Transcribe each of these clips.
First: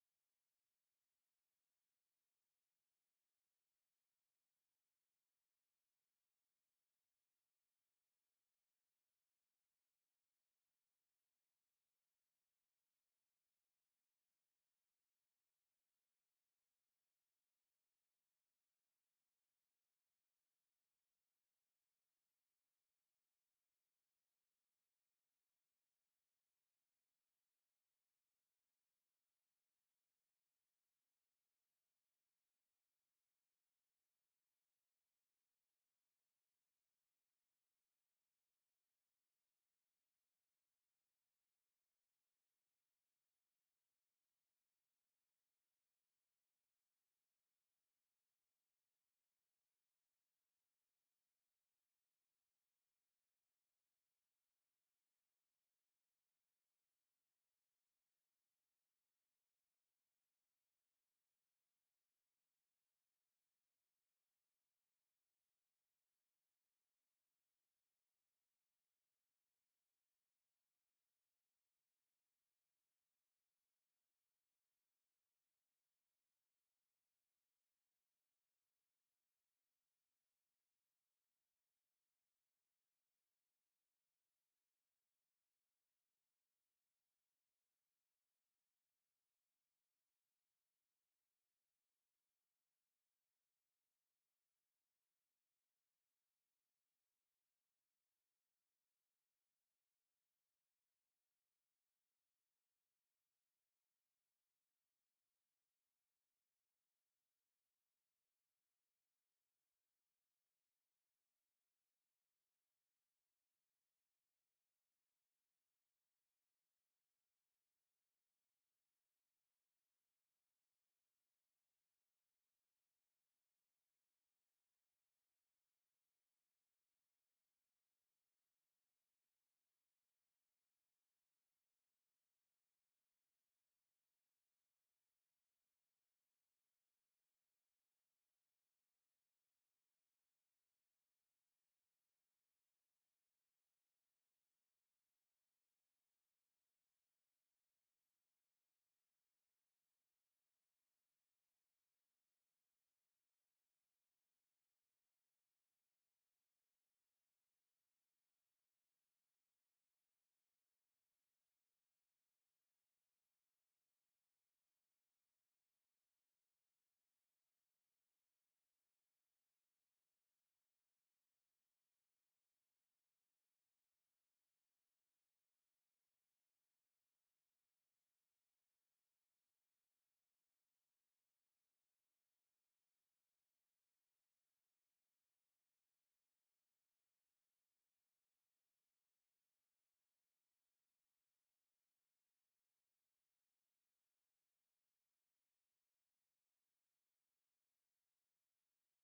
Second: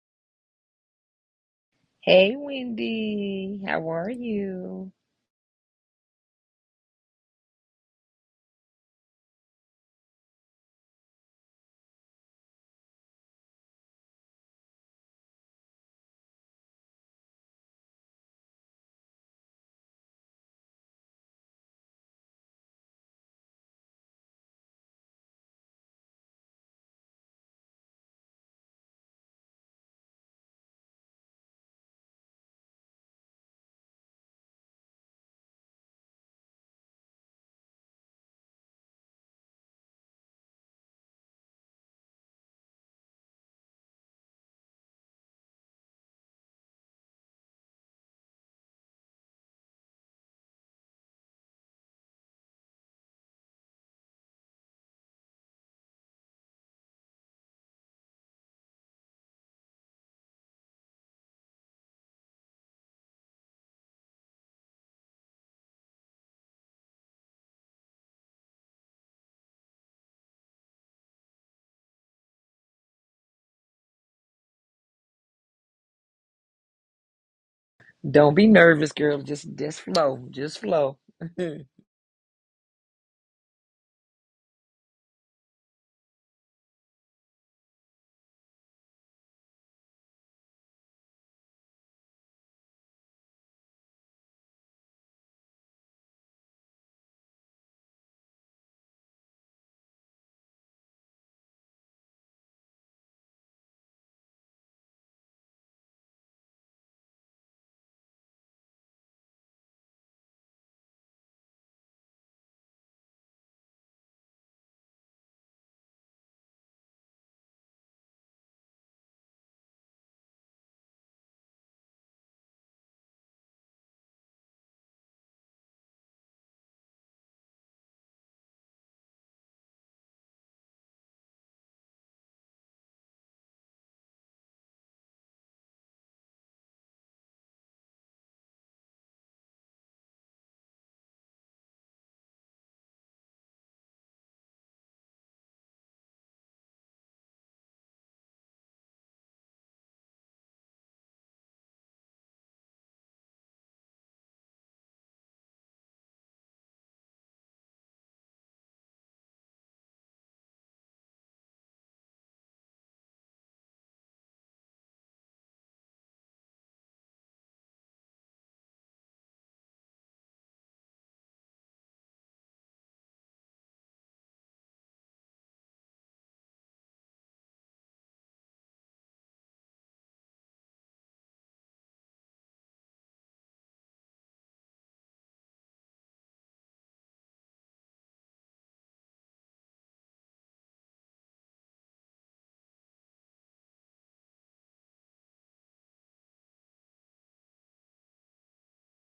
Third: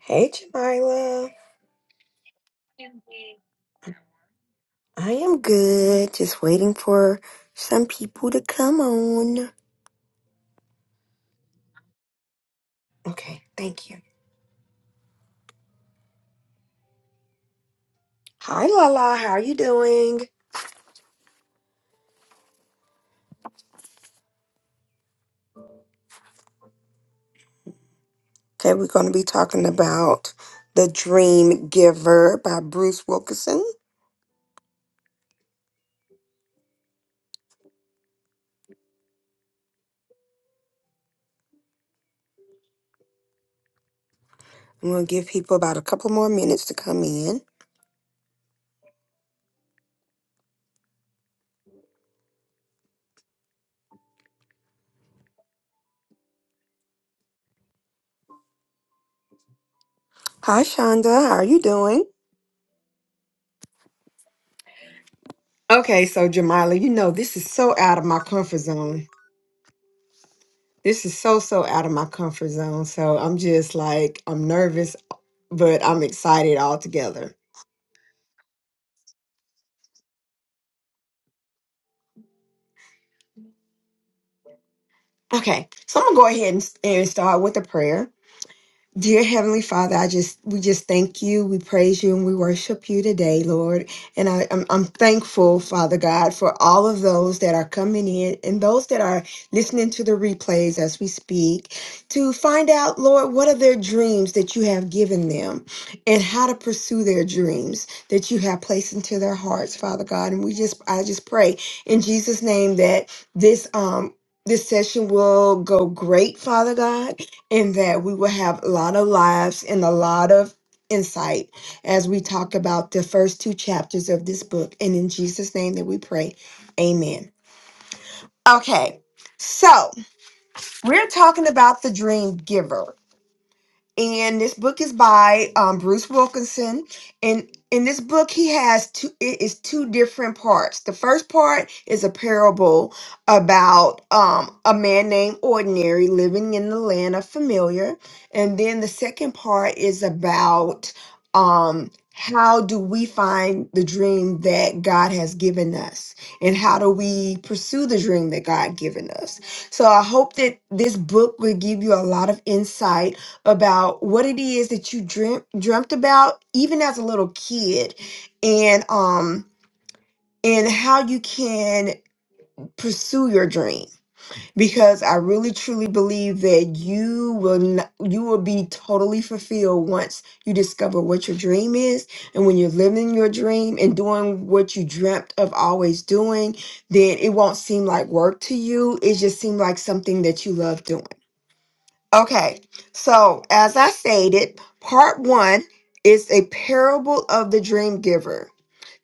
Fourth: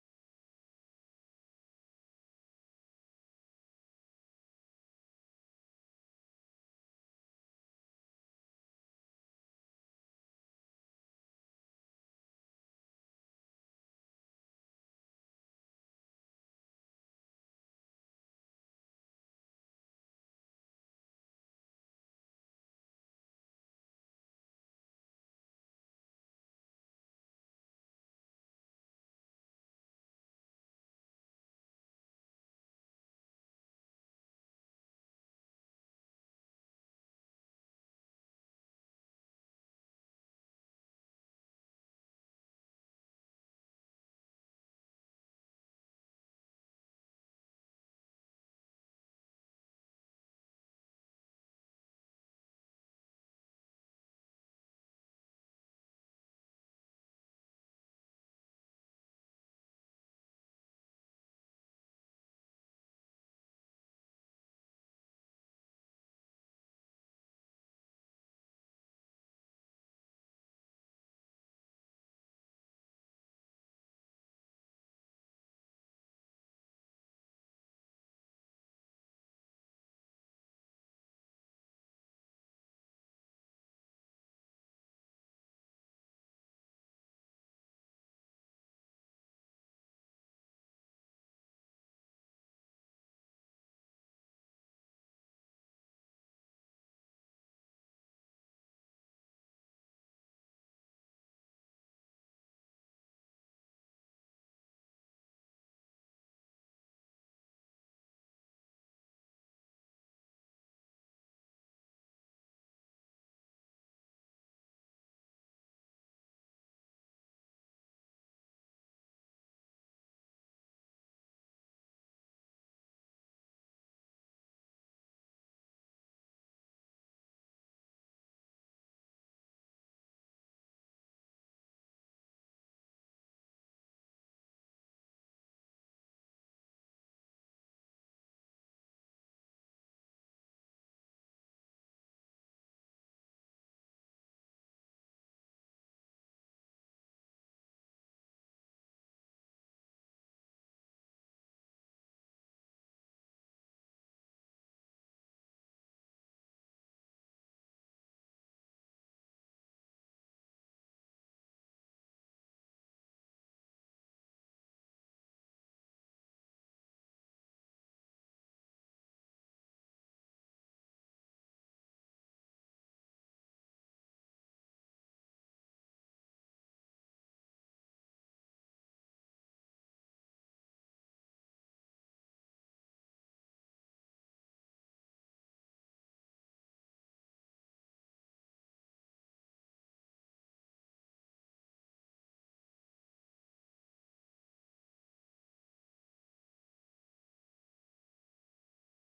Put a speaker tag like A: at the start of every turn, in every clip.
A: Hey, Jamila.
B: Hey, Wendy, how are you?
A: I am good. Just waiting for some people to come on. Okay, thank you. Hi, Lala. How are you doing? Okay, we're going to be talking about The Dream Giver by Bruce Wilkinson. I'm going to give people about a couple more minutes to come in. Hi, Shonda. How are you doing? Okay, so Jamila, you know, this is so out of my comfort zone. This is so, so out of my comfort zone. So I'm just like, I'm nervous, but I'm excited altogether.
B: Don't be nervous, girl. Just just flow, just flow.
A: Okay, so I'm gonna go ahead and, and start with a prayer. Dear Heavenly Father, I just we just thank you, we praise you, and we worship you today, Lord. And I, I'm I'm thankful, Father God, for all of those that are coming in and those that are listening to the replays as we speak to find out, Lord, what are their dreams that you have given them and how to pursue their dreams that you have placed into their hearts, Father God. And we just I just pray in Jesus' name that this um this session will go great, Father God and that we will have a lot of lives and a lot of insight as we talk about the first two chapters of this book. And in Jesus' name that we pray, amen. Okay, so we're talking about the dream giver and this book is by um, Bruce Wilkinson. And in this book, he has two. It is two different parts. The first part is a parable about um, a man named Ordinary living in the land of familiar, and then the second part is about um, how do we find the dream that God has given us, and how do we pursue the dream that God given us. So I hope that this book will give you a lot of insight about what it is that you dream, dreamt about even as a little kid and um and how you can pursue your dream because i really truly believe that you will not, you will be totally fulfilled once you discover what your dream is and when you're living your dream and doing what you dreamt of always doing then it won't seem like work to you it just seems like something that you love doing Okay, so as I stated, part one is a parable of the dream giver.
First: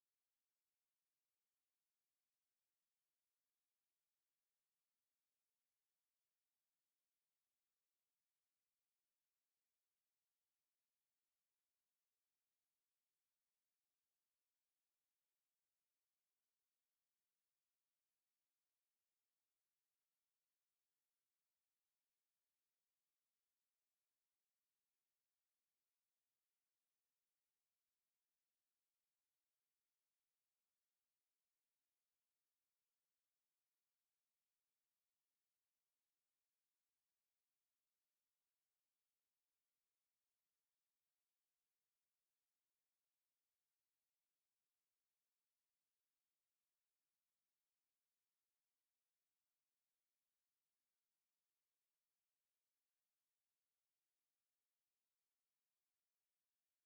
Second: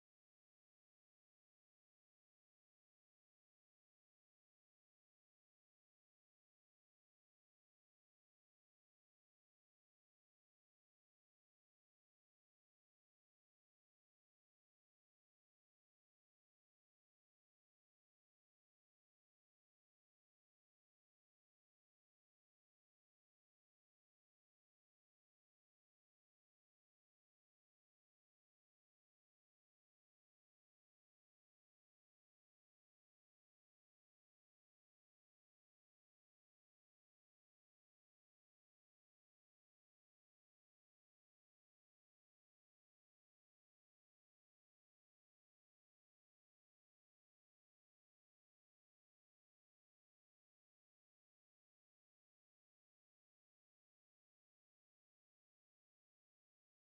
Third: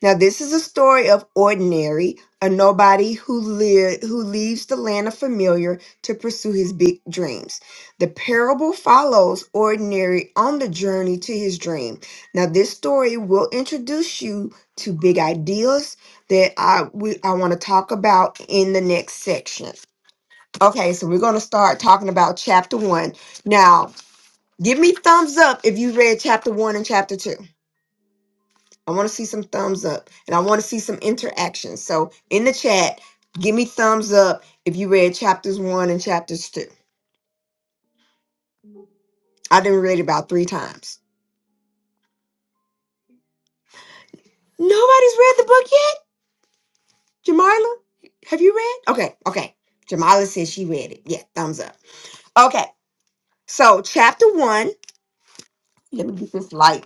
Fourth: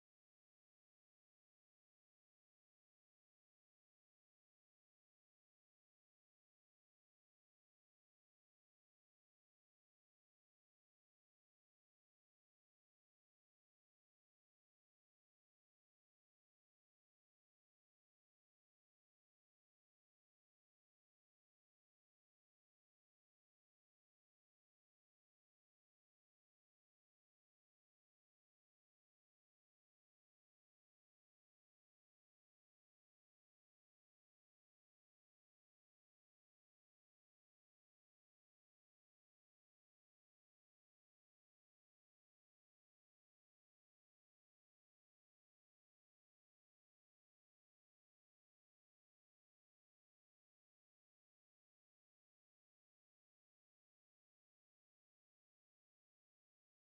A: Now, this is a story of ordinary, a nobody who live who leaves the land of familiar to pursue his big dreams. The parable follows ordinary on the journey to his dream. Now, this story will introduce you to big ideas that I we, I want to talk about in the next section. Okay, so we're going to start talking about chapter one. Now, give me thumbs up if you read chapter one and chapter two. I want to see some thumbs up and I want to see some interaction. So, in the chat, give me thumbs up if you read chapters one and chapters two. I didn't read it about three times. Nobody's read the book yet? Jamila, have you read? Okay, okay. Jamila says she read it. Yeah, thumbs up. Okay, so chapter one, let me get this light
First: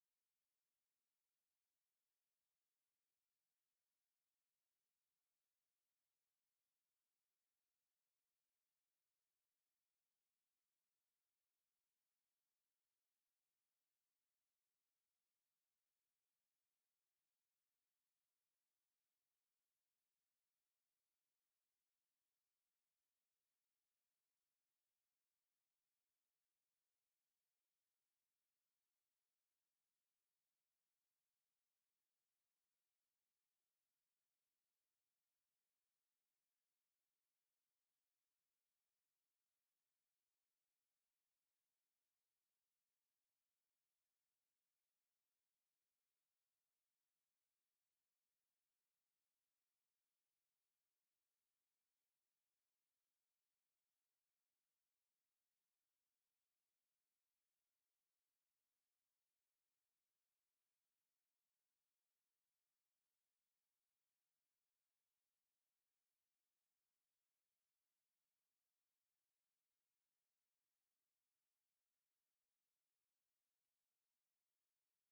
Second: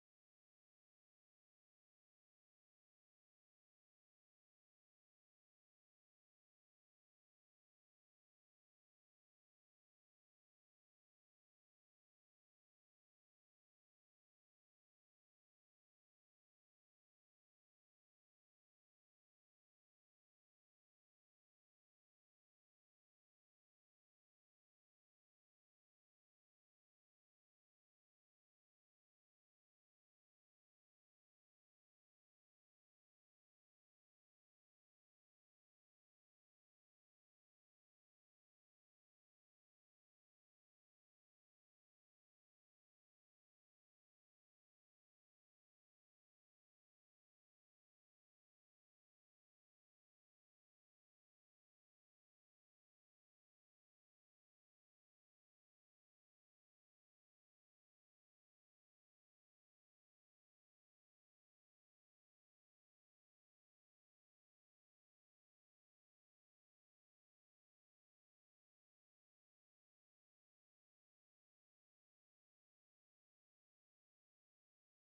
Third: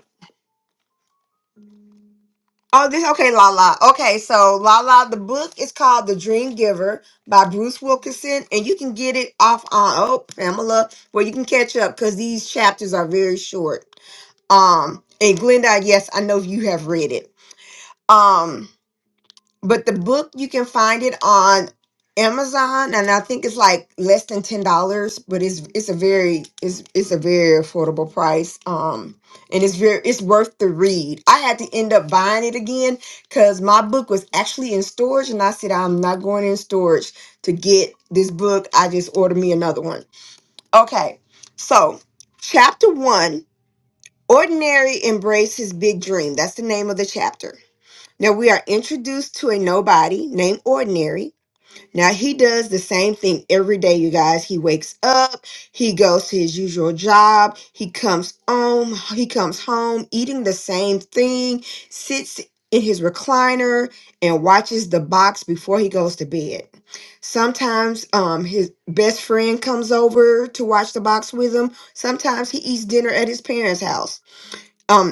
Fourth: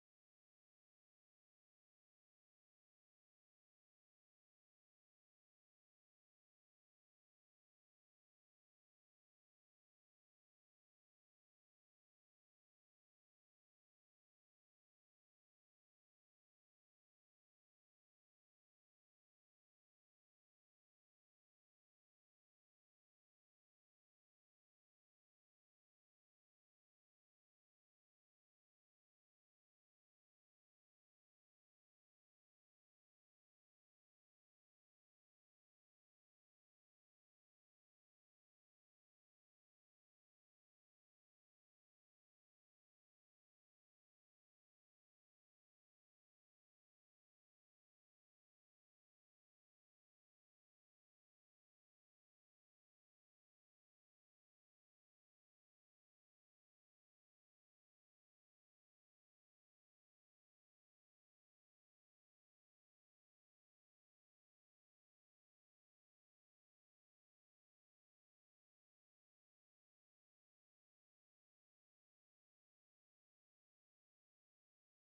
A: Oh, this okay, La La. Okay, so La La, the book is called The Dream Giver by Bruce Wilkinson, and you can get it off on oh Pamela, where you can catch up because these chapters are very short. Um, and Glenda, yes, I know you have read it. Um, but the book you can find it on Amazon, and I think it's like less than ten dollars. But it's it's a very it's it's a very affordable price. Um, and it's very it's worth the read. I had to end up buying it again because my book was actually in storage, and I said I'm not going in storage to get this book. I just ordered me another one. Okay, so chapter one. Ordinary embrace his big dream. That's the name of the chapter. Now we are introduced to a nobody named Ordinary. Now he does the same thing every day, you guys. He wakes up, he goes to his usual job, he comes home, he comes home eating the same thing, sits in his recliner and watches the box before he goes to bed. Sometimes um his best friend comes over to watch the box with him. Sometimes he eats dinner at his parents' house. Um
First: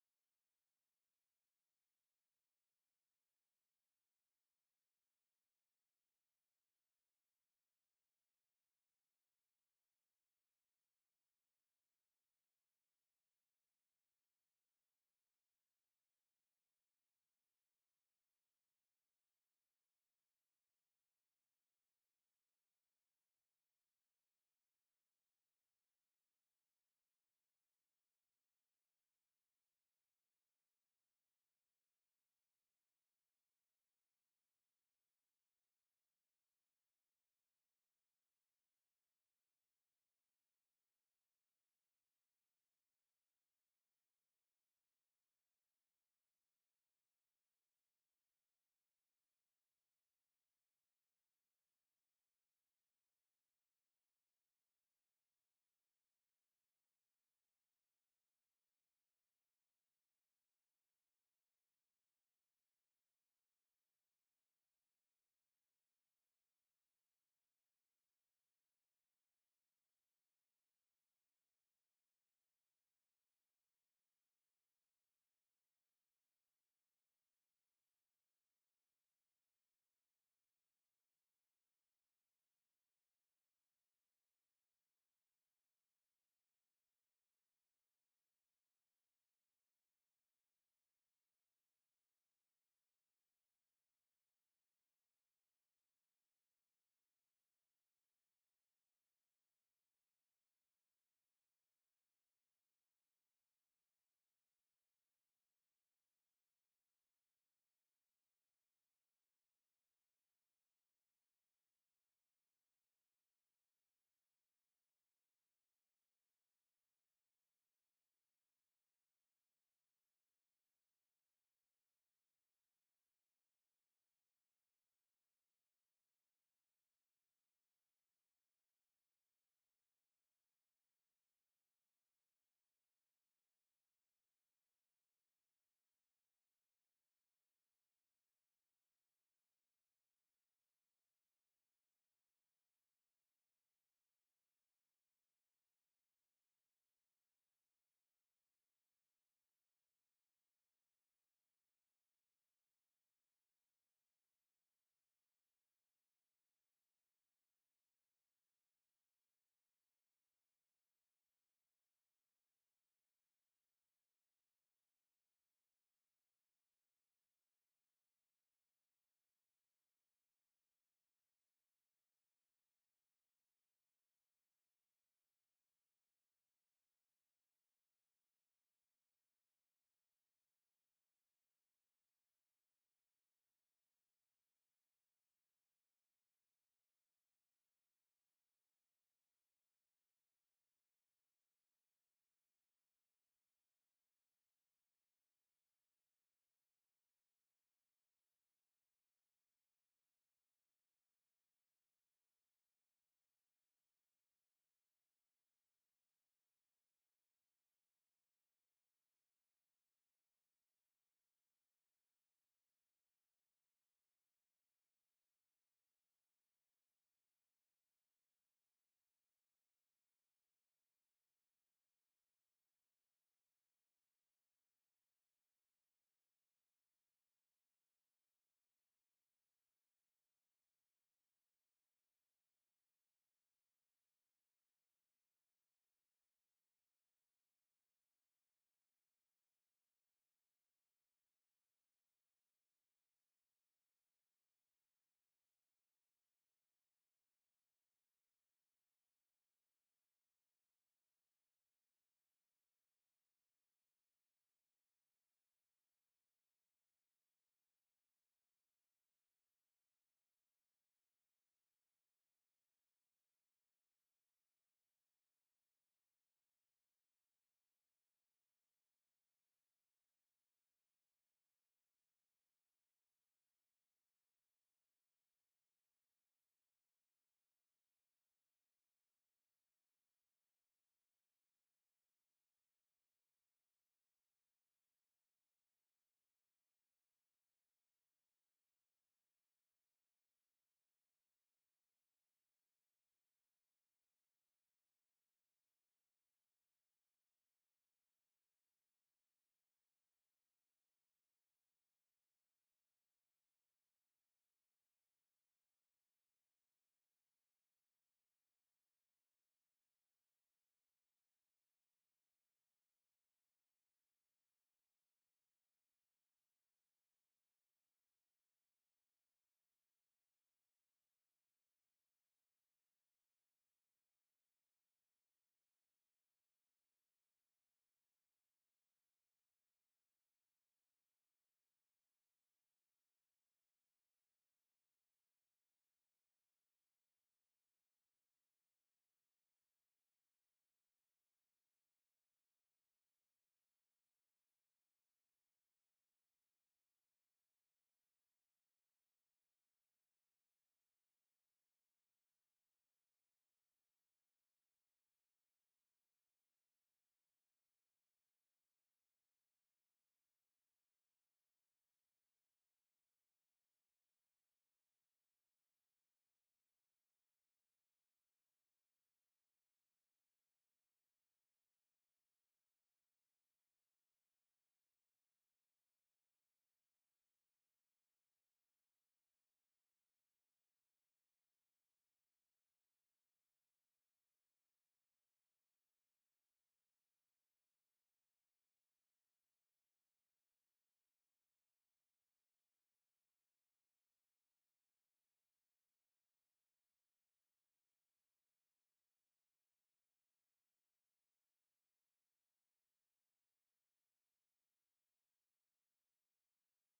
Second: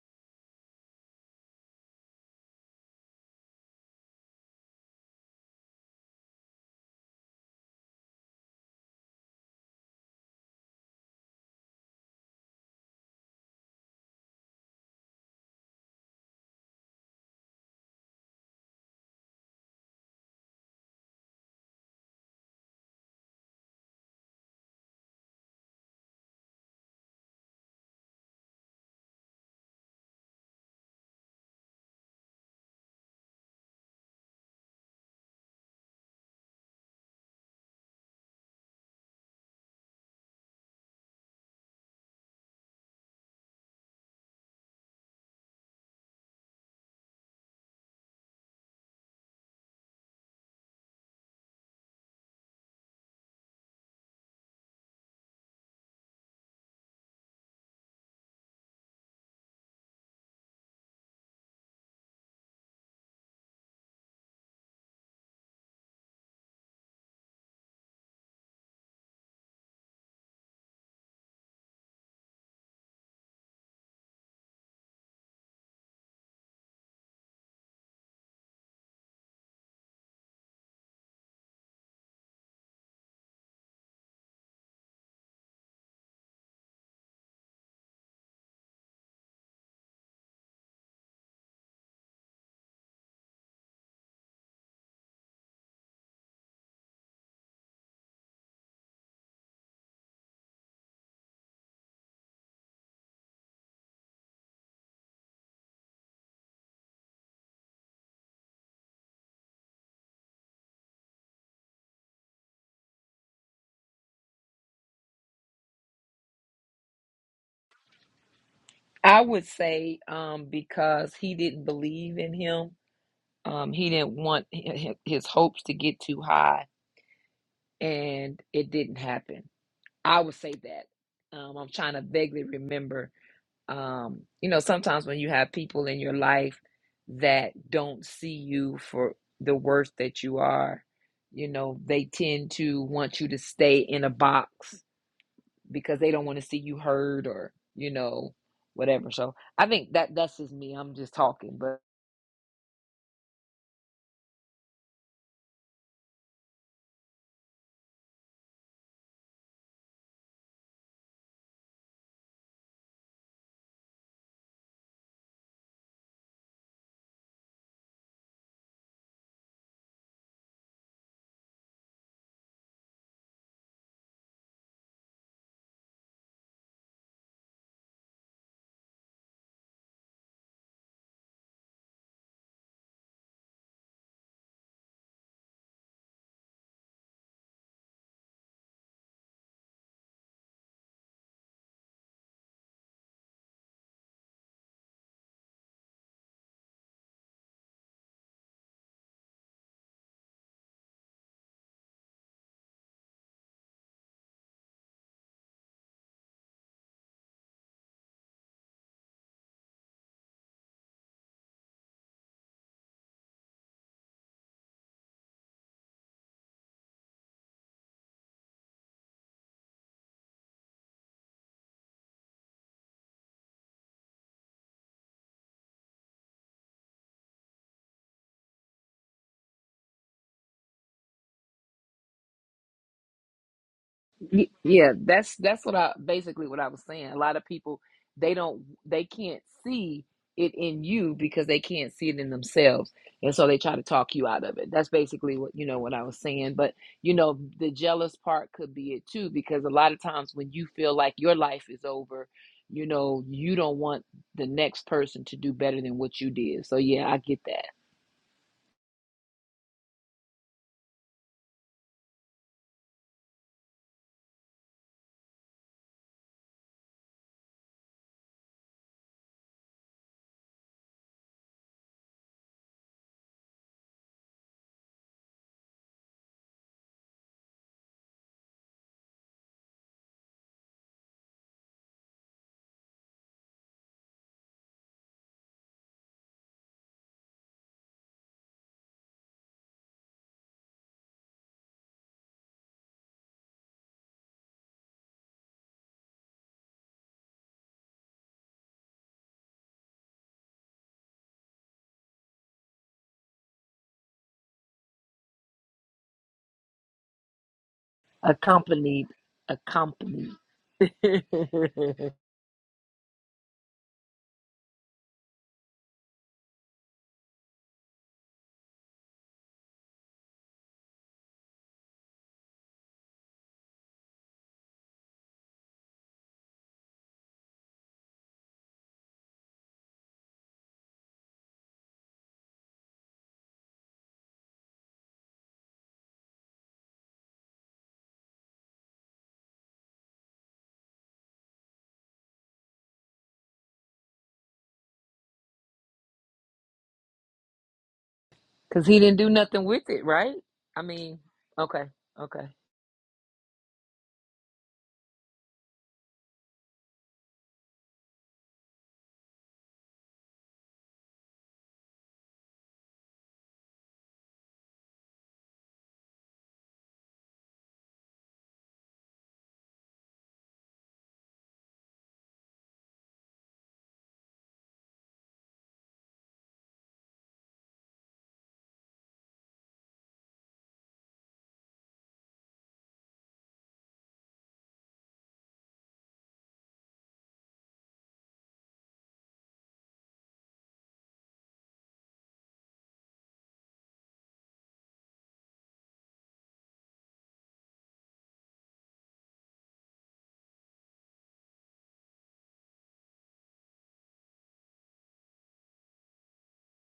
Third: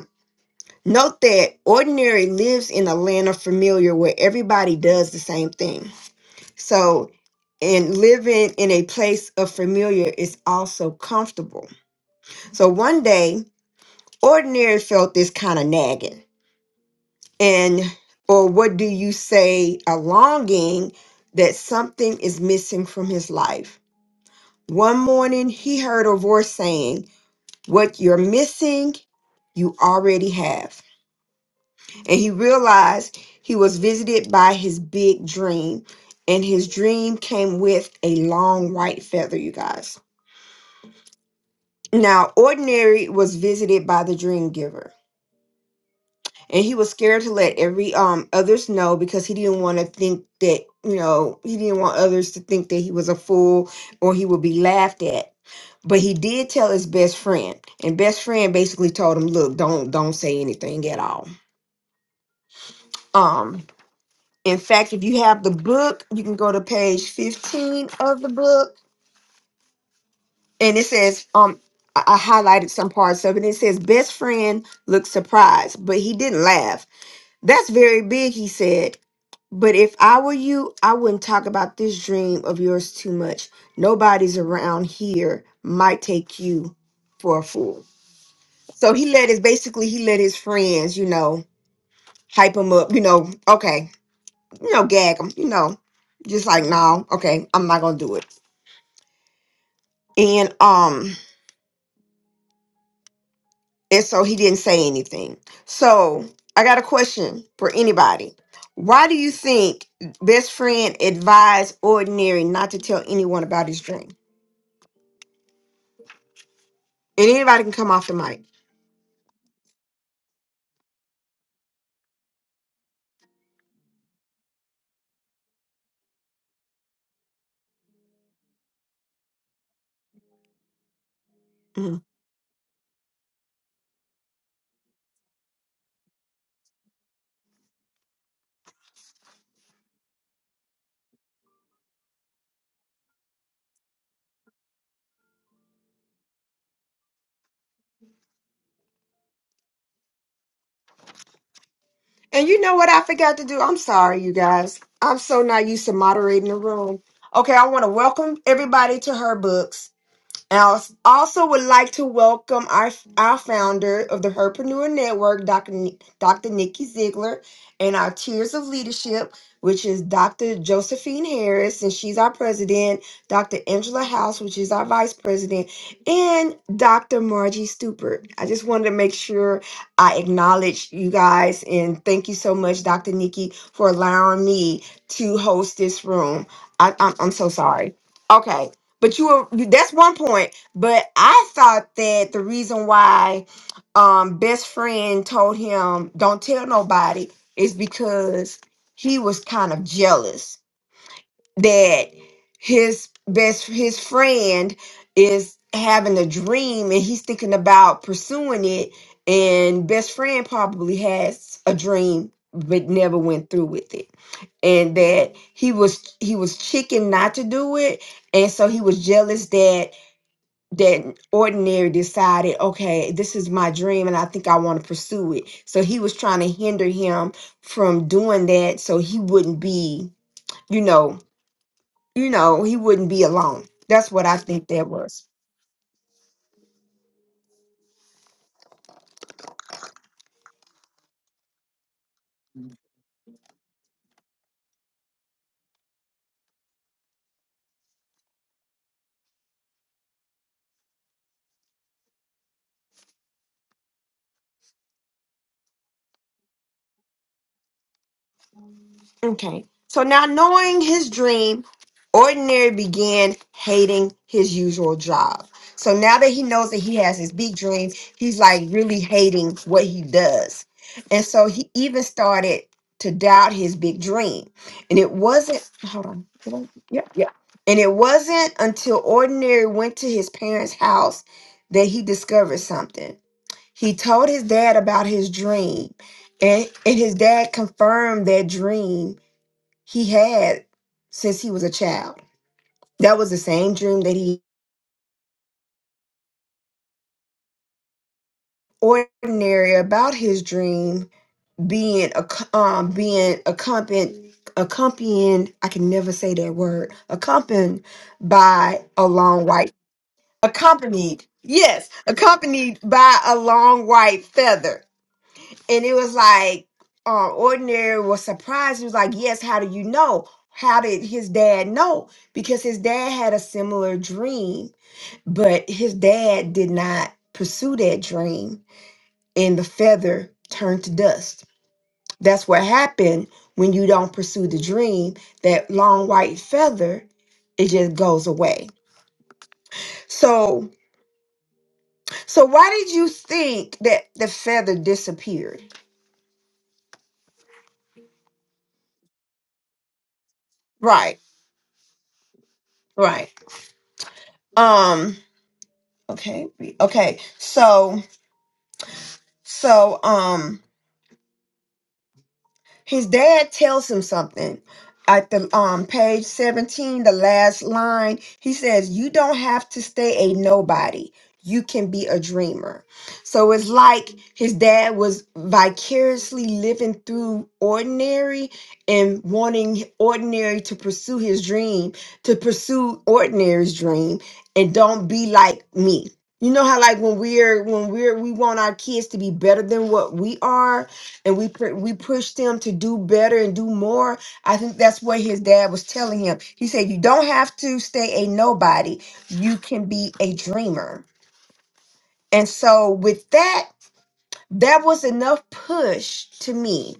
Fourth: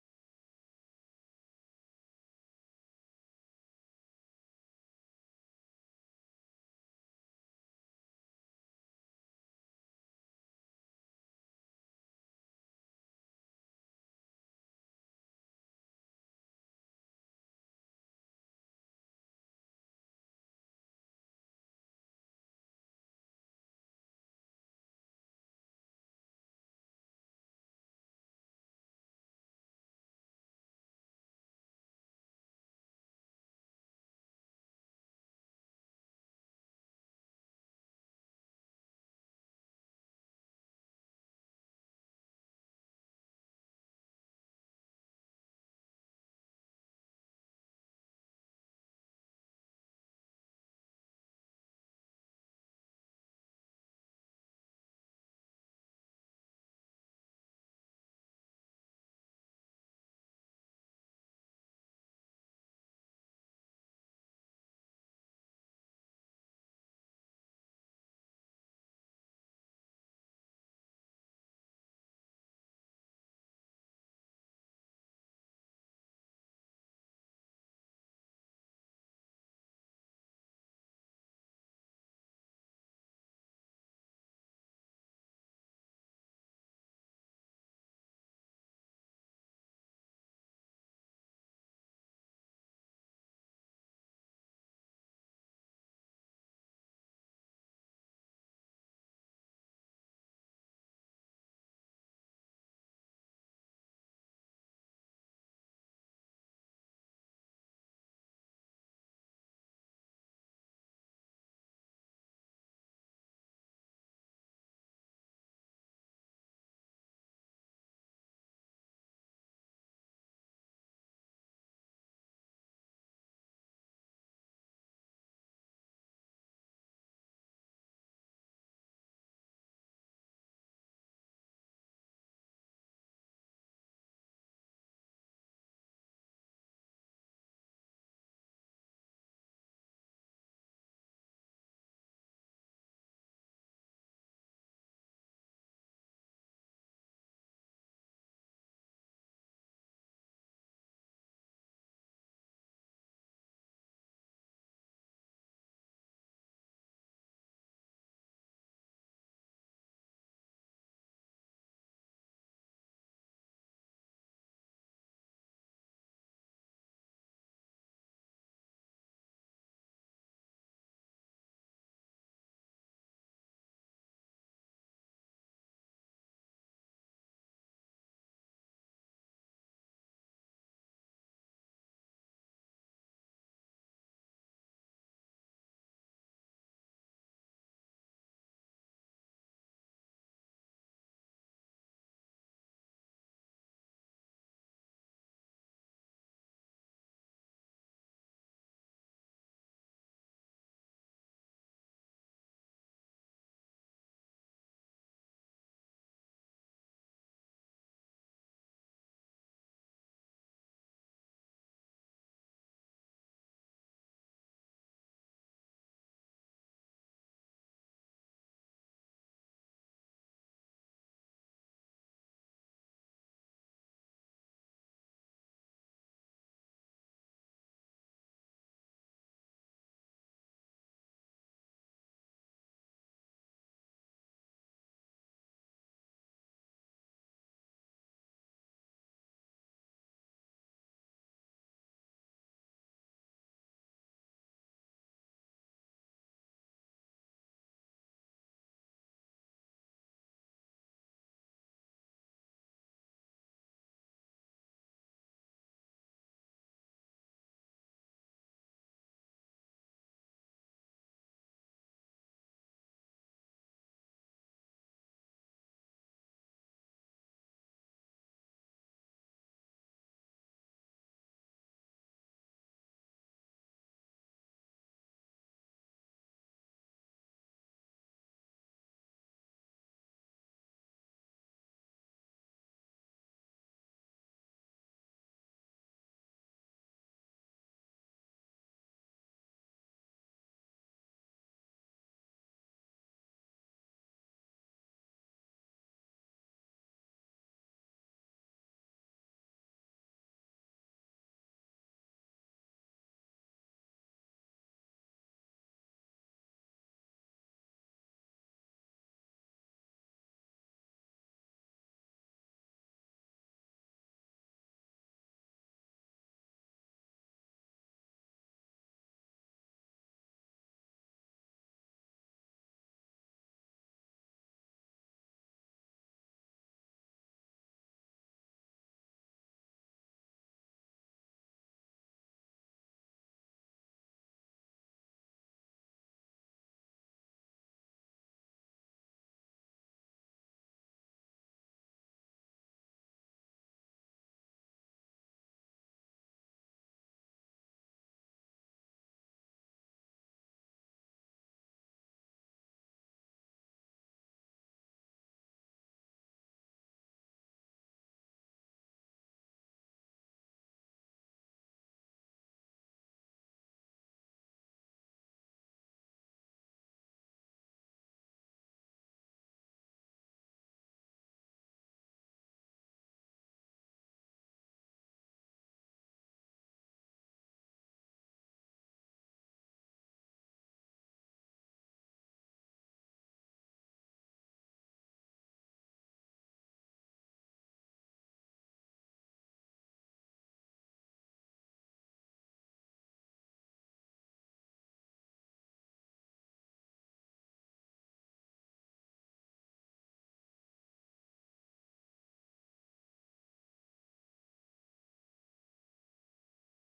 A: Note that ordinary lives in a land of familiar where everybody does the same thing. So, and living in a place of familiar is also comfortable. So, one day, ordinary felt this kind of nagging, and or what do you say, a longing that something is missing from his life. One morning, he heard a voice saying, What you're missing, you already have. and he realized he was visited by his big dream and his dream came with a long white feather you guys now ordinary was visited by the dream giver and he was scared to let every um others know because he didn't want to think that you know he didn't want others to think that he was a fool or he would be laughed at but he did tell his best friend and best friend basically told him look don't don't say anything at all Um. In fact, if you have the book, you can go to page 15 of the book, and it says, um, I I highlighted some parts of it. It says, Best friend looked surprised, but he didn't laugh. That's very big, he said. But if I were you, I wouldn't talk about this dream of yours too much. Nobody's around here might take you for a fool. So he let his basically he let his friends, you know, hype him up, you know, okay, you know, gag him, you know, just like, no, okay, I'm not gonna do it. And um, and so he didn't say anything. So I got a question for anybody. Why do you think best friend advised ordinary not to tell anyone about his dream? And anybody can come off the mic.
B: I would say um, because he didn't believe in him, um, he didn't want hi- hi- his hopes to get too high, and it didn't happen. I would say that. Um, I'm trying
A: Mhm.
B: to vaguely remember um, you know, sometimes when you have people in your life that don't see you for the worst that you are, you know, they tend to want you to stay in a box because they don't want to see you heard or, you know, whatever. So I think that that's just me. I'm just talking, but.
A: And you know what I forgot to do? I'm sorry, you guys. I'm so not used to moderating the room. Okay, I want to welcome everybody to her books. And I als- also would like to welcome our, our founder of the Herpreneur Network, Dr. Ni- Dr. Nikki Ziegler, and our Tiers of Leadership, which is Dr. Josephine Harris, and she's our president, Dr. Angela House, which is our vice president, and Dr. Margie Stupert. I just wanted to make sure I acknowledge you guys, and thank you so much, Dr. Nikki, for allowing me to host this room. I, I'm, I'm so sorry. Okay. But you were that's one point. But I thought that the reason why um best friend told him don't tell nobody is because he was kind of jealous that his best his friend is having a dream and he's thinking about pursuing it and best friend probably has a dream but never went through with it and that he was he was chicken not to do it and so he was jealous that that ordinary decided okay this is my dream and i think i want to pursue it so he was trying to hinder him from doing that so he wouldn't be you know you know he wouldn't be alone that's what i
B: Y-
A: think that
B: Yeah,
A: was
B: that's that's what I basically what I was saying. A lot of people they don't they can't see it in you because they can't see it in themselves, and so they try to talk you out of it. That's basically what you know what I was saying. But you know the jealous part could be it too because a lot of times when you feel like your life is over, you know you don't want the next person to do better than what you did. So yeah, I get that.
A: Okay. So now knowing his dream, Ordinary began hating his usual job. So now that he knows that he has his big dream, he's like really hating what he does. And so he even started to doubt his big dream. And it wasn't, hold on. did I- Yeah, yeah. And it wasn't until Ordinary went to his parents' house that he discovered something. He told his dad about his dream, and, and his dad confirmed that dream he had since he was a child. That was the same dream that he ordinary about his dream being ac- um being accompanied accompanied I can never say that word accompanied by a
B: Accompanied,
A: long white
B: accompanied.
A: accompanied yes accompanied by a long white feather and it was like um ordinary was surprised he was like yes how do you know how did his dad know because his dad had a similar dream But his dad did not pursue that dream, and the feather turned to dust. That's what happened when you don't pursue the dream. That long white feather, it just goes away. So, so why did you think that the feather disappeared?
B: Because he didn't do nothing with it, right? I
A: Right,
B: mean, okay, okay.
A: right. Um. Okay. Okay. So, so um. his dad tells him something at the um page 17 the last line he says you don't have to stay a nobody you can be a dreamer so it's like his dad was vicariously living through ordinary and wanting ordinary to pursue his dream to pursue ordinary's dream and don't be like me you know how like when we're when we're we want our kids to be better than what we are and we pr- we push them to do better and do more. I think that's what his dad was telling him. He said, "You don't have to stay a nobody. You can be a dreamer." And so, with that, that was enough push to me.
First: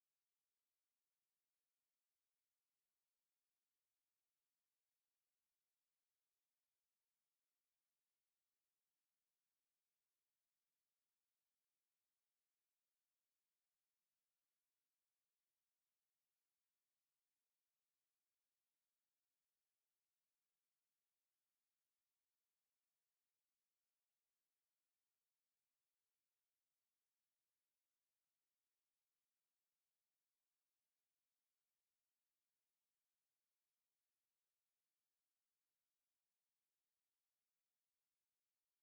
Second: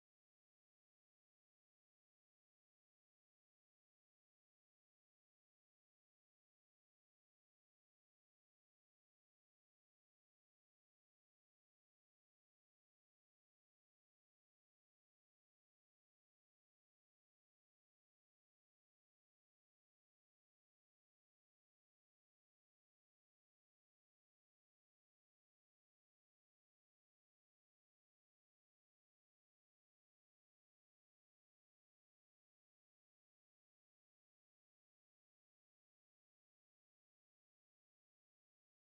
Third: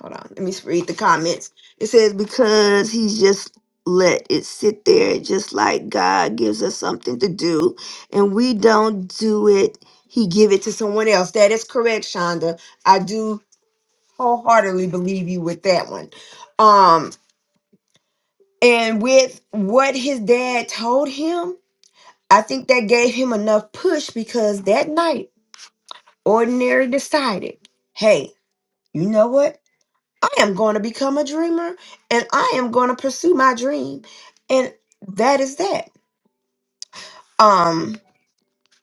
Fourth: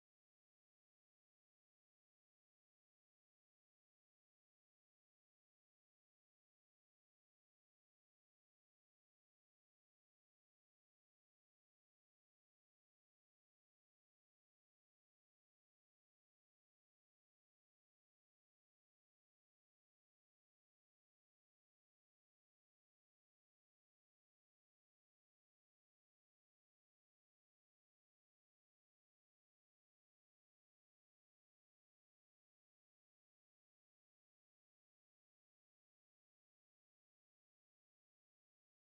A: Hold on, let me read the comments. It says because he's just let it sit there, just like God gives us something to do, and we don't do it. He give it to someone else. That is correct, Shonda. I do wholeheartedly believe you with that one. Um, and with what his dad told him, I think that gave him enough push because that night, Ordinary decided, hey, you know what? I am going to become a dreamer and I am going to pursue my dream. And that is that. um.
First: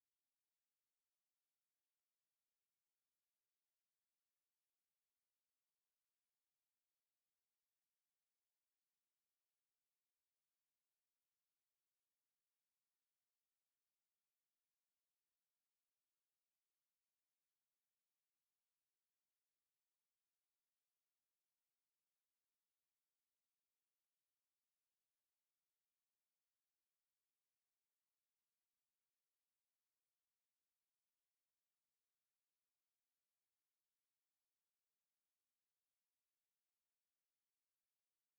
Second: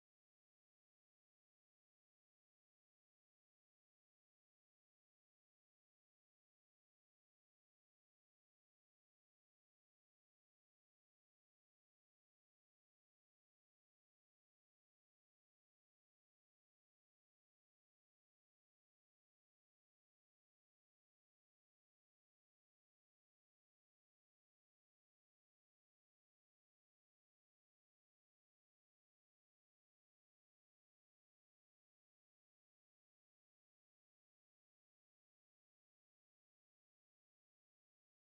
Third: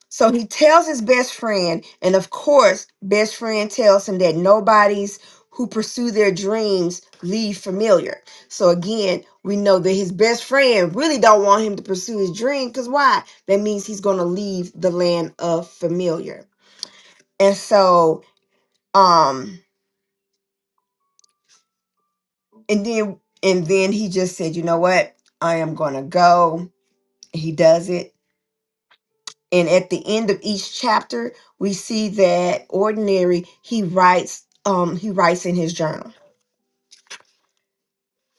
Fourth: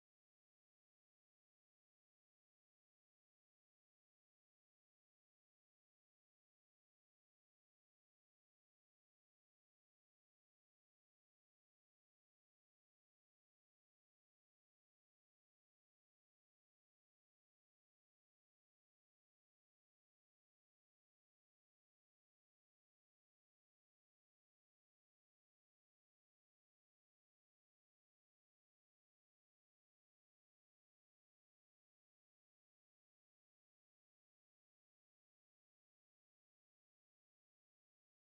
A: So he tells his best friend, and of course, best friend tells him that nobody's who pursue their dreams leave familiar. So again, we know that his best friend really don't want him to pursue his dream because why? That means he's gonna leave the land of familiar. And so, um, and then and then he just said, you know what? I am gonna go. He does it And at the end of each chapter, we see that ordinary he writes um he writes in his journal.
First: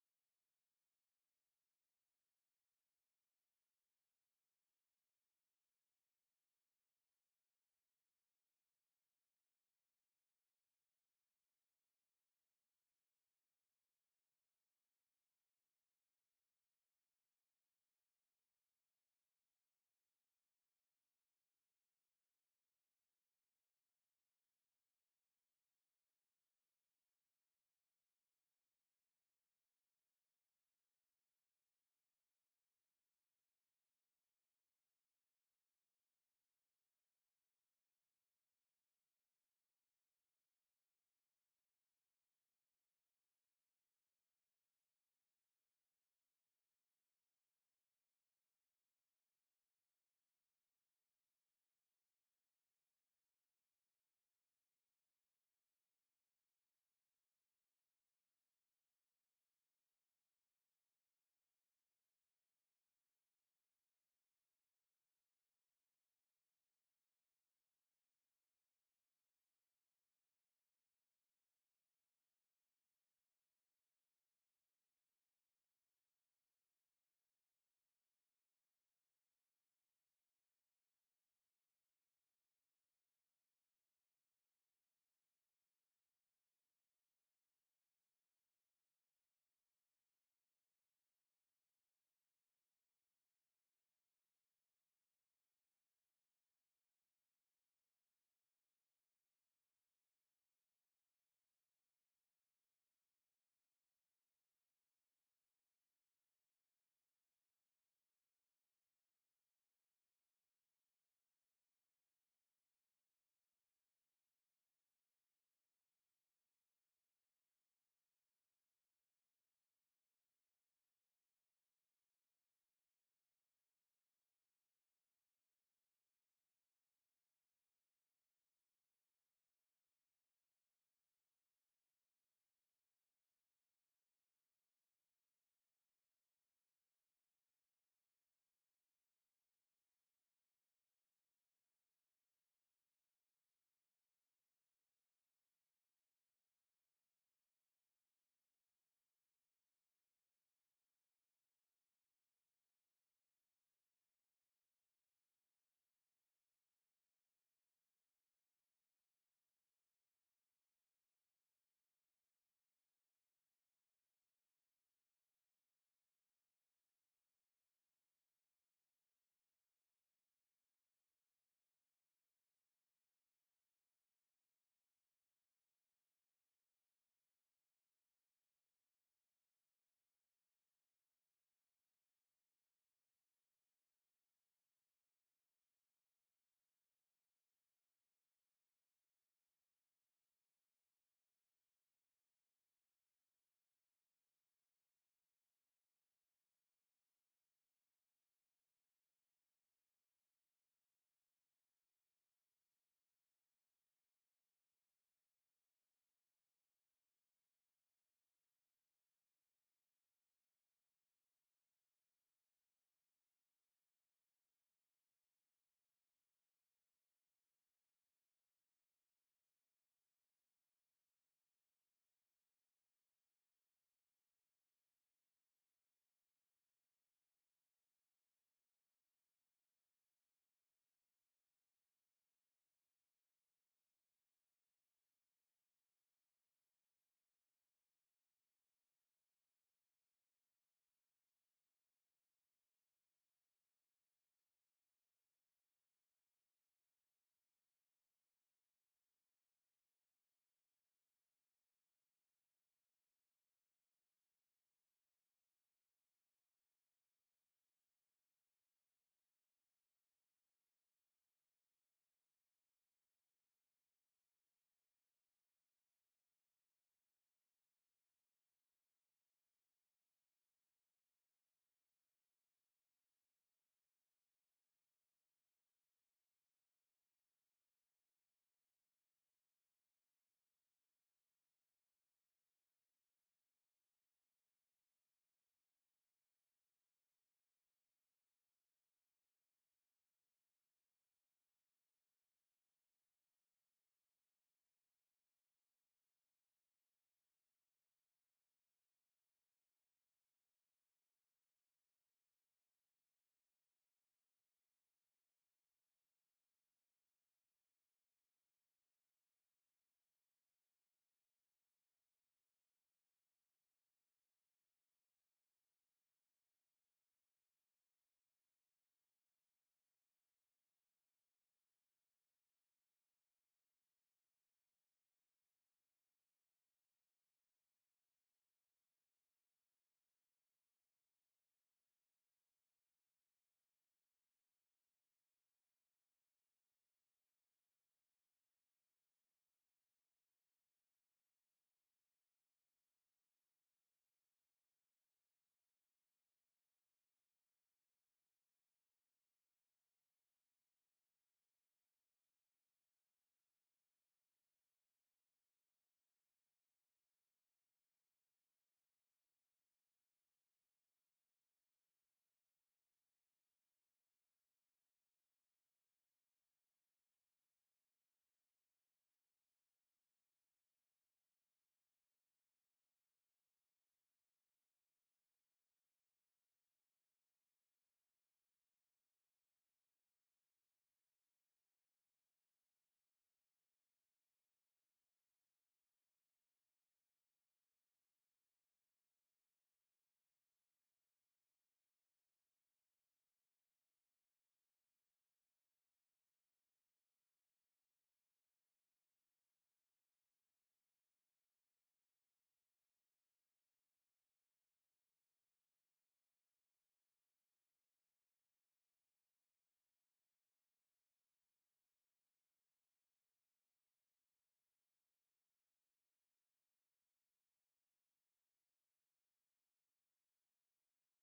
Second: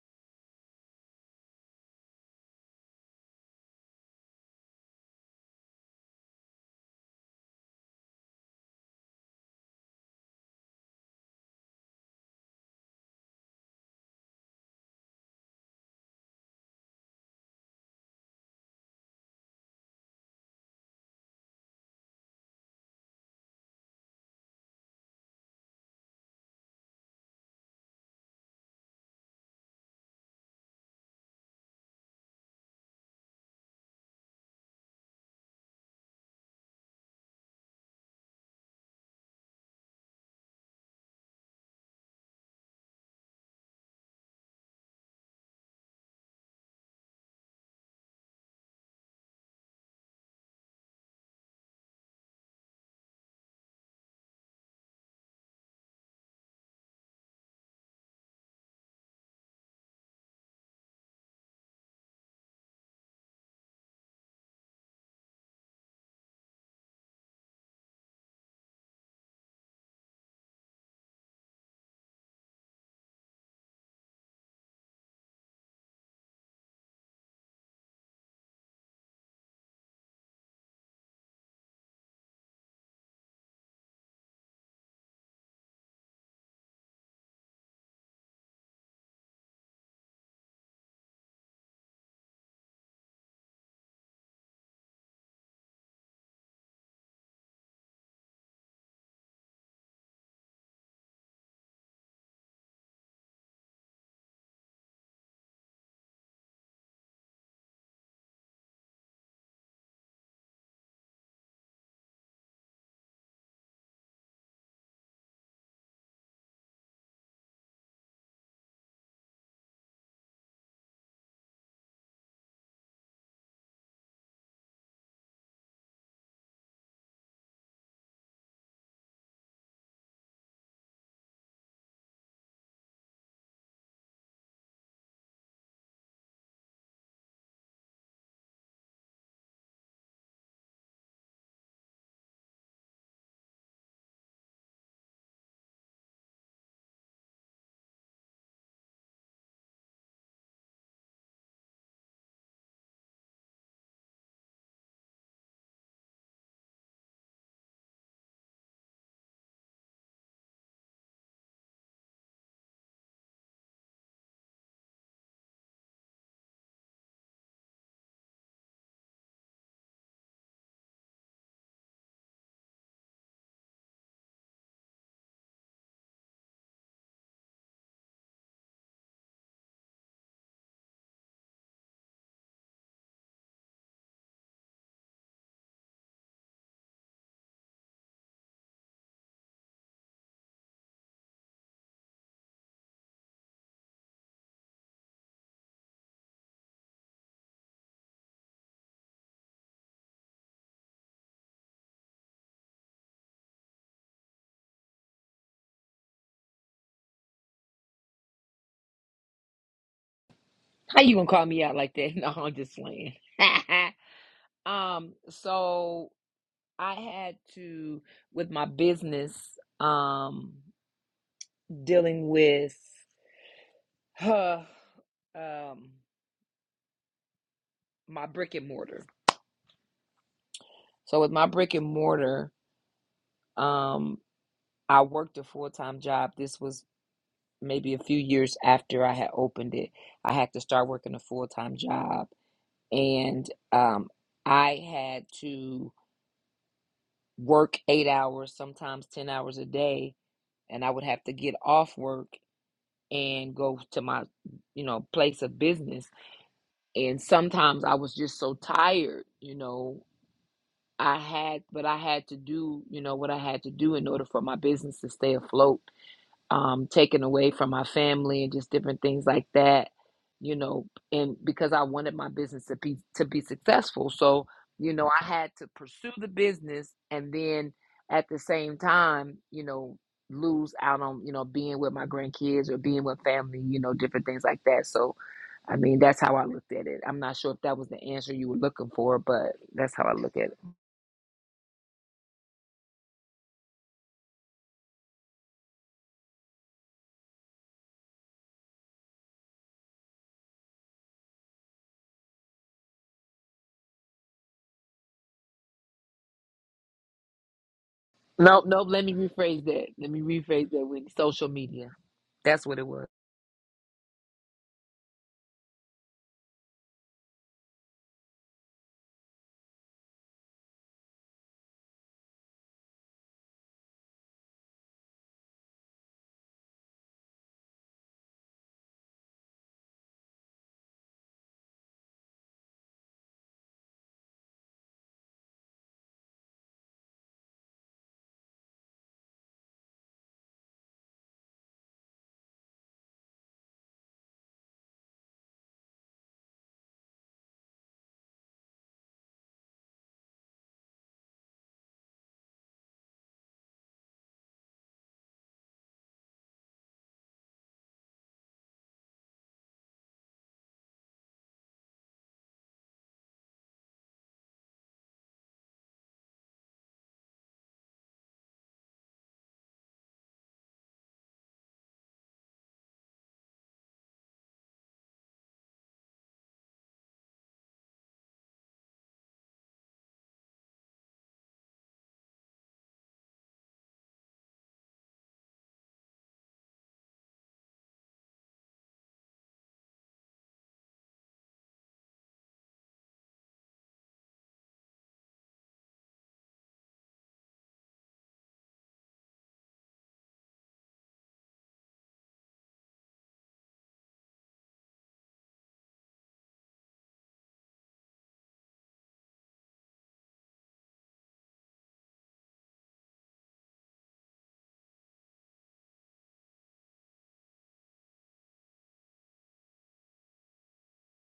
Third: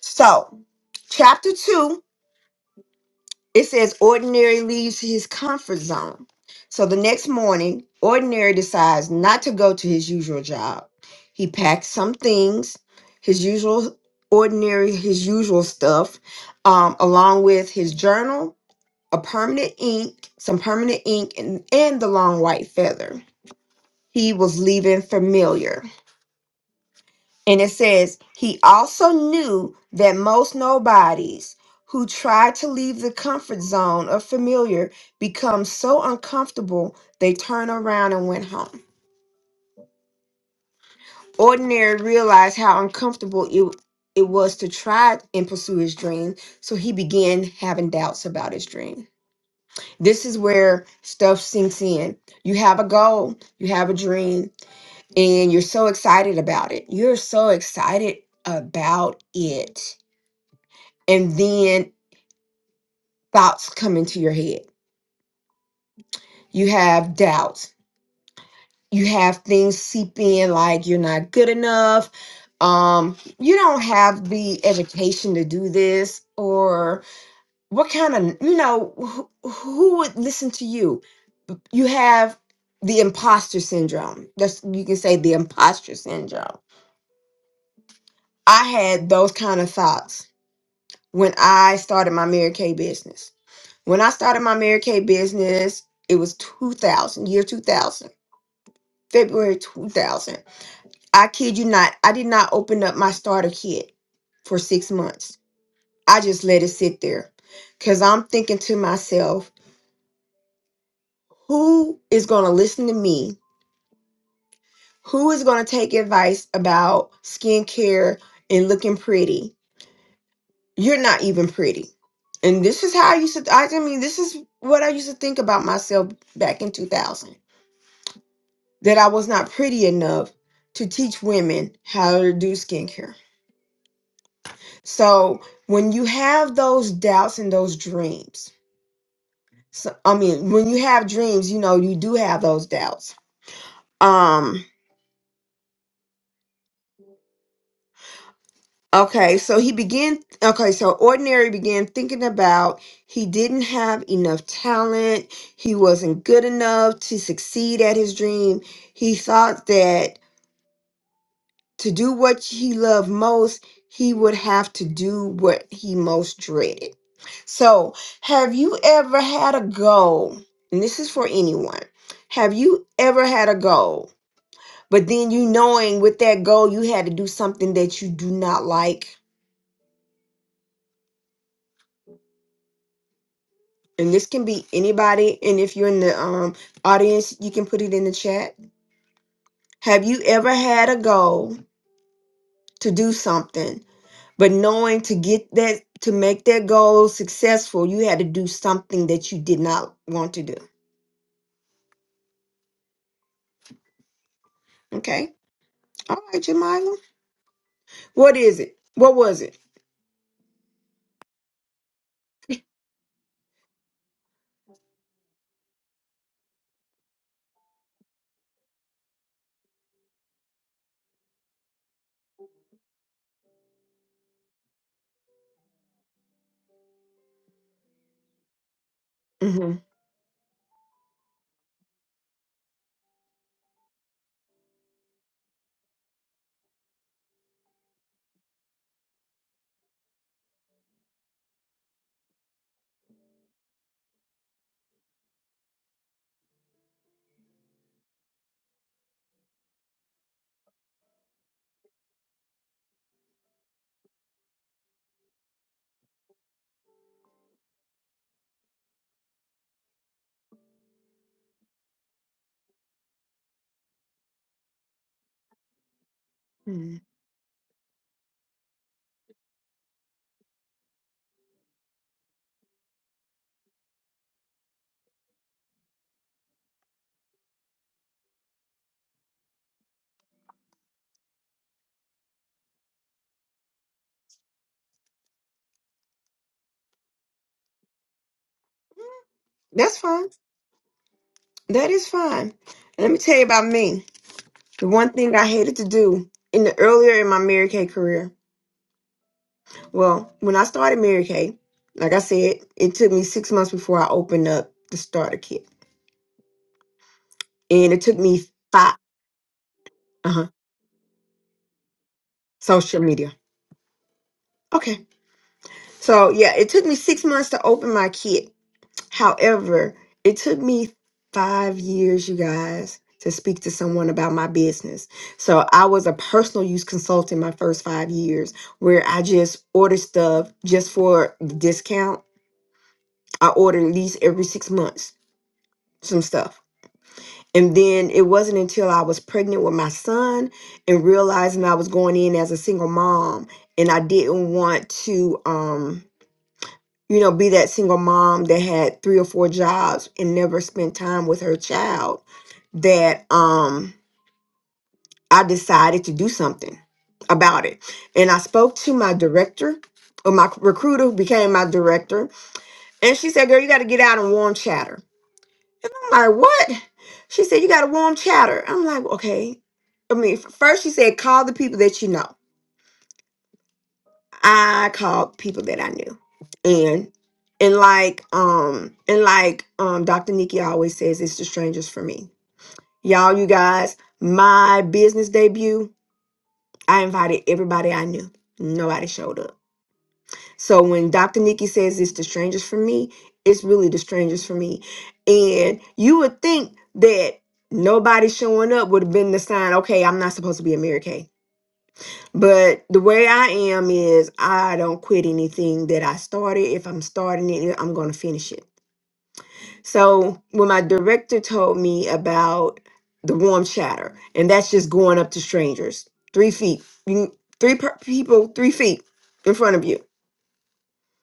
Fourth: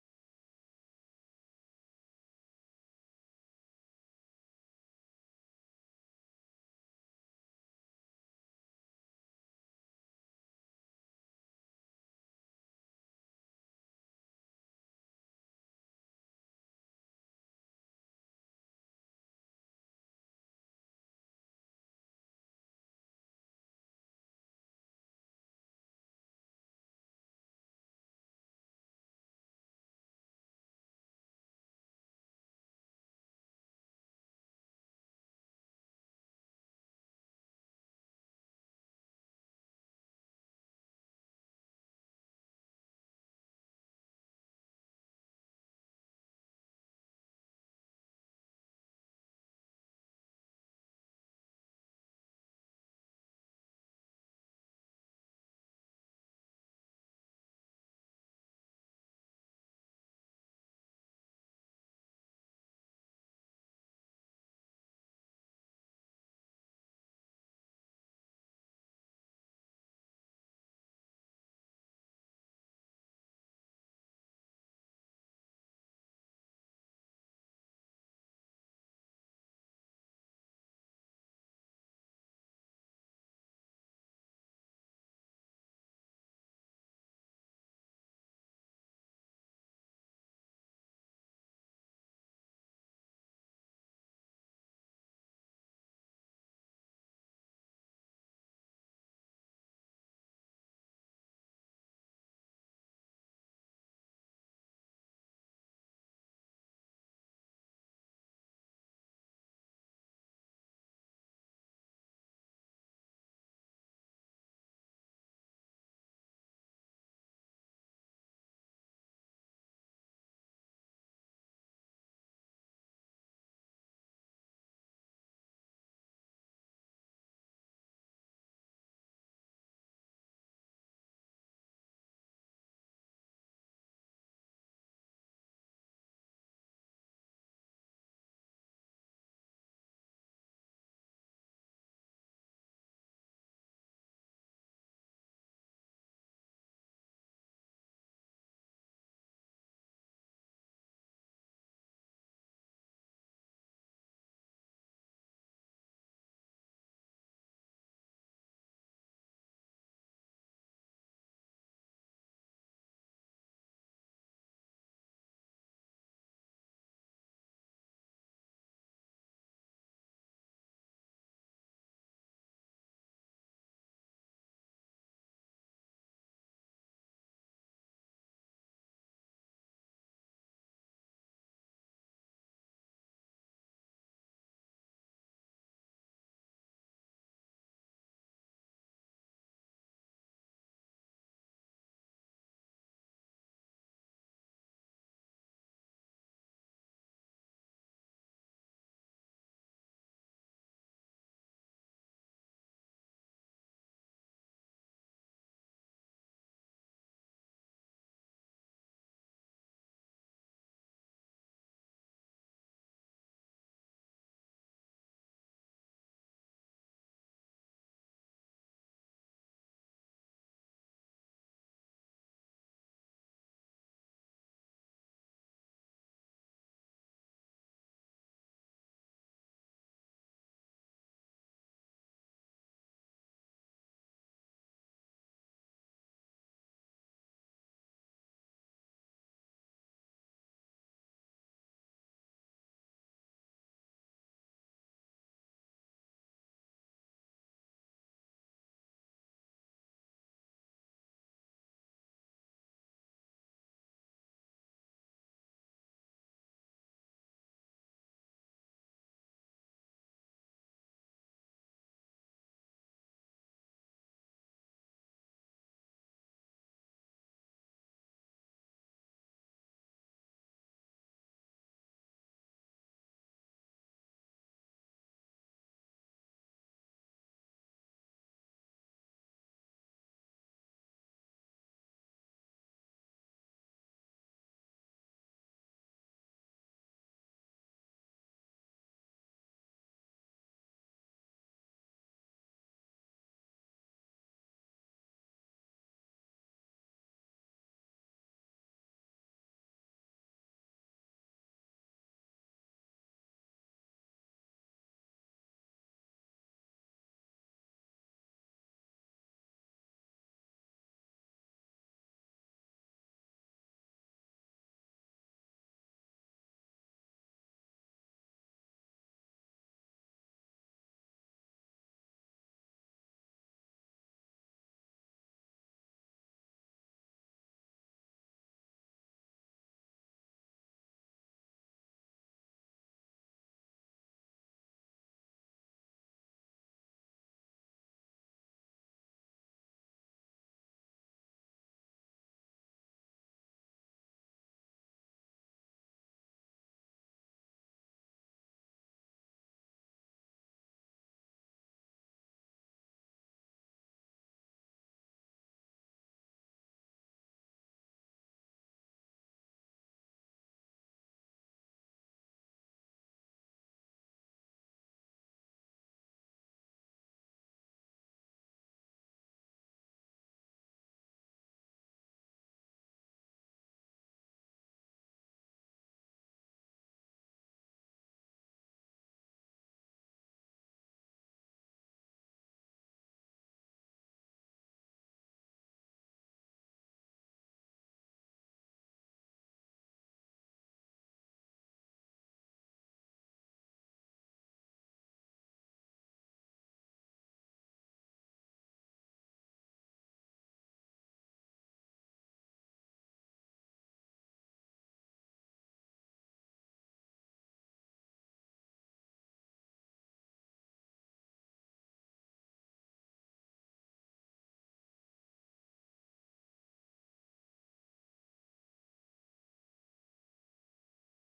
A: So, chapter 2, it says ordinary leaves his comfort zone. So the next morning, ordinary decides not to go to his usual job. He packs some things, his usual ordinary his usual stuff um, along with his journal, a permanent ink, some permanent ink and, and the long white feather. he was leaving familiar. And it says, he also knew that most nobodies who try to leave the comfort zone of familiar become so uncomfortable they turn around and went home. Ordinary realized how uncomfortable it, it was to try and pursue his dream, so he began having doubts about his dream. This is where stuff sinks in. You have a goal, you have a dream, and you're so excited about it. You're so excited about it. And then thoughts come into your head. You have doubts. You have things seep in like you're not good enough. Um, you don't have the education to do this, or what kind of, you know, who, who would listen to you? You have the imposter syndrome. That's, you can say the imposter syndrome. I had those kind of thoughts when I started my Mary Kay business. When I started my Mary Kay business, it was 2000, year 2000, February 2000. I kid you not, I did not open up my starter kit for six months. I just let it sit there because I'm thinking to myself, who is going to listen to me? Who is going to take advice about skincare and looking pretty? you're not even pretty. And this is how I used to, I, I mean, this is what I used to think about myself back in 2000 that I was not pretty enough to teach women how to do skincare. So when you have those doubts and those dreams, so, I mean, when you have dreams, you know, you do have those doubts. Um, Okay, so he began. Okay, so Ordinary began thinking about he didn't have enough talent. He wasn't good enough to succeed at his dream. He thought that to do what he loved most, he would have to do what he most dreaded. So, have you ever had a goal? And this is for anyone. Have you ever had a goal, but then you knowing with that goal you had to do something that you do not like? and this can be anybody and if you're in the um audience you can put it in the chat have you ever had a goal to do something but knowing to get that to make that goal successful you had to do something that you did not want to do okay all right Jamila. what is it what was it
B: How you gonna call me out like that? No, I'm just playing. um, so I had to with my business, um, dealing with huh, um, my brick and mortar.
A: hmm
B: So with my brick and mortar, um, I worked a full time job. This was maybe a few years after I had opened it. I had to start working a full time job and um, I had to work eight hours, sometimes ten hours a day, and I would have to get off work and go to my, you know, place of business. And sometimes I was just so tired, you know. I had, but I had to do, you know, what I had to do in order for my business to stay afloat um, taken away from my family and just different things like that, you know, and because I wanted my business to be to be successful. So, you know, I had to pursue the business and then at the same time, you know, lose out on, you know, being with my grandkids or being with family, you know, different things like that. So, I mean, that's how I looked at it. I'm not sure if that was the answer you were looking for, but that's
A: that's
B: how I
A: fine
B: look at it.
A: that is fine let me tell you about me the one thing i hated to do in the earlier in my mary kay career Well, when I started Mary Kay, like I said, it took me six months before I opened up the starter kit, and it took me
B: Nope, nope.
A: five.
B: Let me rephrase that. Let me
A: Uh huh.
B: rephrase that with social media. That's what it
A: Social
B: was.
A: media. Okay. So yeah, it took me six months to open my kit. However, it took me five years, you guys, to speak to someone about my business. So I was a personal use consultant my first five years, where I just ordered stuff just for the discount. I ordered at least every six months some stuff. And then it wasn't until I was pregnant with my son and realizing I was going in as a single mom and I didn't want to um you know be that single mom that had three or four jobs and never spent time with her child that um I decided to do something about it. And I spoke to my director or my recruiter who became my director and she said, "Girl, you got to get out and warm chatter." I'm like, what? She said, you got a warm chatter. I'm like, okay. I mean, f- first she said, call the people that you know. I called people that I knew. And and like um and like um Dr. Nikki always says, it's the strangers for me. Y'all, you guys, my business debut, I invited everybody I knew. Nobody showed up. So when Dr. Nikki says it's the strangest for me, it's really the strangest for me. And you would think that nobody showing up would have been the sign, okay, I'm not supposed to be a Mary Kay. But the way I am is I don't quit anything that I started. If I'm starting it, I'm going to finish it. So when my director told me about the warm chatter, and that's just going up to strangers, three feet, you- three per- people, three feet in front of you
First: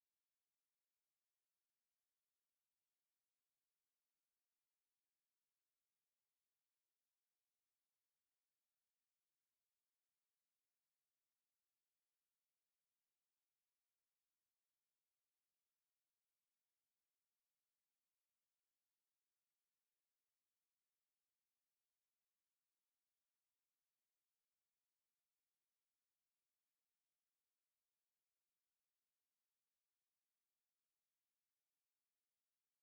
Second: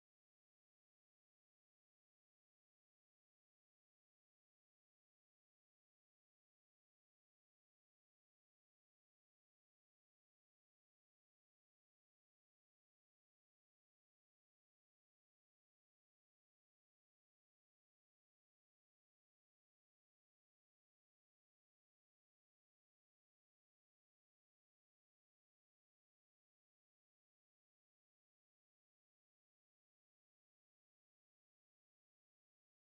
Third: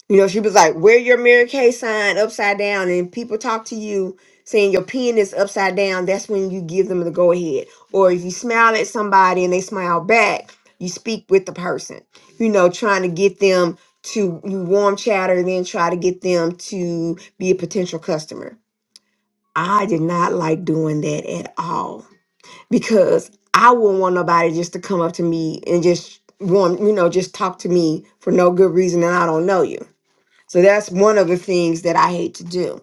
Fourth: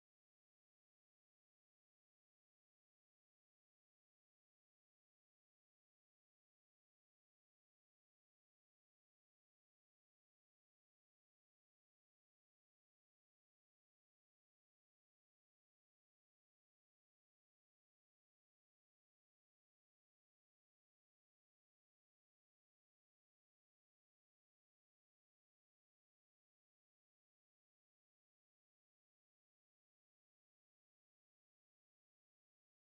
A: you know, she was like, wear your Mary Kay sign upside down, and people talk to you saying your pen is upside down. That's when you give them the go ahead. Or if you smile at somebody and they smile back, you speak with the person, you know, trying to get them to you warm chatter, then try to get them to be a potential customer. I did not like doing that at all because I wouldn't want nobody just to come up to me and just warm, you know, just talk to me for no good reason and I don't know you so that's one of the things that I hate to do.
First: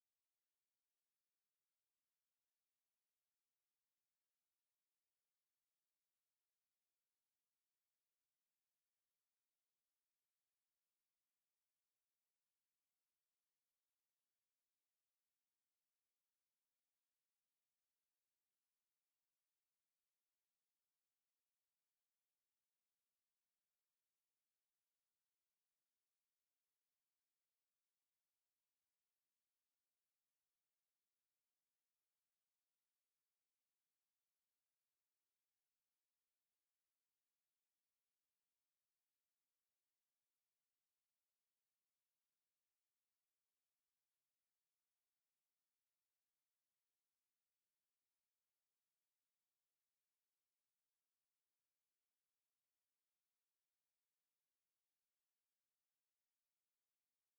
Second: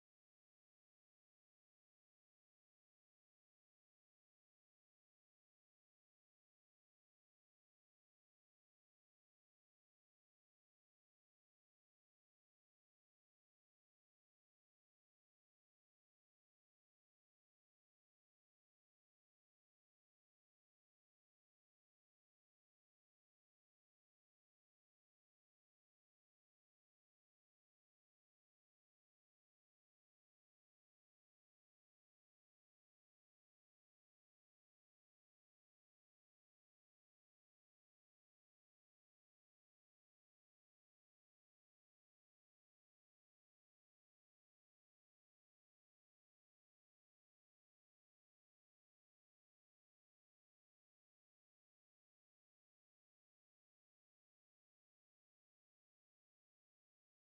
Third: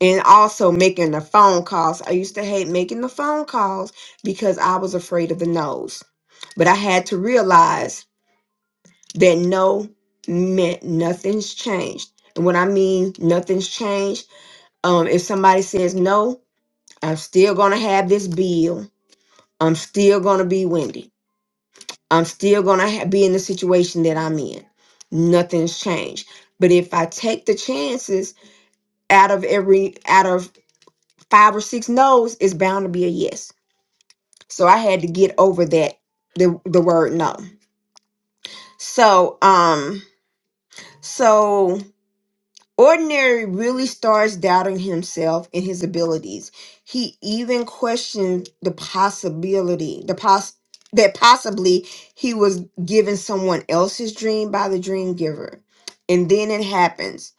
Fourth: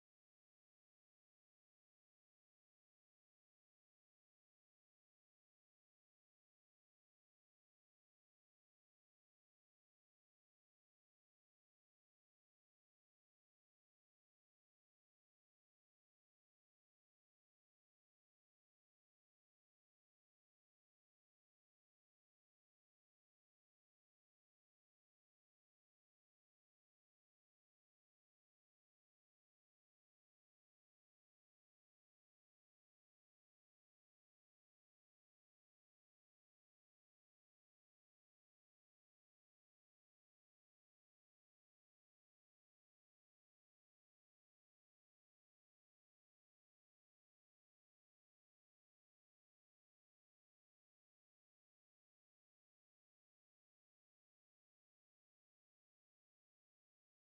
A: And also making the phone calls. I used to hate making the phone calls because I was afraid of the no's. But I had to realize that no meant nothing's changed. And when I mean nothing's changed, um, if somebody says no, I'm still gonna have this bill. I'm still gonna be Wendy. I'm still gonna ha- be in the situation that I'm in. Nothing's changed. But if I take the chances out of every out of five or six no's is bound to be a yes so i had to get over that the the word no so um so ordinary really starts doubting himself and his abilities he even questioned the possibility the pos that possibly he was given someone else's dream by the dream giver and then it happens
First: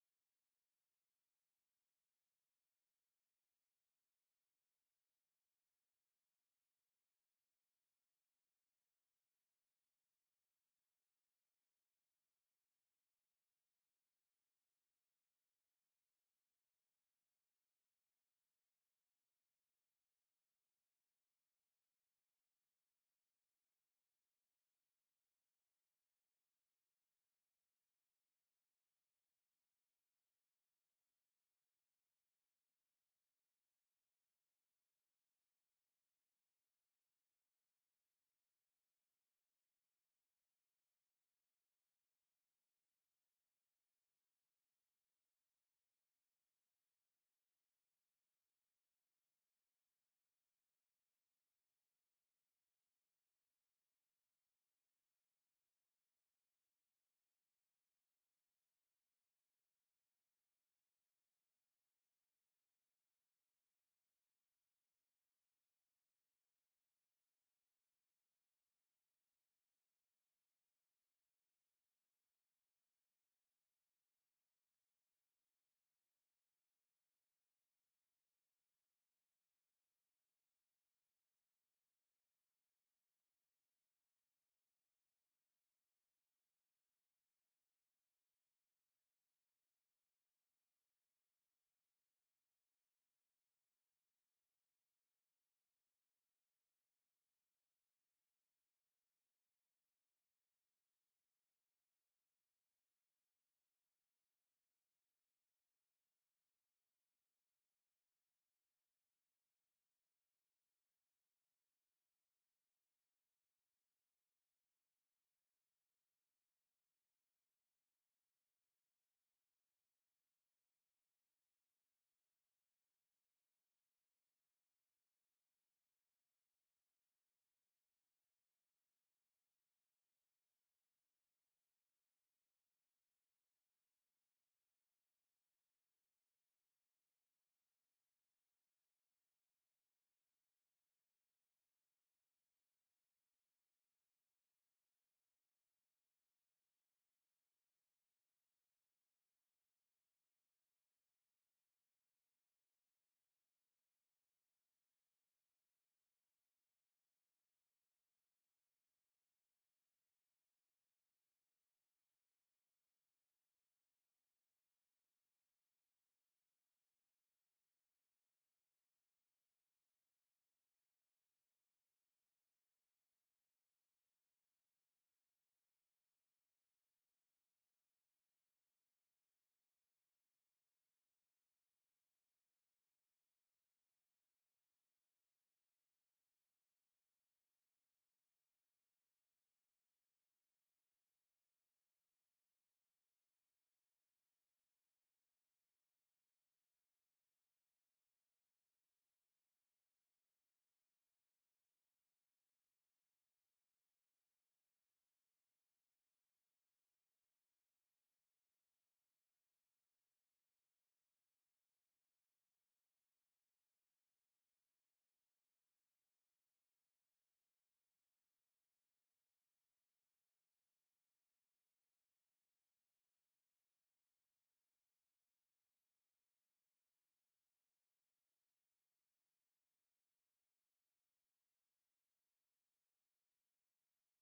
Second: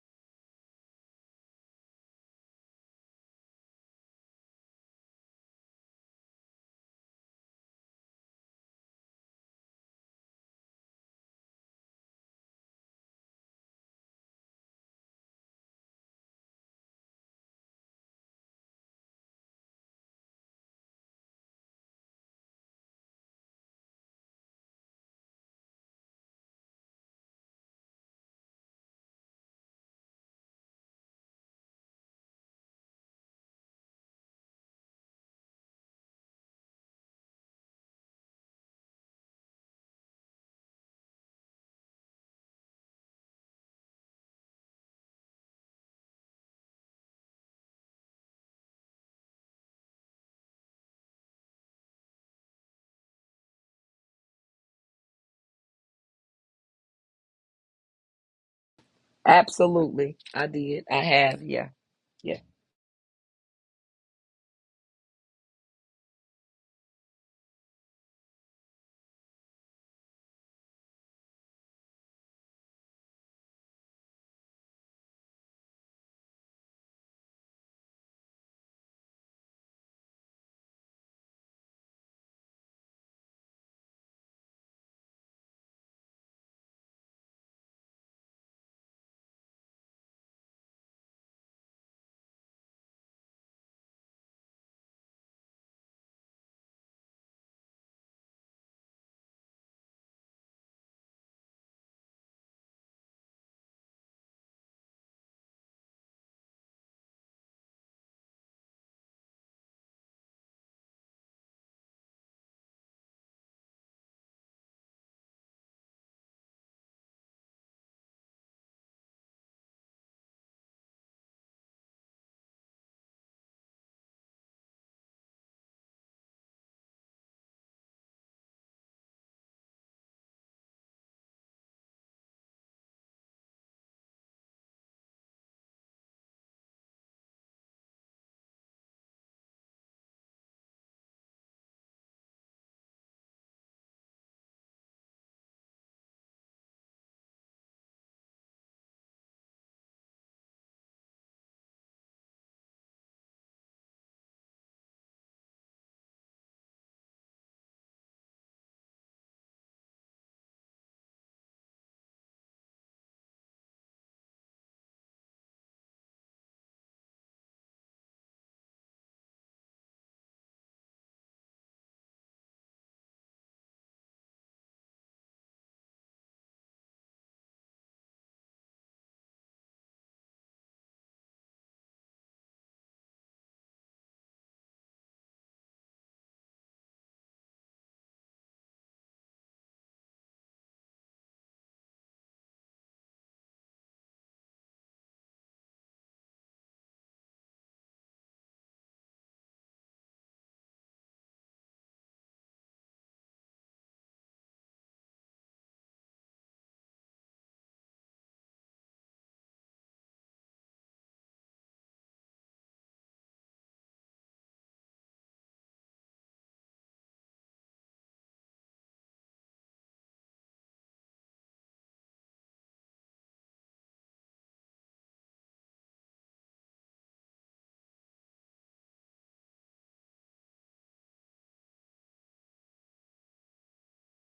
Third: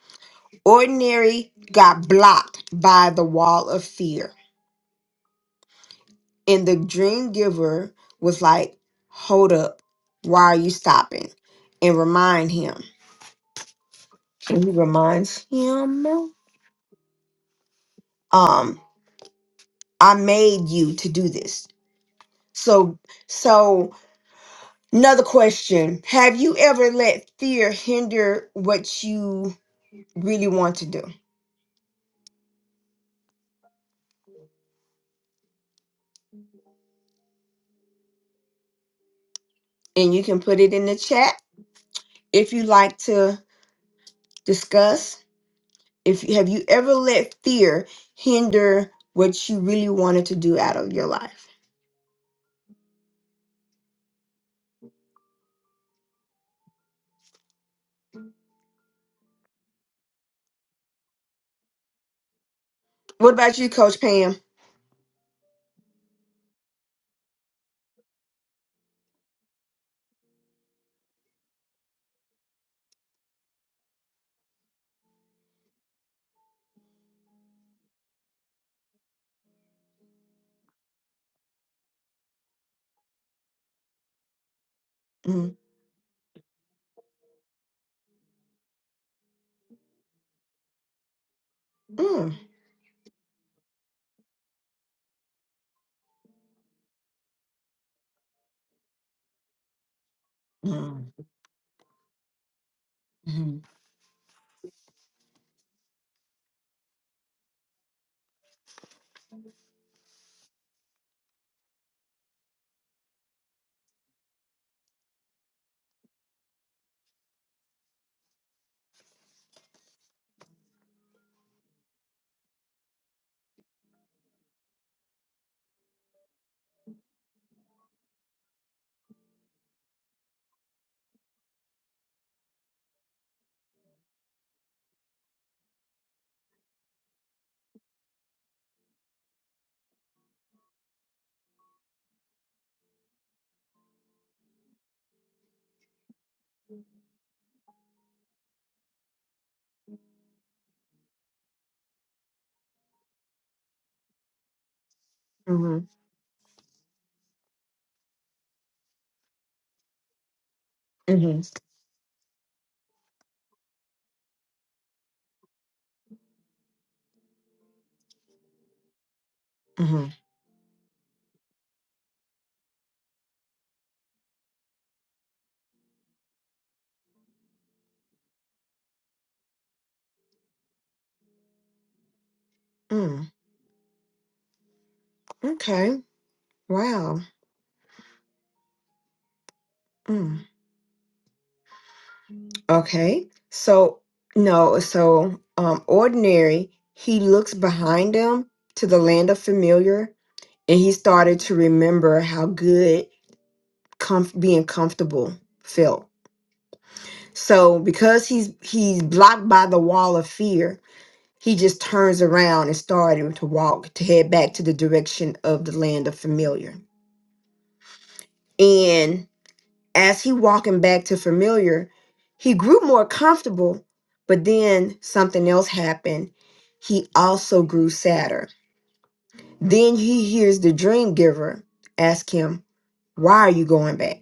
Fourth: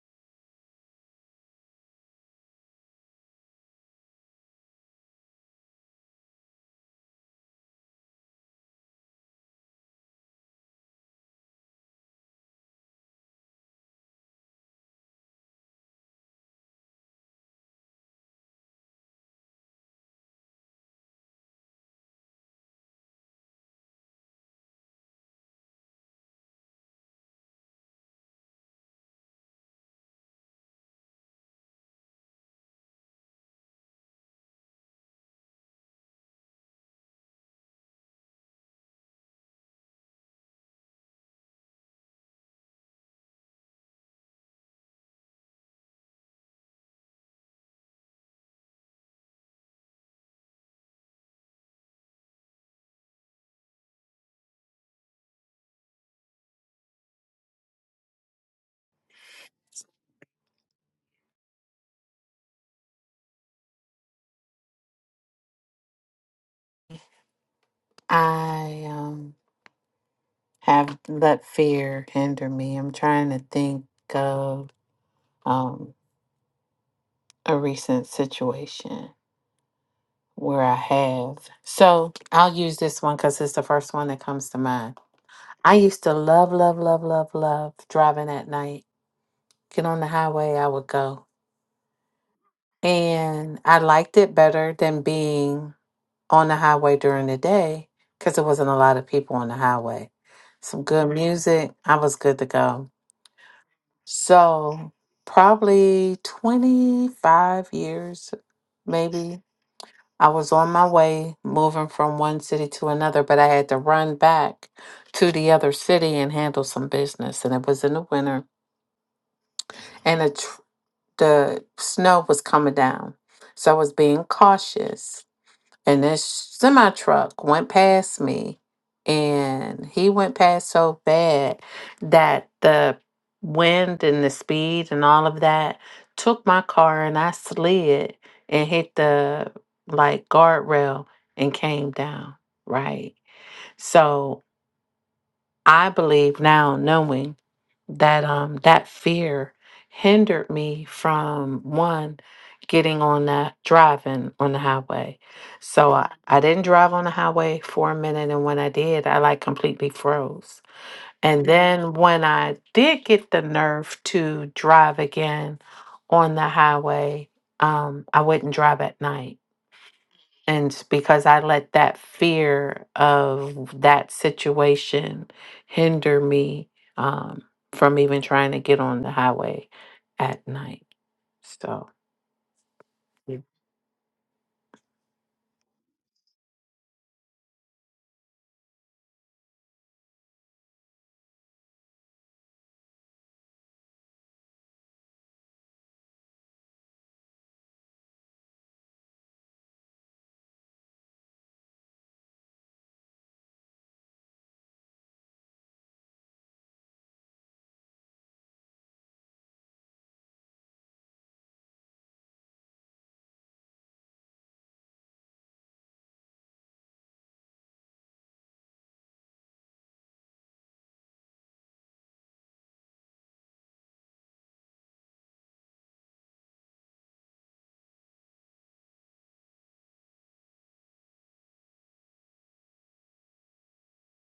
A: ordinary got blocked by the wall of fear And the dream giver was like, Hold up, why are you stopping? And remind him. And he reminds him, um, I made you to do this. So so another question. Have you ever let fear hinder what you really want to do? And you can put it in the chat if you like to discuss. If you have you ever let fear hinder what you really wanted to do out of your life?
B: Absolutely. I did. I have. Yeah. Yeah.
A: What about you, Coach Pam?
C: I um, have let fear hinder me. I'm trying to think of um, a recent situation where I have. So I'll use this one because it's the first one that comes to mind.
A: Mm,
C: I used to love, love, love, love, love driving at night. Get on the highway, I would go.
A: mm,
C: And I liked it better than being on the highway during the day because there wasn't a lot of people on the highway. Some
A: mm,
C: good music, I was good to go.
A: mhm,
C: So, probably 25 years, maybe. I was on my way moving from one city to another, but I had to run back to the other city and handle some business. And it was in the winter, and the, tr- the snow was coming down. So, I was being cautious and that semi truck went past me and he went past so bad that the wind and the speed and all of that took my car and I slid and hit the like guardrail and came down right So. I believe now knowing that um that fear hindered me from one getting on that driving on the highway.
A: mhm,
C: So I, I didn't drive on the highway for a minute and when I did I like completely froze. And
A: mhm,
C: then when I did get the nerve to drive again on the highway, um I wouldn't drive at night.
A: mhm,
C: And because I let that fear of that situation hinder me um, from even trying to get on the highway at night. So,
A: mm.
C: yeah.
A: Okay. Wow. Mm. Okay. So no. So um, ordinary. He looks behind him to the land of familiar, and he started to remember how good comf- being comfortable felt. So because he's he's blocked by the wall of fear, He just turns around and started to walk to head back to the direction of the land of familiar. And as he walking back to familiar, he grew more comfortable, but then something else happened. He also grew sadder. Then he hears the dream giver ask him, "Why are you going back?"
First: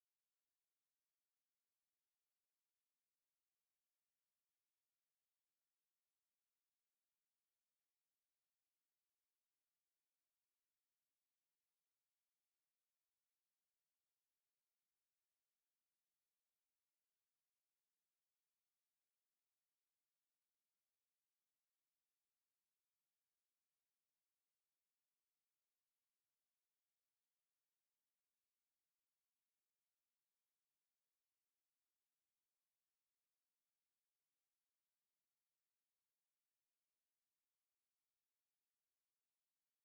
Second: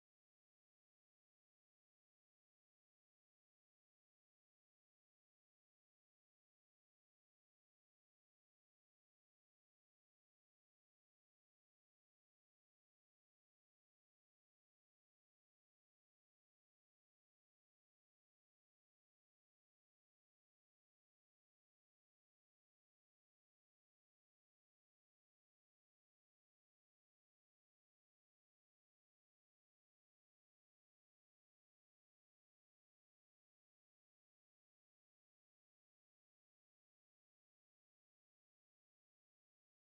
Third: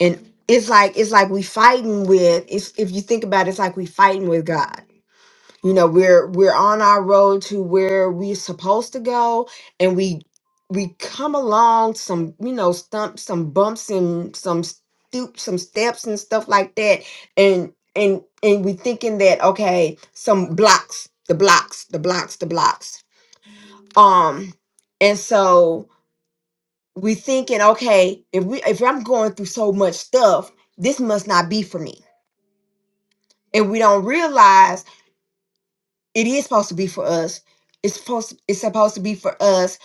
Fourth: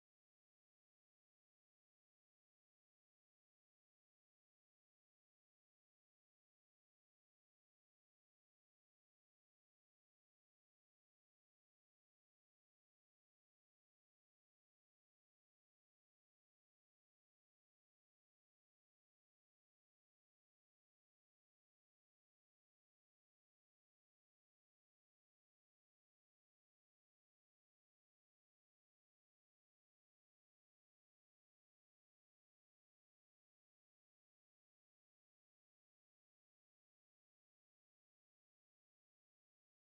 A: And it's like it's like we fighting with. It's if you think about it, it's like we fighting with God you know we're we're on our road to where we're supposed to go and we we come along some you know stumps some bumps and some stoop some steps and stuff like that and and and we thinking that okay some blocks the blocks the blocks the blocks um and so we thinking okay if we if i'm going through so much stuff this must not be for me and we don't realize it is supposed to be for us. It's supposed it's supposed to be for us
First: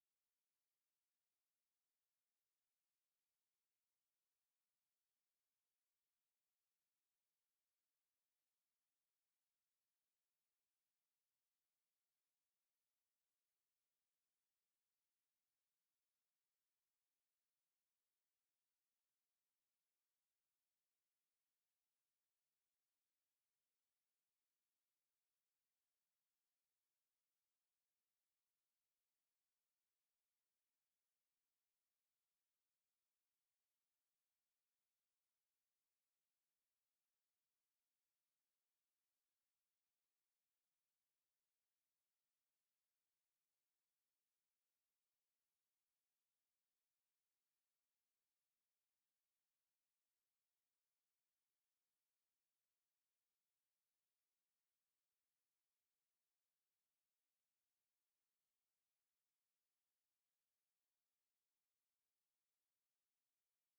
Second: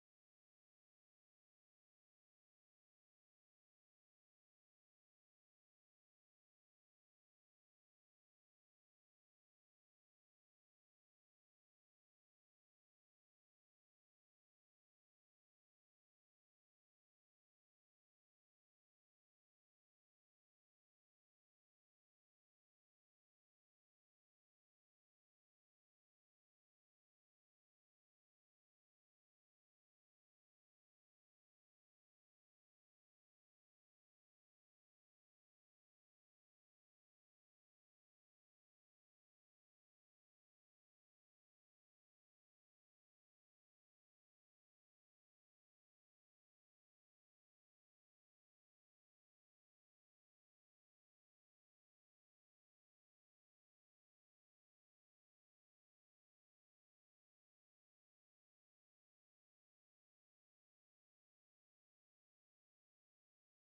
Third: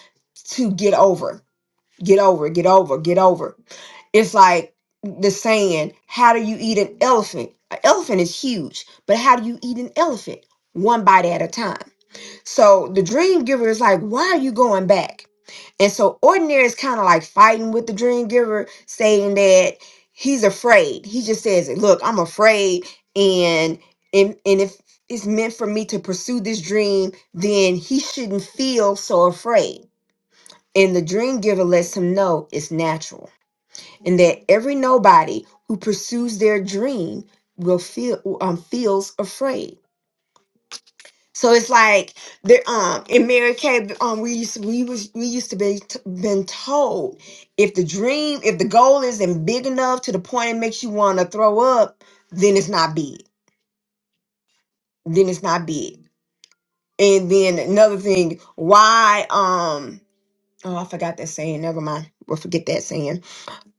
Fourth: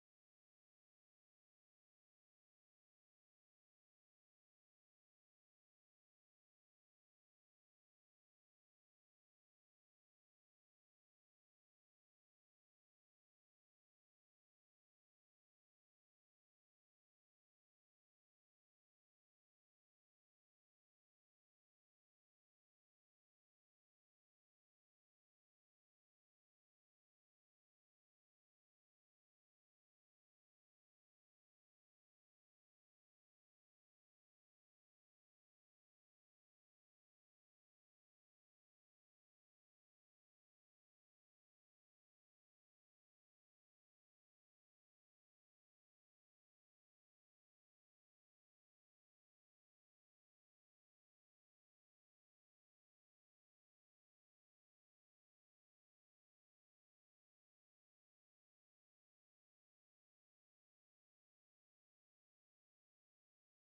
A: to get over, get over, get over, get over. It's like the saying, how do you eat an elephant? An elephant is huge, but how do you eat an elephant? One bite at a time. So the dream giver is like, why are you going back? And so ordinary is kind of like fighting with the dream giver, saying that he's afraid. He just says, look, I'm afraid. And and, and if it's meant for me to pursue this dream, then he shouldn't feel so afraid. And the dream giver lets him know it's natural and that every nobody who pursues their dream will feel um, feels afraid so it's like there. um in Mary Kay, um we used to, we was we used to be t- been told if the dream if the goal isn't big enough to the point it makes you want to throw up, then it's not big. Then it's not big. And then another thing, why um oh I forgot that saying. Never mind. We'll forget that saying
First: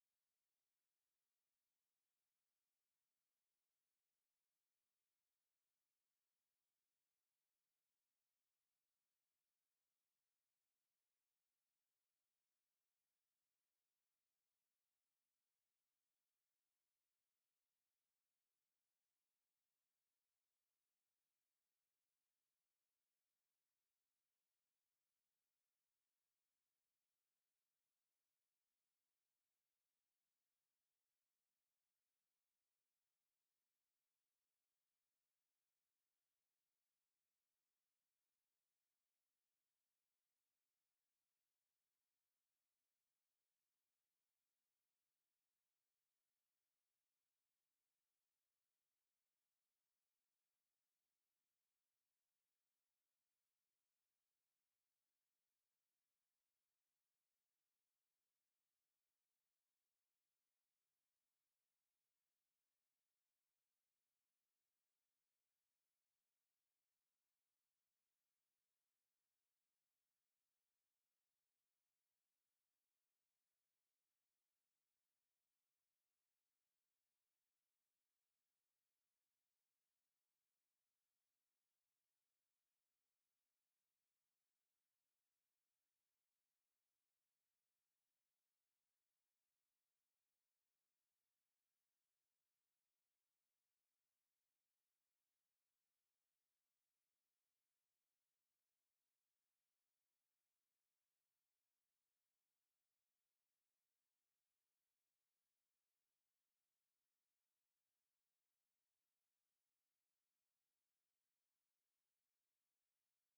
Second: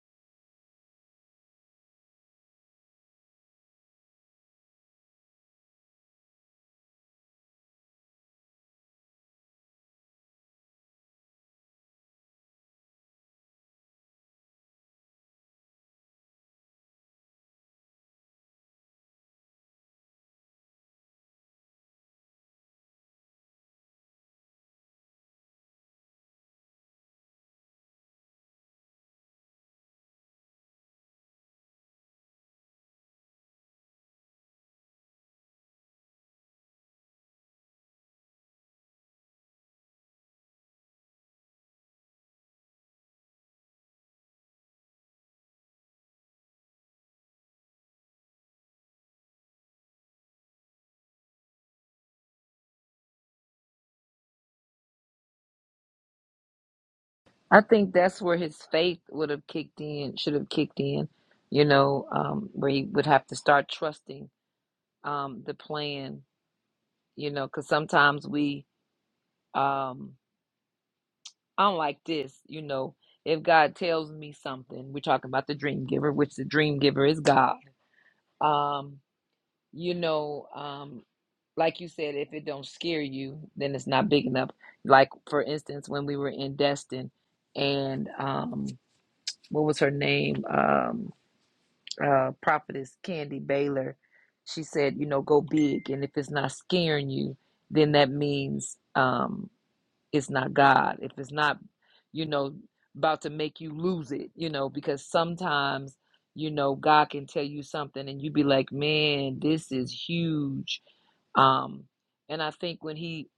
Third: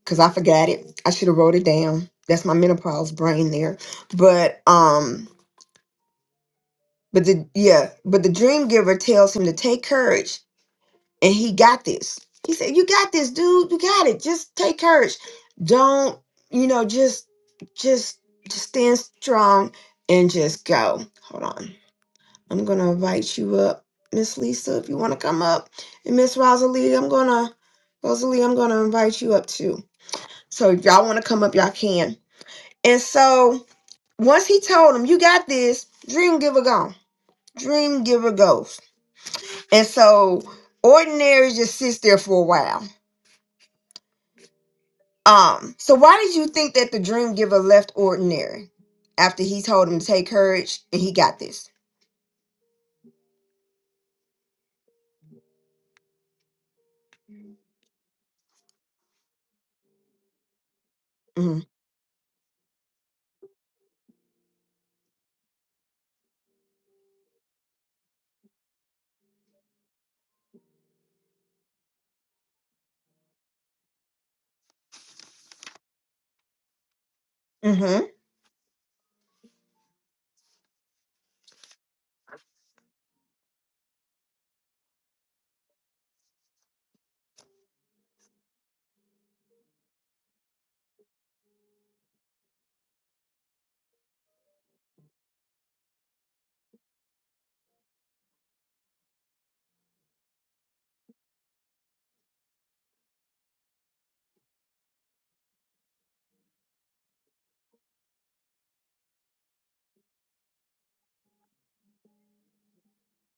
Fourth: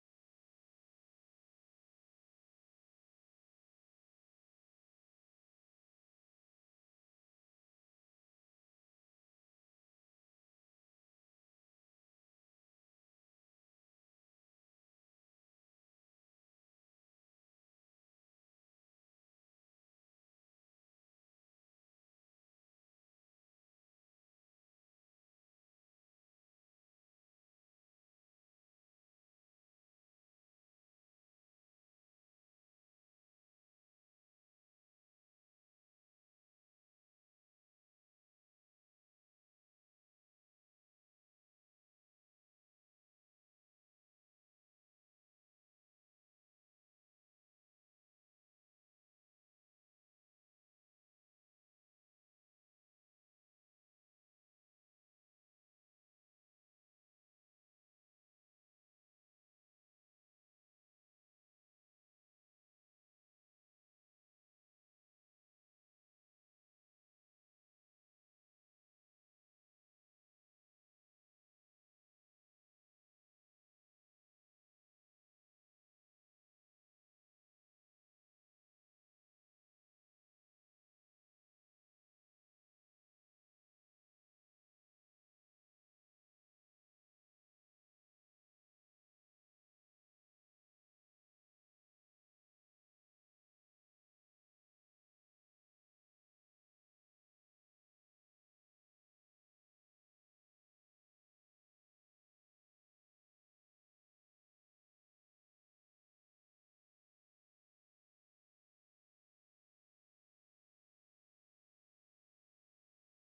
A: because I forgot it. I should have wrote it down. That's my menopause brain there. But um but the yeah but the dream giver tells him to take courage and he got this. He said, "You got this, dude. You got it. Just take courage. Don't, you know, just just just stand strong and just go. Hold on. I'm going to invite you up, Miss Lisa, if you want to come up. And Miss Rosalie, I'm going to Rosalie, I'm going to invite you up too. So if y'all want to come up, y'all can. And so once he told him, "You got this. Dream giver gone. Dream giver goes." And so ordinary just sits there for a while Um, so why did you think that the dream giver left ordinary after he told him to take courage and he got this?
B: I think that's where his faith would have kicked in, should have kicked in,
A: hmm
B: you know, um, where he would have to start trusting um, the plan, you know, because sometimes we, um, I'm like this, you know, if God tells me something, we're talking about the dream giver, which the dream giver is God.
A: hmm
B: Um, you know, um, like you said, if it don't scare you, then it's not big enough. Like for instance, when we were in Destin, and um, what was her name? Um, uh, prophetess Candy Baylor. She said, you know, go big, and if it's not scaring you, then that means um, it's not God, if it's not, you know, about to make you lose it, you know, because sometimes, you know, God can tell you something and you be like, man, this is huge. Um, and I think when he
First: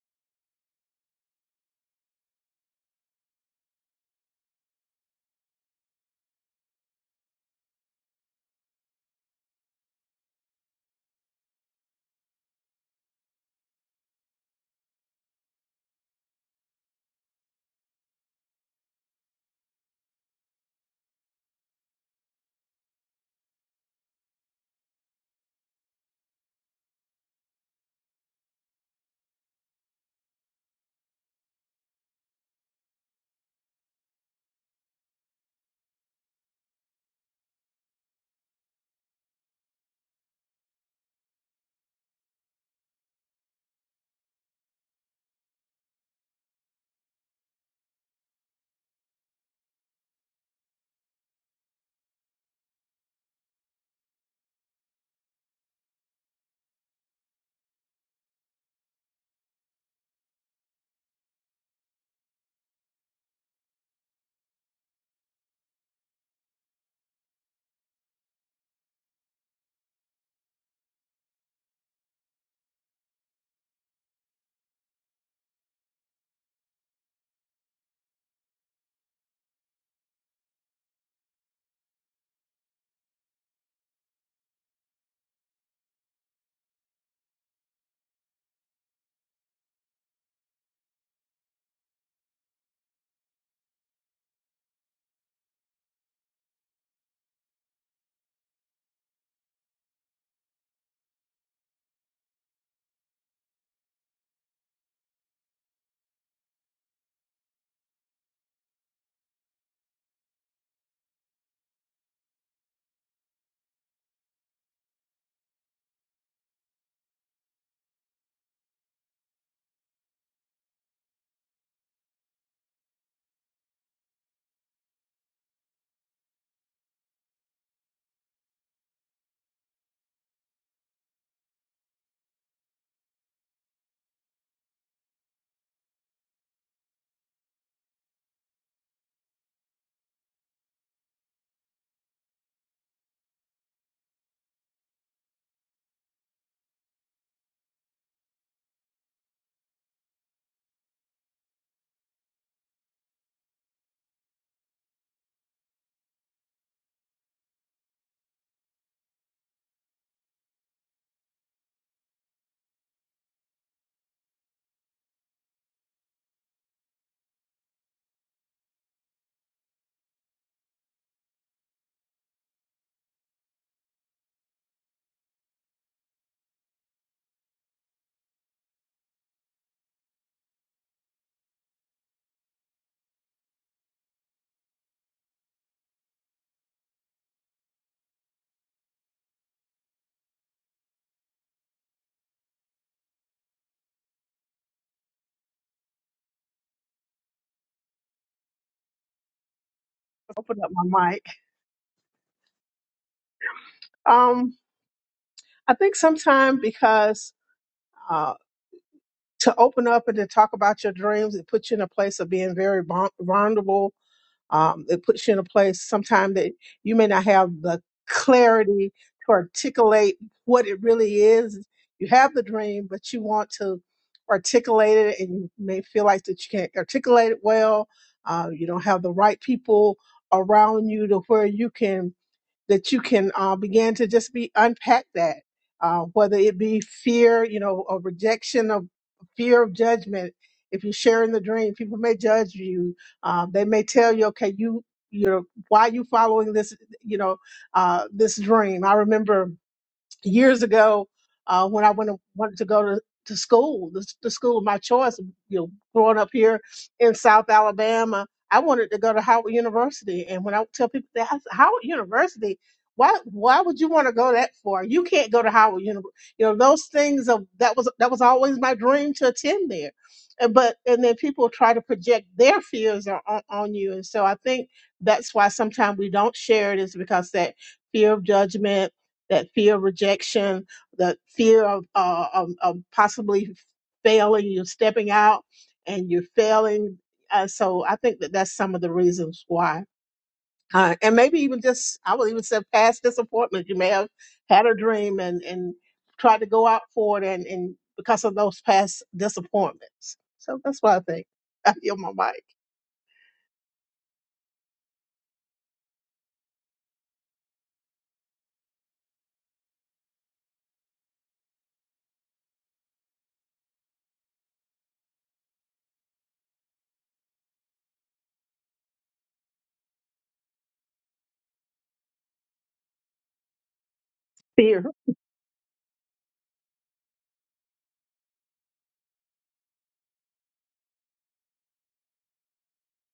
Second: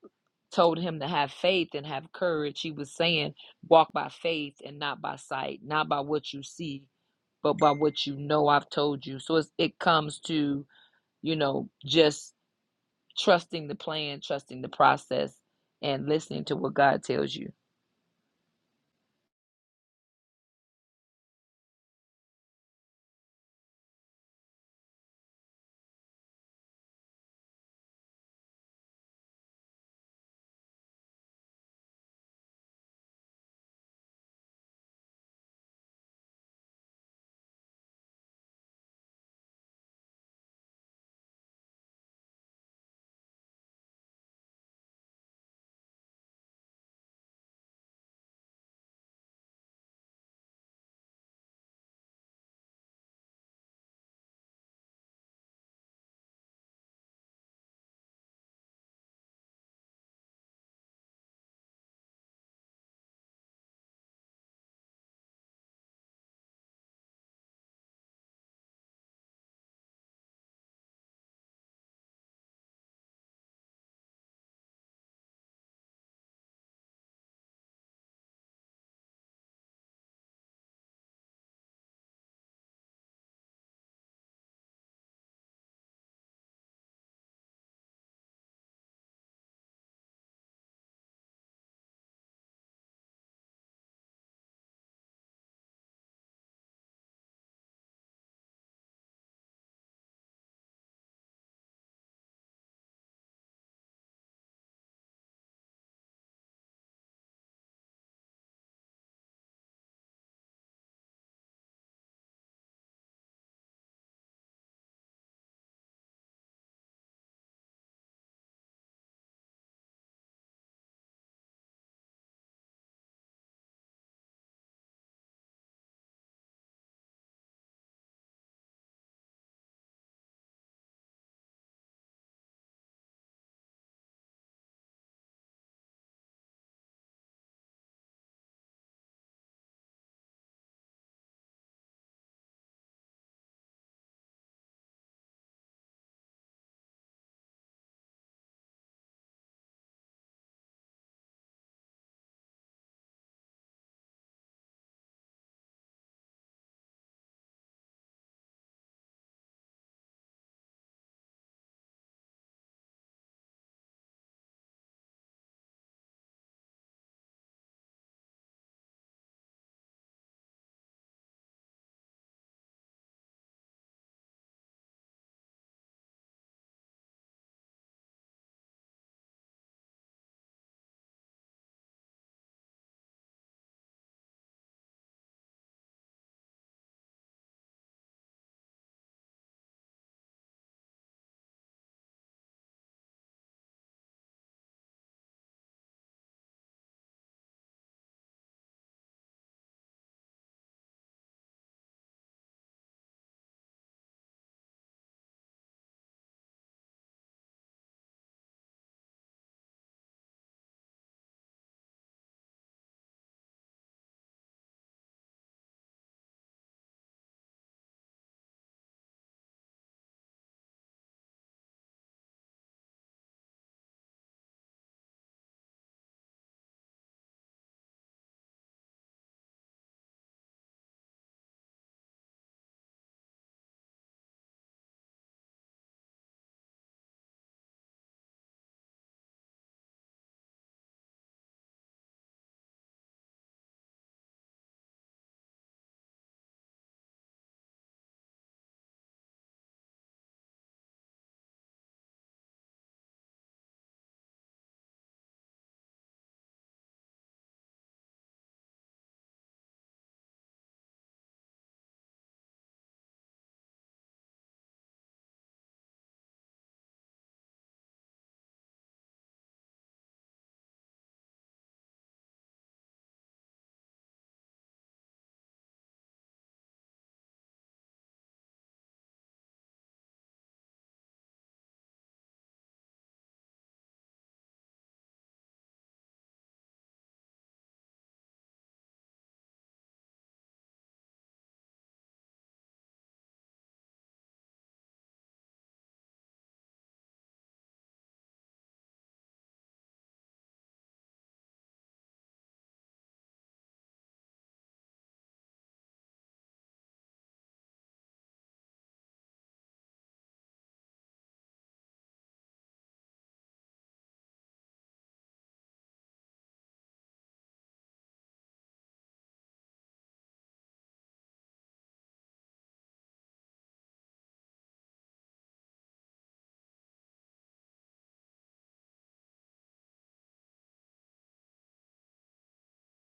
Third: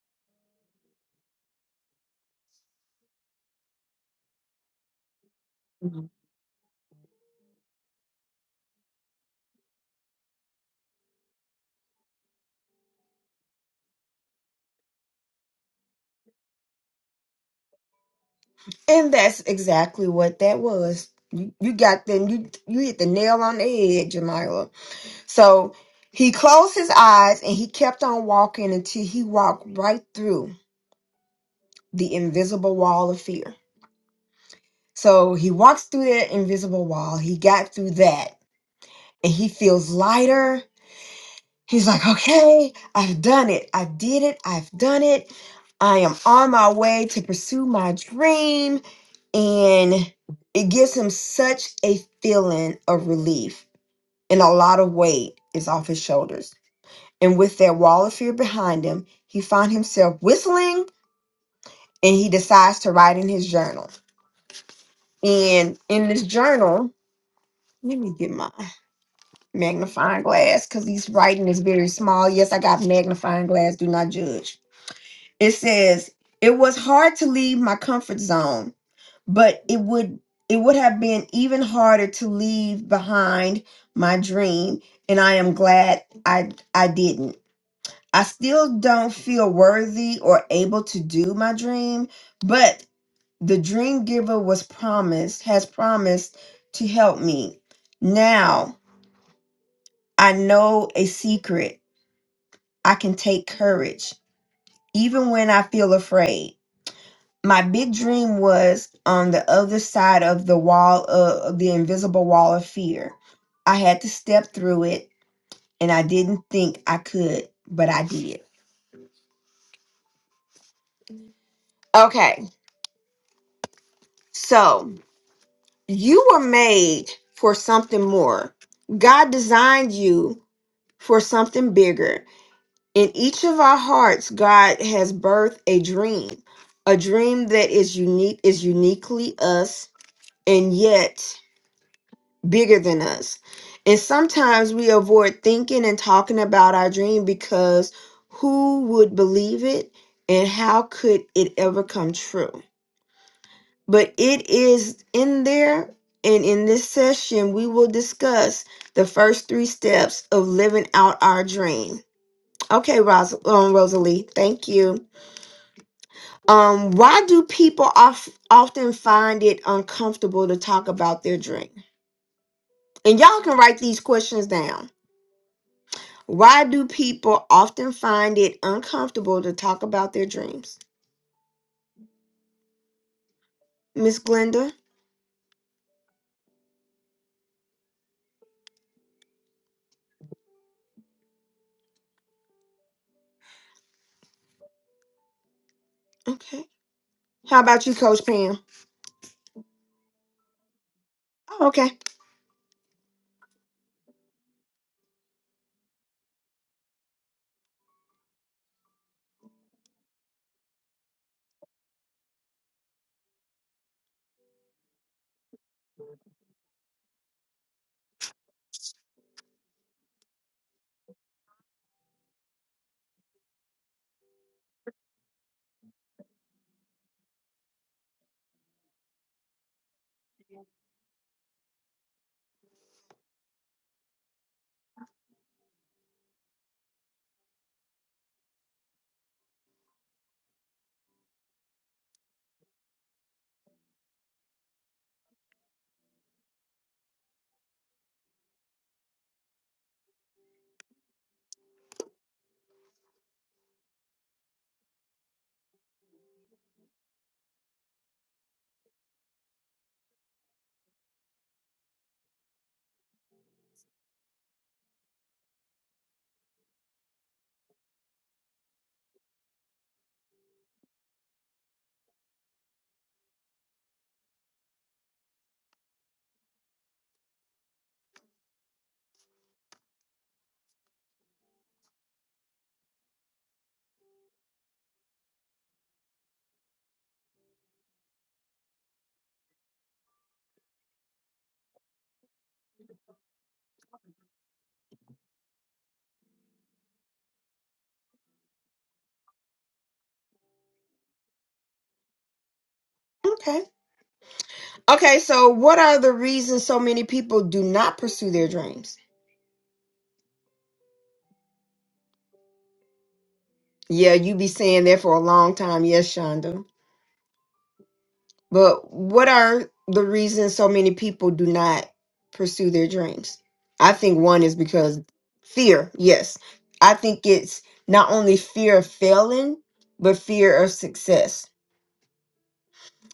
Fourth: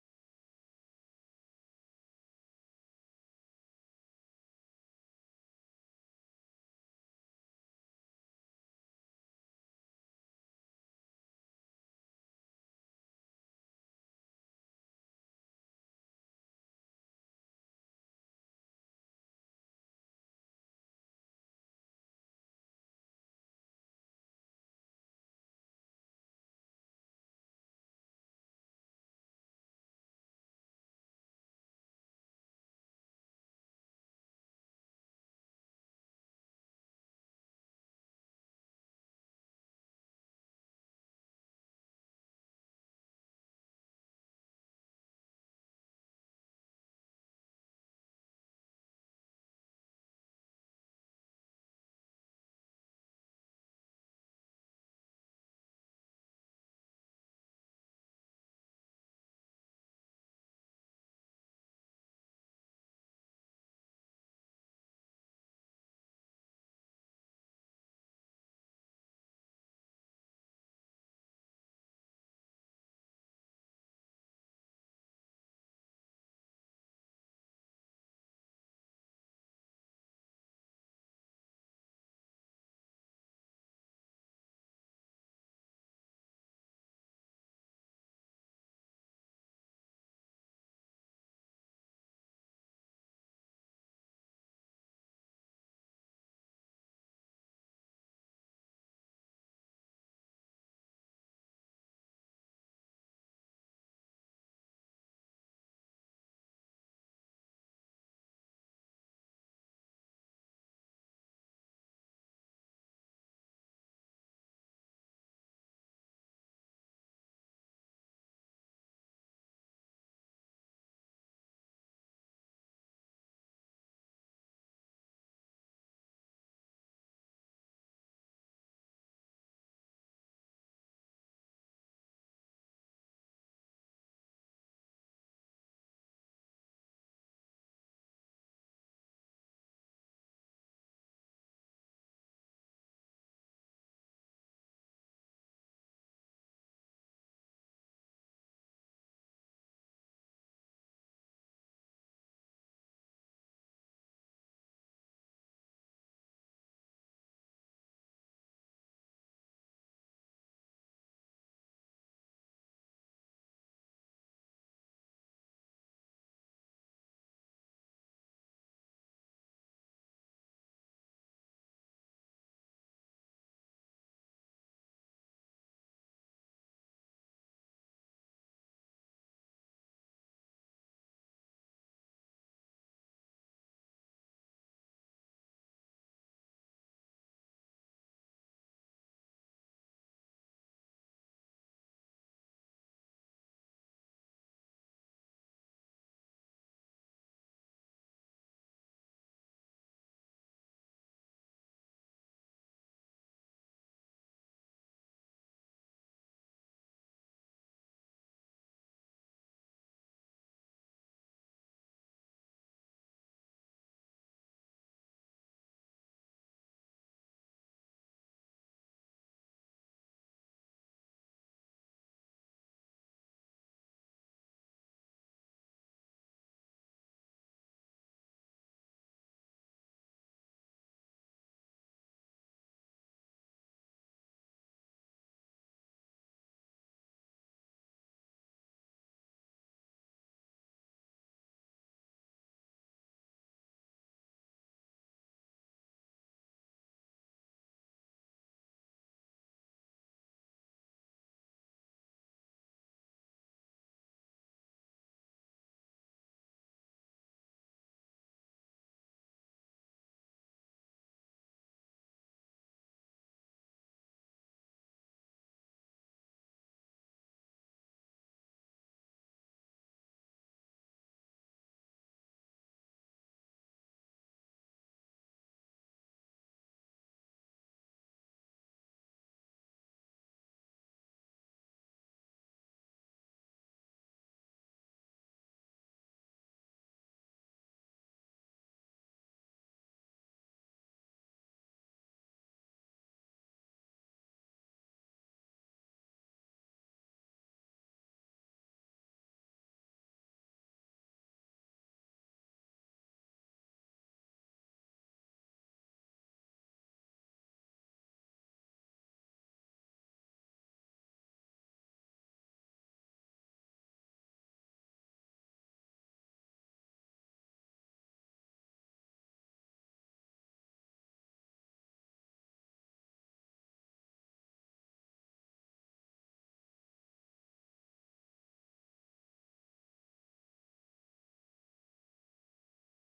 B: told him to have faith and have courage, he was saying, walk by faith and not by sight, not by what you see, but by what you know I've told you. So it's, it comes to, you know, just trusting the plan, trusting the process, and listening to what God tells you.
A: And that's exactly what that was. You, you got them. You you hit the nail on the head, Jamila. So he closed his eyes and he kept on walking until he walked right through the invisible wall of fear. So he walks through that invisible wall. He got through that, and he feels lighter He's like, okay, I've done it. I did it. I've done it. I am on my way to pursue my dream. And it gives him such a feeling of relief. And a lot of weight is off his shoulders. And with that wall of fear behind him, he finds himself whistling and he decides to write in his journal. And in this journal, let me get my magnifying glass because he's writing is very small. Yes, I got magnifying glass. Do not judge. It says, "It was hard to leave my comfort zone, but it would it would have been even harder to leave behind my dream, and I am glad I I didn't. I still don't feel worthy or able to do my dream, but the dream giver was promised has promised to help me. Now I know a secret. I can take courage even when I feel afraid. my big dream was on the other side of the wall of the invisible wall of fear. I had to step through it and I didn't think I could, but I did. Okay. So, you were made for something more. God designed you for something bigger. In each of our hearts, God has birthed a dream, a dream that is unique is uniquely us and yet bigger than us. And sometimes we avoid thinking and talking about our dream because who would believe it and how could it ever come true? But it is in there. And in this session, we will discuss the first three steps of living out our dream. Okay, Ros- um, Rosalie, thank you. Um, why do people of- often find it uncomfortable to talk about their dream? And y'all can write these questions down. Why do people often find it uncomfortable to talk about their dreams? Miss Glenda. Okay. How about you, Coach Pam?
D: open up my mic.
A: Oh, okay.
D: Um, I think sometimes because uh, to open up and to talk about your dreams, it puts you in a place of being very vul- vulnerable. Um, it puts you in a place sometimes that you may not have the clarity to articulate what it really is. You have the dream, but you want to articulate it, and you may feel like that you can't articulate it well. Uh, you don't have the right people around you to where you can that you can uh, begin to just be unpack that, uh, whether it be fear, you know, or rejection of fear of judgment. If you share in the dream, people may judge you. Um, they may tell you, okay, you, you know, why are you following this, you know, uh, this dream? I remember years ago uh, when I went wanted to go to, to school, the, the school of my choice, you know, growing up here in South Alabama, I wanted to go to Howard University. And when I tell people that I said, Howard University, why why would you want to go that far? You can't go to Howard University. You know, those things of that was that was always my dream to attend there. And but and then people try to project their fears on, on on you. And so I think that's why sometimes we don't share it is because that fear of judgment that fear of rejection, that fear of, uh, of, of possibly failing, you're stepping out and you're failing. Uh, so I think that that's some of the reasons why. Uh, and maybe even just, I would even say past disappointment. You may have had a dream and, and tried to go out for it and, and because of those past disappointments. So that's what I think. I feel my mic.
A: Okay. Okay, so what are the reasons so many people do not pursue their dreams? Yeah, you be saying that for a long time. Yes, Shonda. But what are the reasons so many people do not pursue their dreams? I think one is
D: Fear.
A: because fear. Yes. I think it's not only fear of failing, but fear of success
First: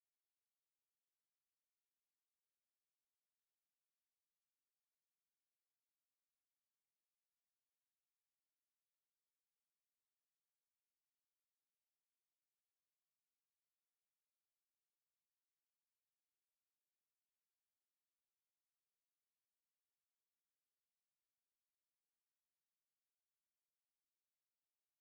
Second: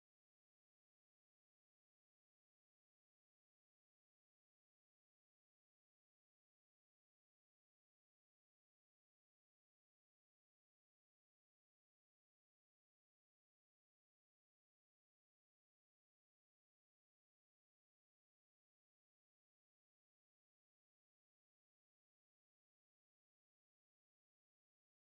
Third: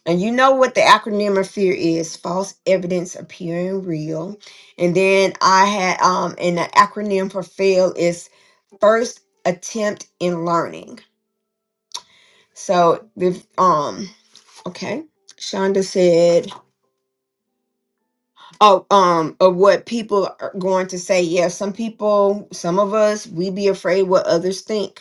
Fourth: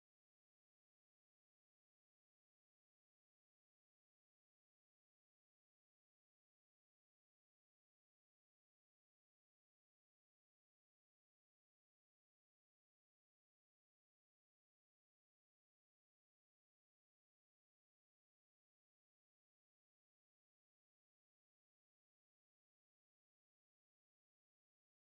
A: And you know what the acronym of fear is false evidence appearing real. And then I had um and the acronym for fail is first attempt in learning. So the um okay. Shonda said, "Oh, um, of what people are going to say. Yeah, some people, some of us, we be afraid what others think.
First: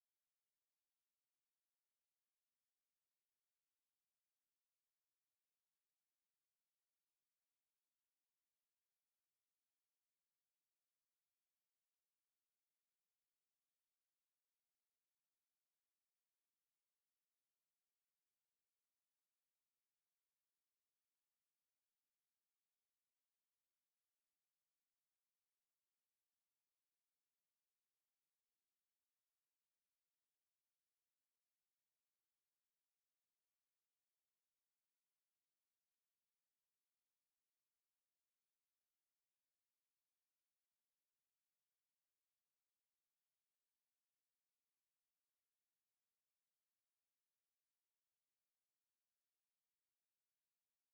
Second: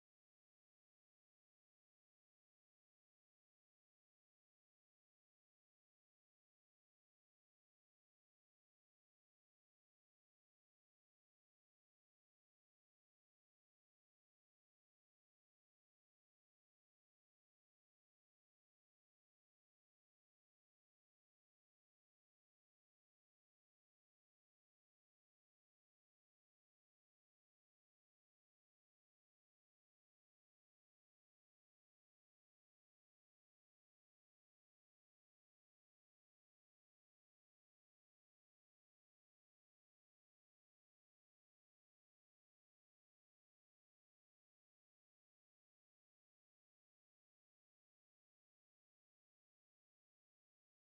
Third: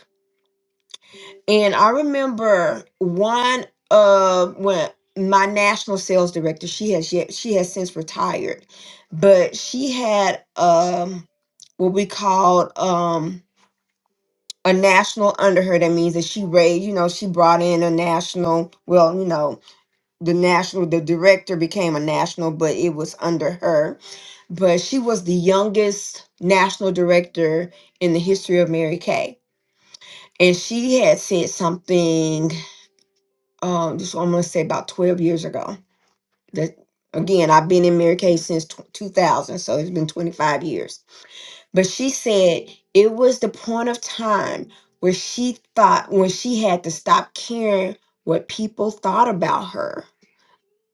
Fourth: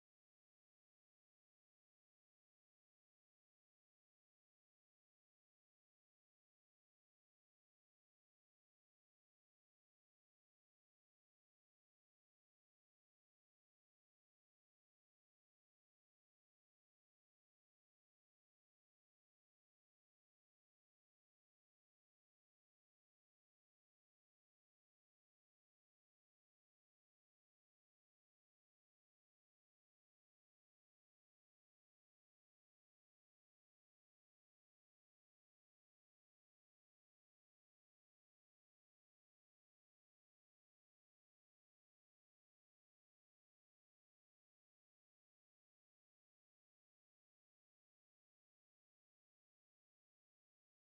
A: And I remember one of when my national sales director, she has yet she has since retired, but she had um what we called um a national under her. That means that she raised, you know, she brought in a national, well, you know, the national the director became a national, but it was under her. But she was the youngest national director in the history of Mary Kay. And she had said something um, this I'm gonna say about 12 years ago. That again, I've been in Mary Kay since tw 2000, so it's been 25 years. But she said it was the point of time where she thought when she had to stop caring what people thought about her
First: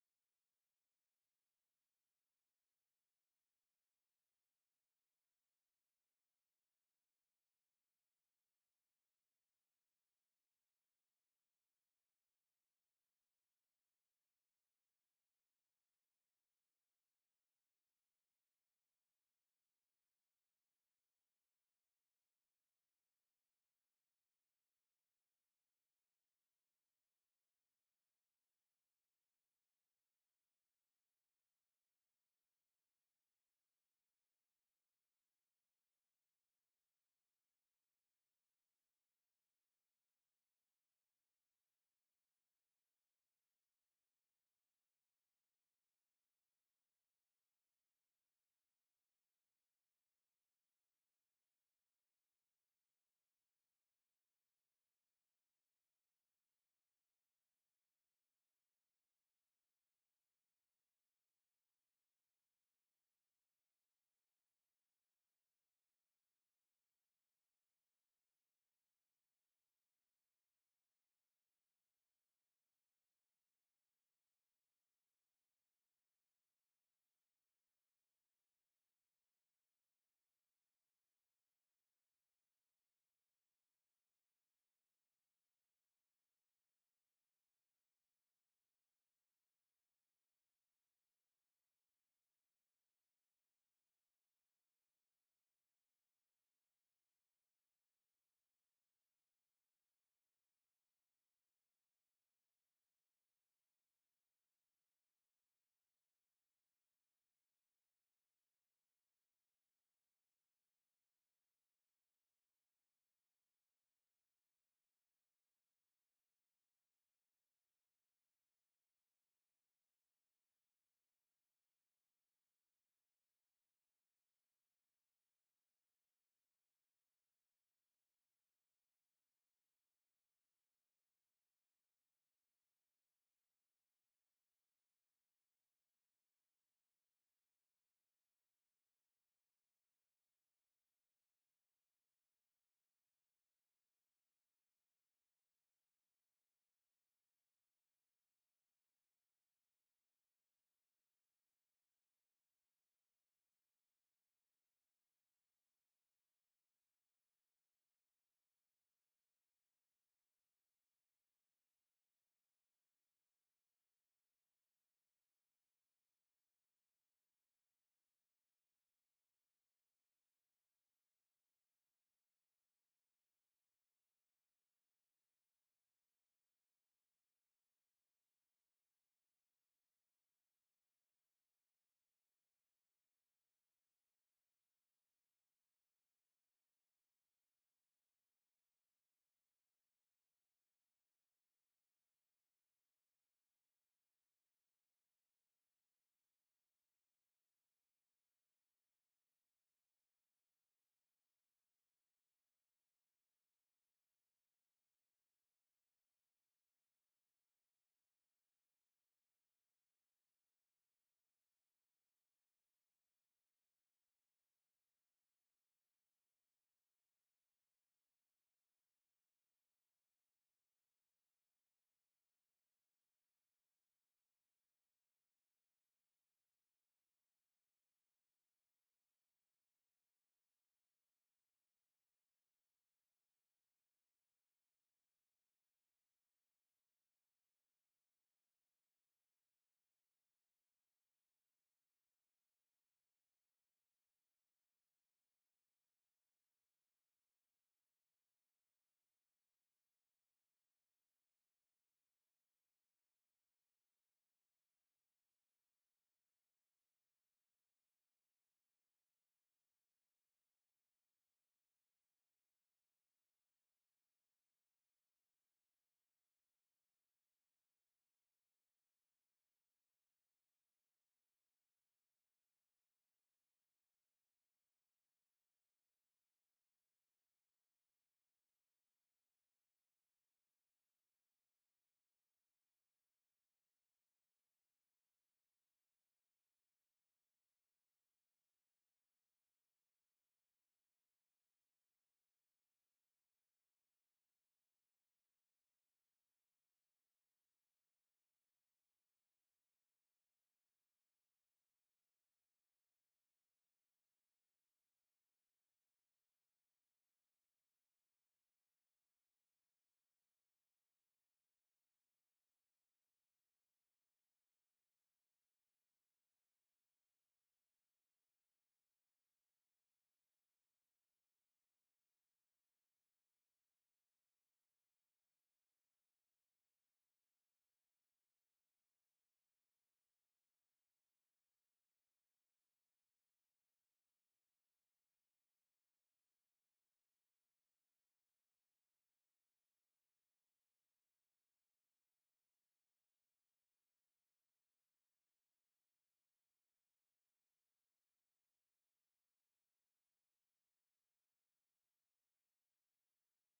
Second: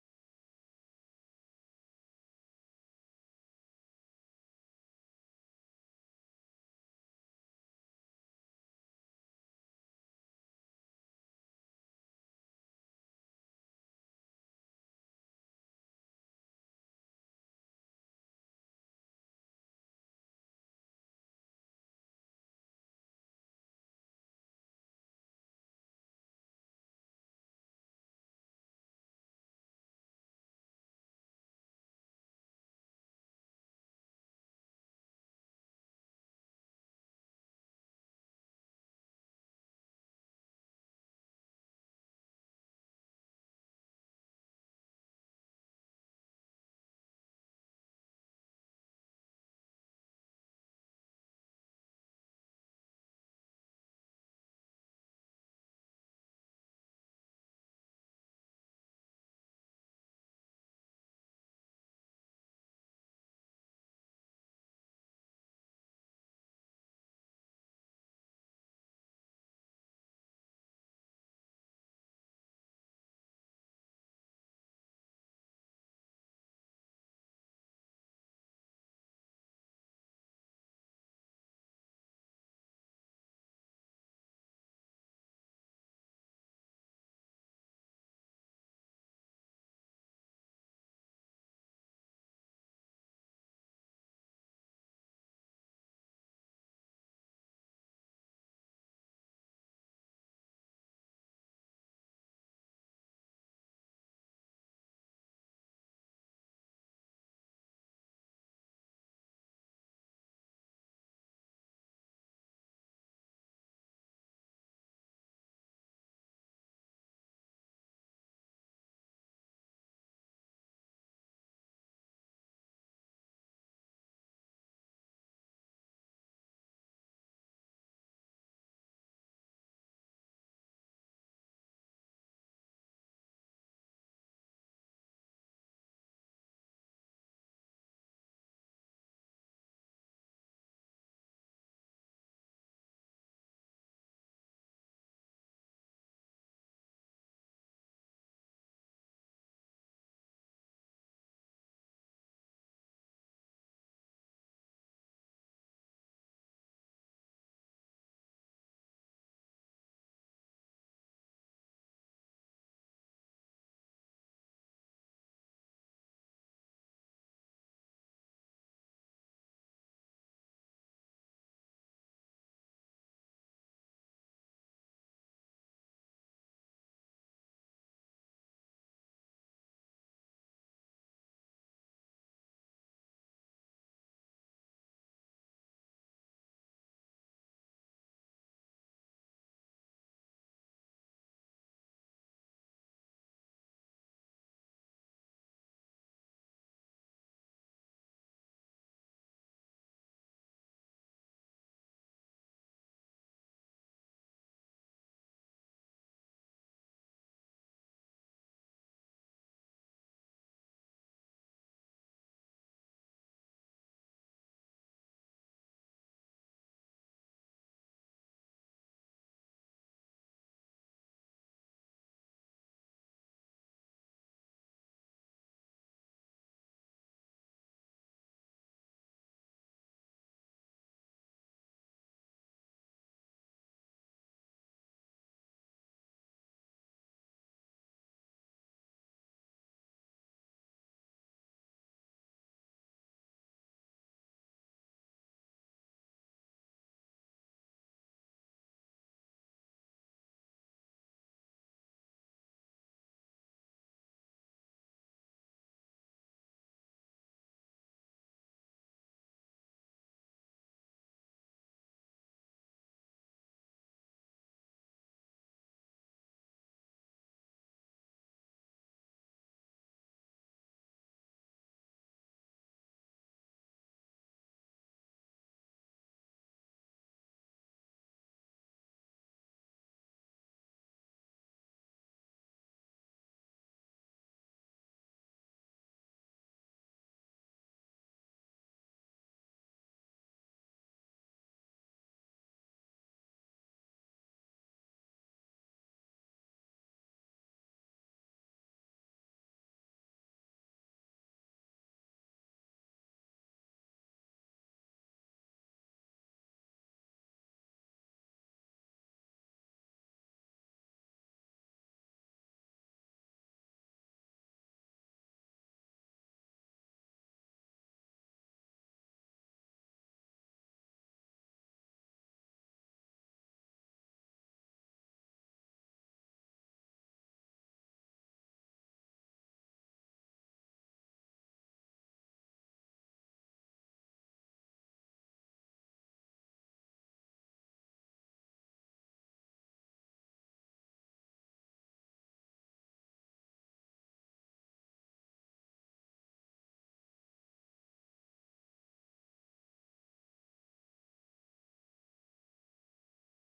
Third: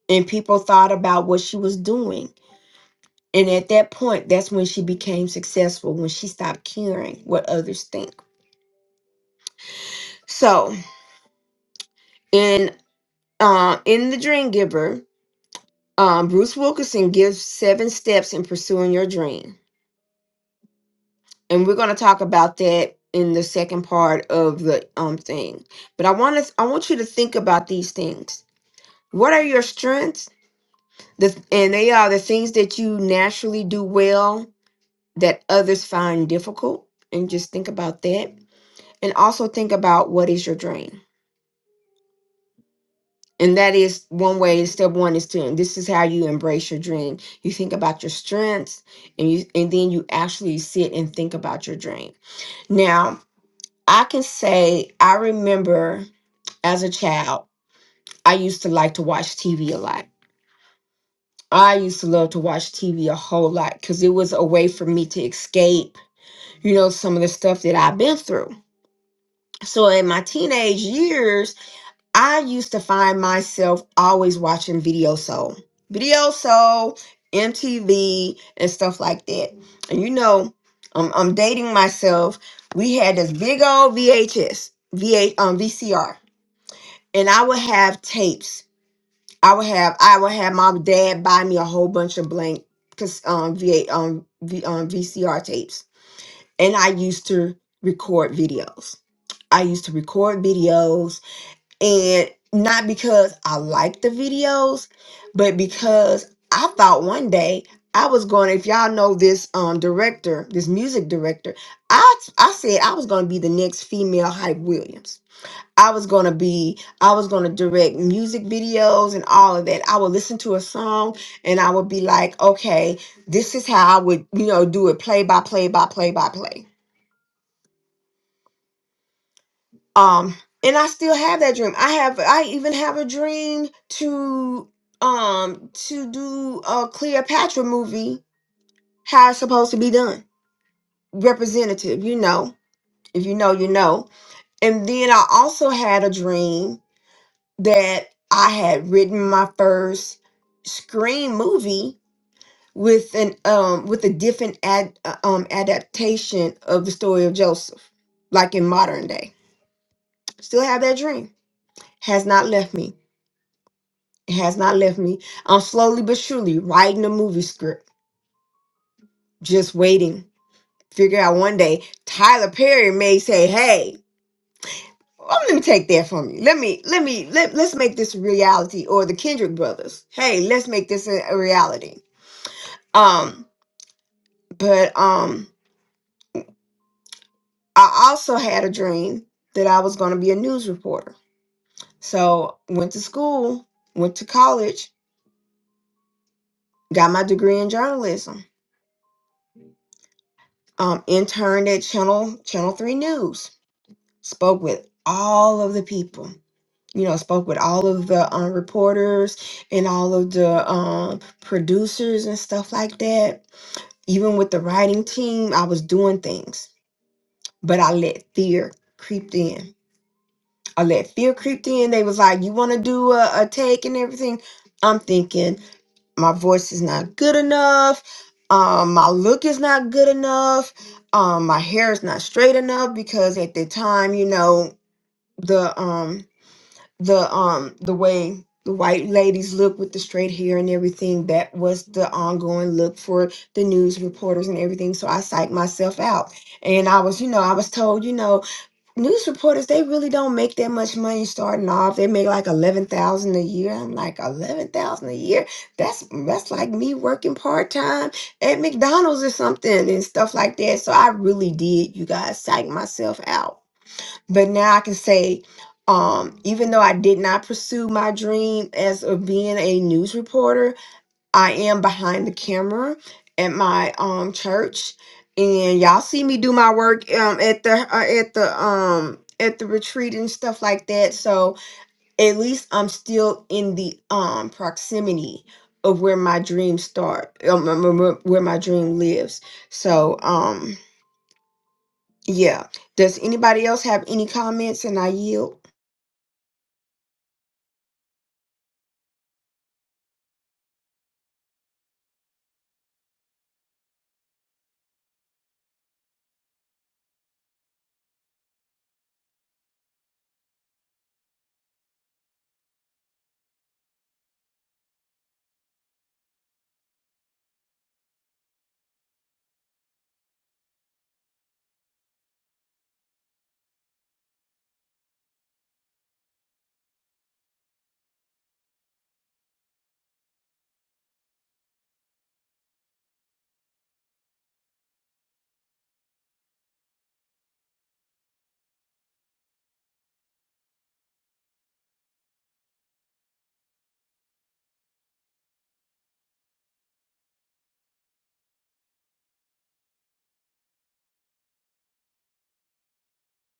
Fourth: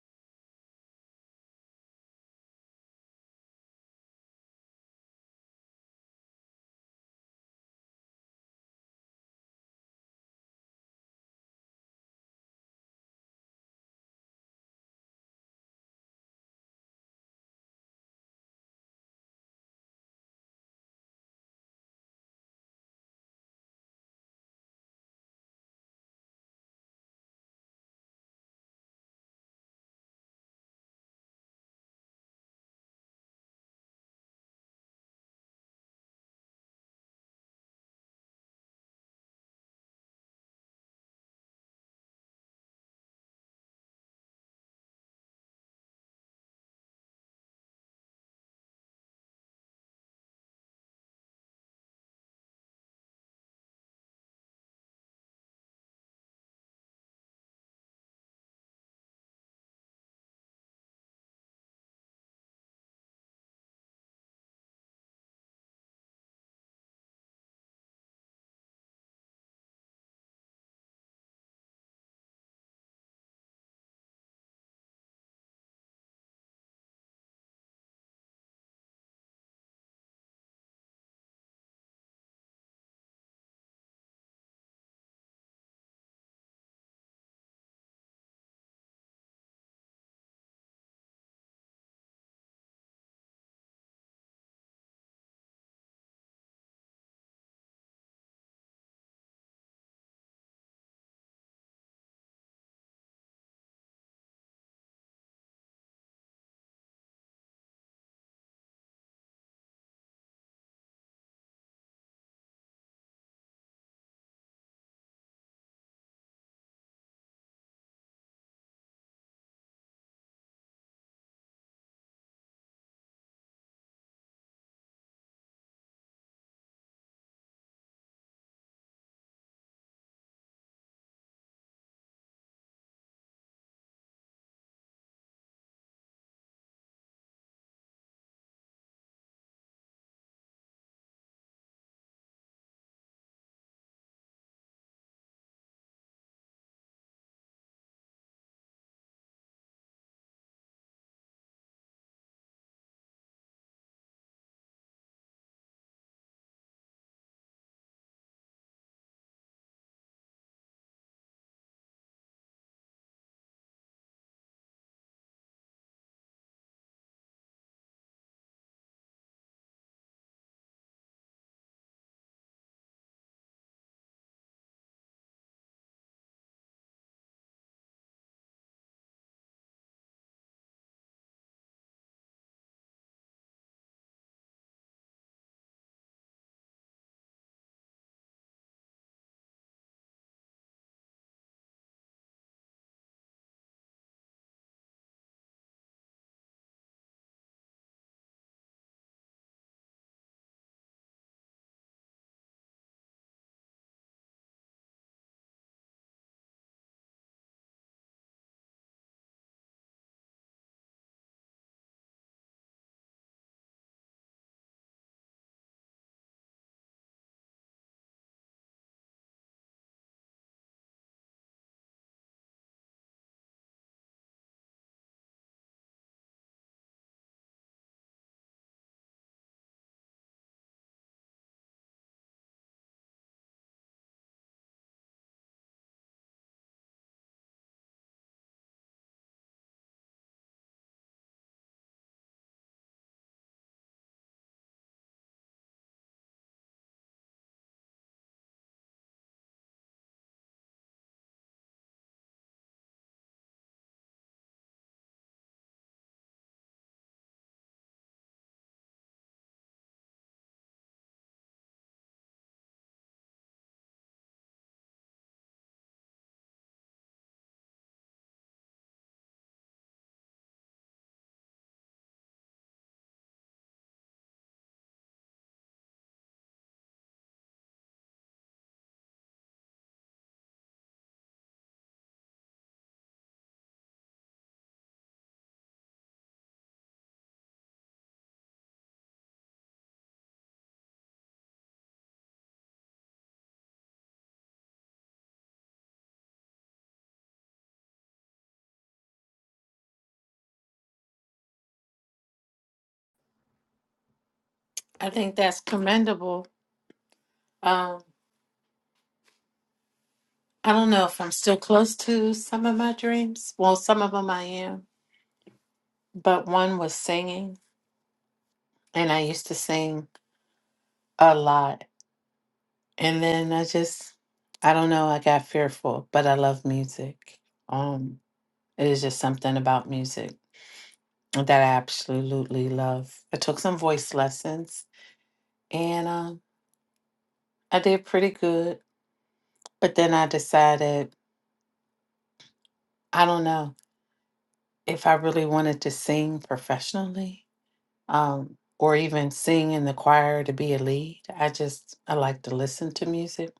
A: and people thought about what she was doing. And at that point, that's when she became successful when she stopped caring what others think. So in uh, in the Dream Giver, Um, Bruce Wilkinson gives seven steps in pursuing your dream. And we're going to talk about that in the second part of the um thing. But I want to I want you to think about these things. What are your strengths? The, and they are the things that you naturally do well that others find difficult. And just think about that. And also think about what is your dream. And that is one way, step one is to, and this is how you embrace your dream. You think about your strengths and you and then you actually sit and think about your dream. Now, I can say I remember as a child, I used to like to watch TV a lot. I used to love to watch TV a whole lot because it was a way for me to escape, you know, some of the stuff that I've been through. So in my teenage years, I used to find myself always watching Video Soul, Video Soul, MTV, and stuff like that. And you know, I'm, I'm dating myself. We had this big old VHS, VH, um, VCR, and I would have tapes. I would have, I would have my dad buy me a whole bunch of blank, cause um, V8, um, v, um, VCR tapes, and I used to record videos. I used to record videos and not because I like the videos, but because I thought one day I was going. If y'all know this um director, this music director, I I said I was going to be the next female Hype Williams. I was going to be I was going to direct music videos and all of that. I would listen to a song and I would be like, "Okay, this is how I would, you know, do it play by play by play by play." um and i still have that dream i have i even have a dream to um to do a cleopatra movie how it's supposed to be done representative you know if you know you know and then i also had a dream that i had written my first screen movie with an um with a different ad uh, um adaptation of the story of joseph like in modern day still have that dream has not left me It has not left me. I'm slowly but surely writing a movie script, just waiting. Figure out one day Tyler Perry may say, "Hey, oh, let me take that from you. Let me, let me, let, let's make this a reality." Or the Kendrick brothers, "Hey, let's make this a, a reality." Um, but um, I also had a dream that I was going to be a news reporter. So went to school, went to college, got my degree in journalism. Um, interned at Channel Channel Three News spoke with all of the people you know spoke with all of the um, reporters and all of the um, producers and stuff like that even with the writing team i was doing things but i let fear creep in i let fear creep in they was like you want to do a, a take and everything i'm thinking my voice is not good enough um, my look is not good enough um, my hair is not straight enough because at the time you know the um the um the way the white ladies look with the straight hair and everything that was the ongoing look for the news reporters and everything so i psyched myself out and i was you know i was told you know news reporters they really don't make that much money starting off they make like 11000 a year i'm like 11000 a year that's that's like me working part-time at mcdonald's or something and stuff like that so i really did you guys psych myself out but now I can say, um, even though I did not pursue my dream as of being a news reporter, I am behind the camera at my um church, and y'all see me do my work um at the uh, at the um at the retreat and stuff like that. So at least I'm still in the um proximity of where my dreams start, um, um, um, um, where my dream lives. So um yeah. Does anybody else have any comments? And I yield.
C: I think that's commendable. Um, I don't know if I'm still close to some of my dreams. Well, some of them I am, but one was singing, and I used to sing a lot. And then I just, I don't know, I got fearful, but I love music. Um, It is just something about music that I absolutely love. I took some voice lessons and um, I did pretty good, but then I decided I don't know if I really wanted to sing professionally um, or even sing in the choir to be a lead. I just, I like to listen to music.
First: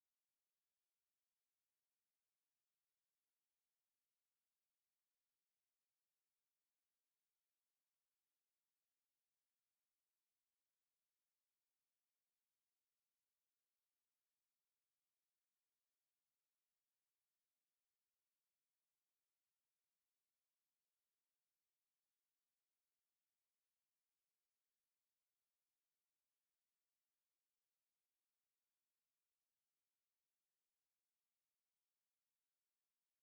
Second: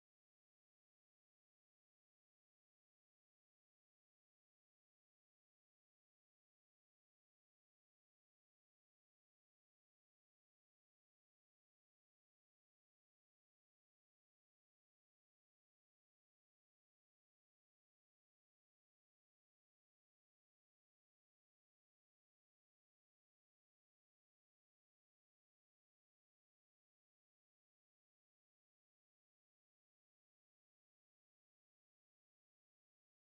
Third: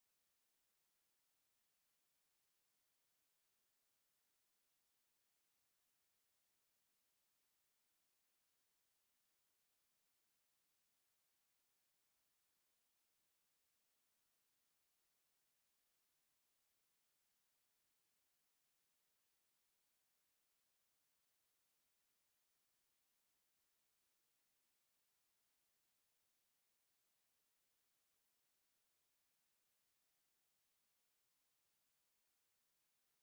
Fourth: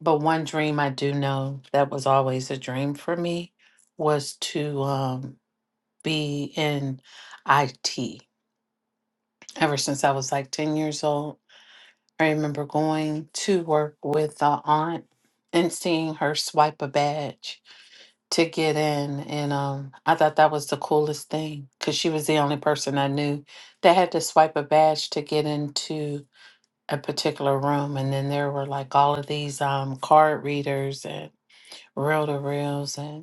C: But one dream I do know that was always a dream for me was to um, be in IT ever since I was like 10 years old. I remember going to work with a aunt and seeing her swipe a badge to get in. And um, I thought that was the coolest thing because she was the only person I knew that had to swipe a badge to get into a particular room. And then there were like all of these um, card readers and reel to reels. and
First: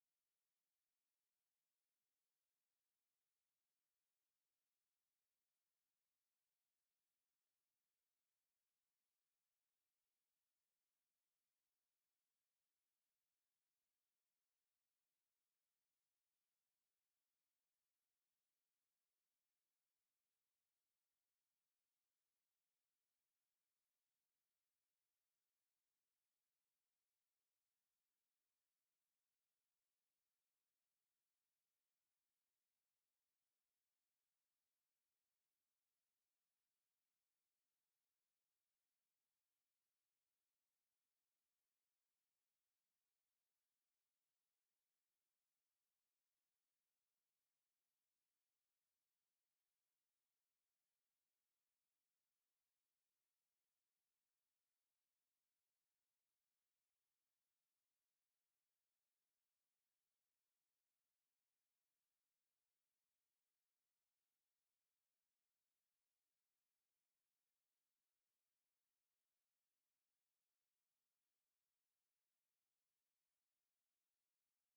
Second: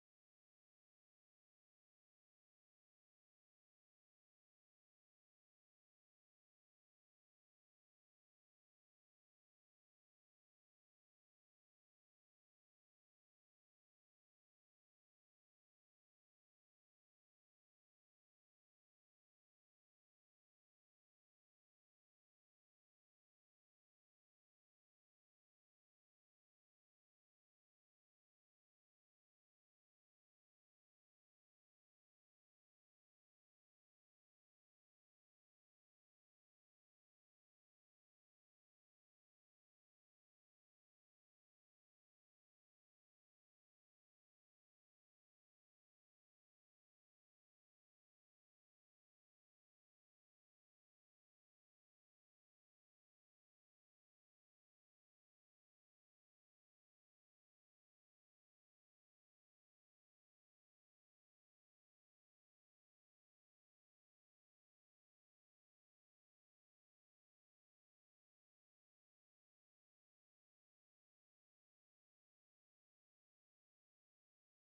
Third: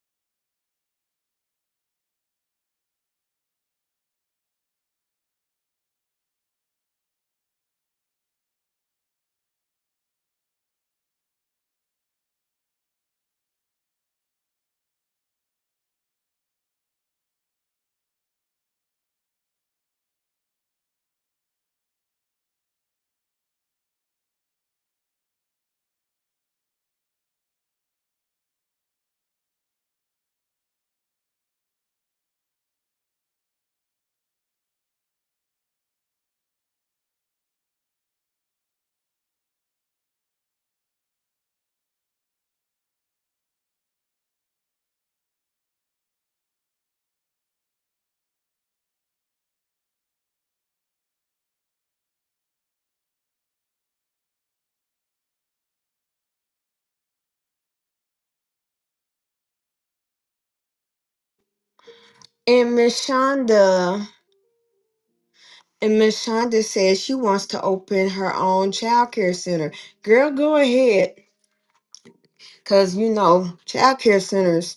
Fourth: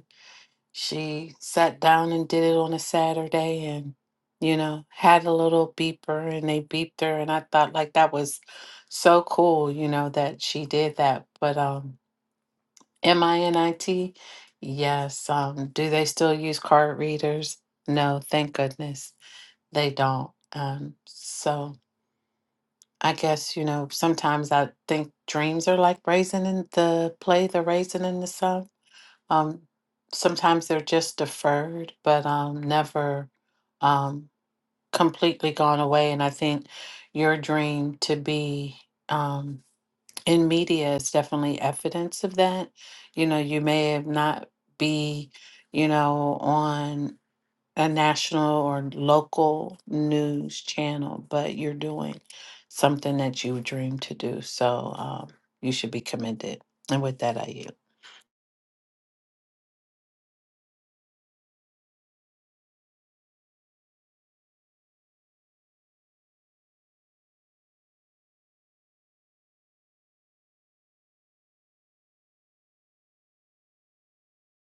C: she sat down and did it on a Saturday and, you know, had a little beeper and they beeped her. And I thought like that was so cool, you know, that she did that. But um M I N I T, yes. Um, do they still use card readers? No, thank goodness they don't. Um, so I guess, you know, sometimes I think dreams are like raisin in the play, the raisin in the sun um, sometimes they're just deferred, but um, never um, completely gone away. And I think your dream to be um, in media is definitely evidence of that. You know, you may have not be, you know, on a national or local news channel, but you're doing something that you dreamed to do. So um, you should be commended. And with that, I yield.
A: And Miss Shonda, and Miss Shonda says she wants to open her own child care center. Girl, go ahead, cause you know child care centers.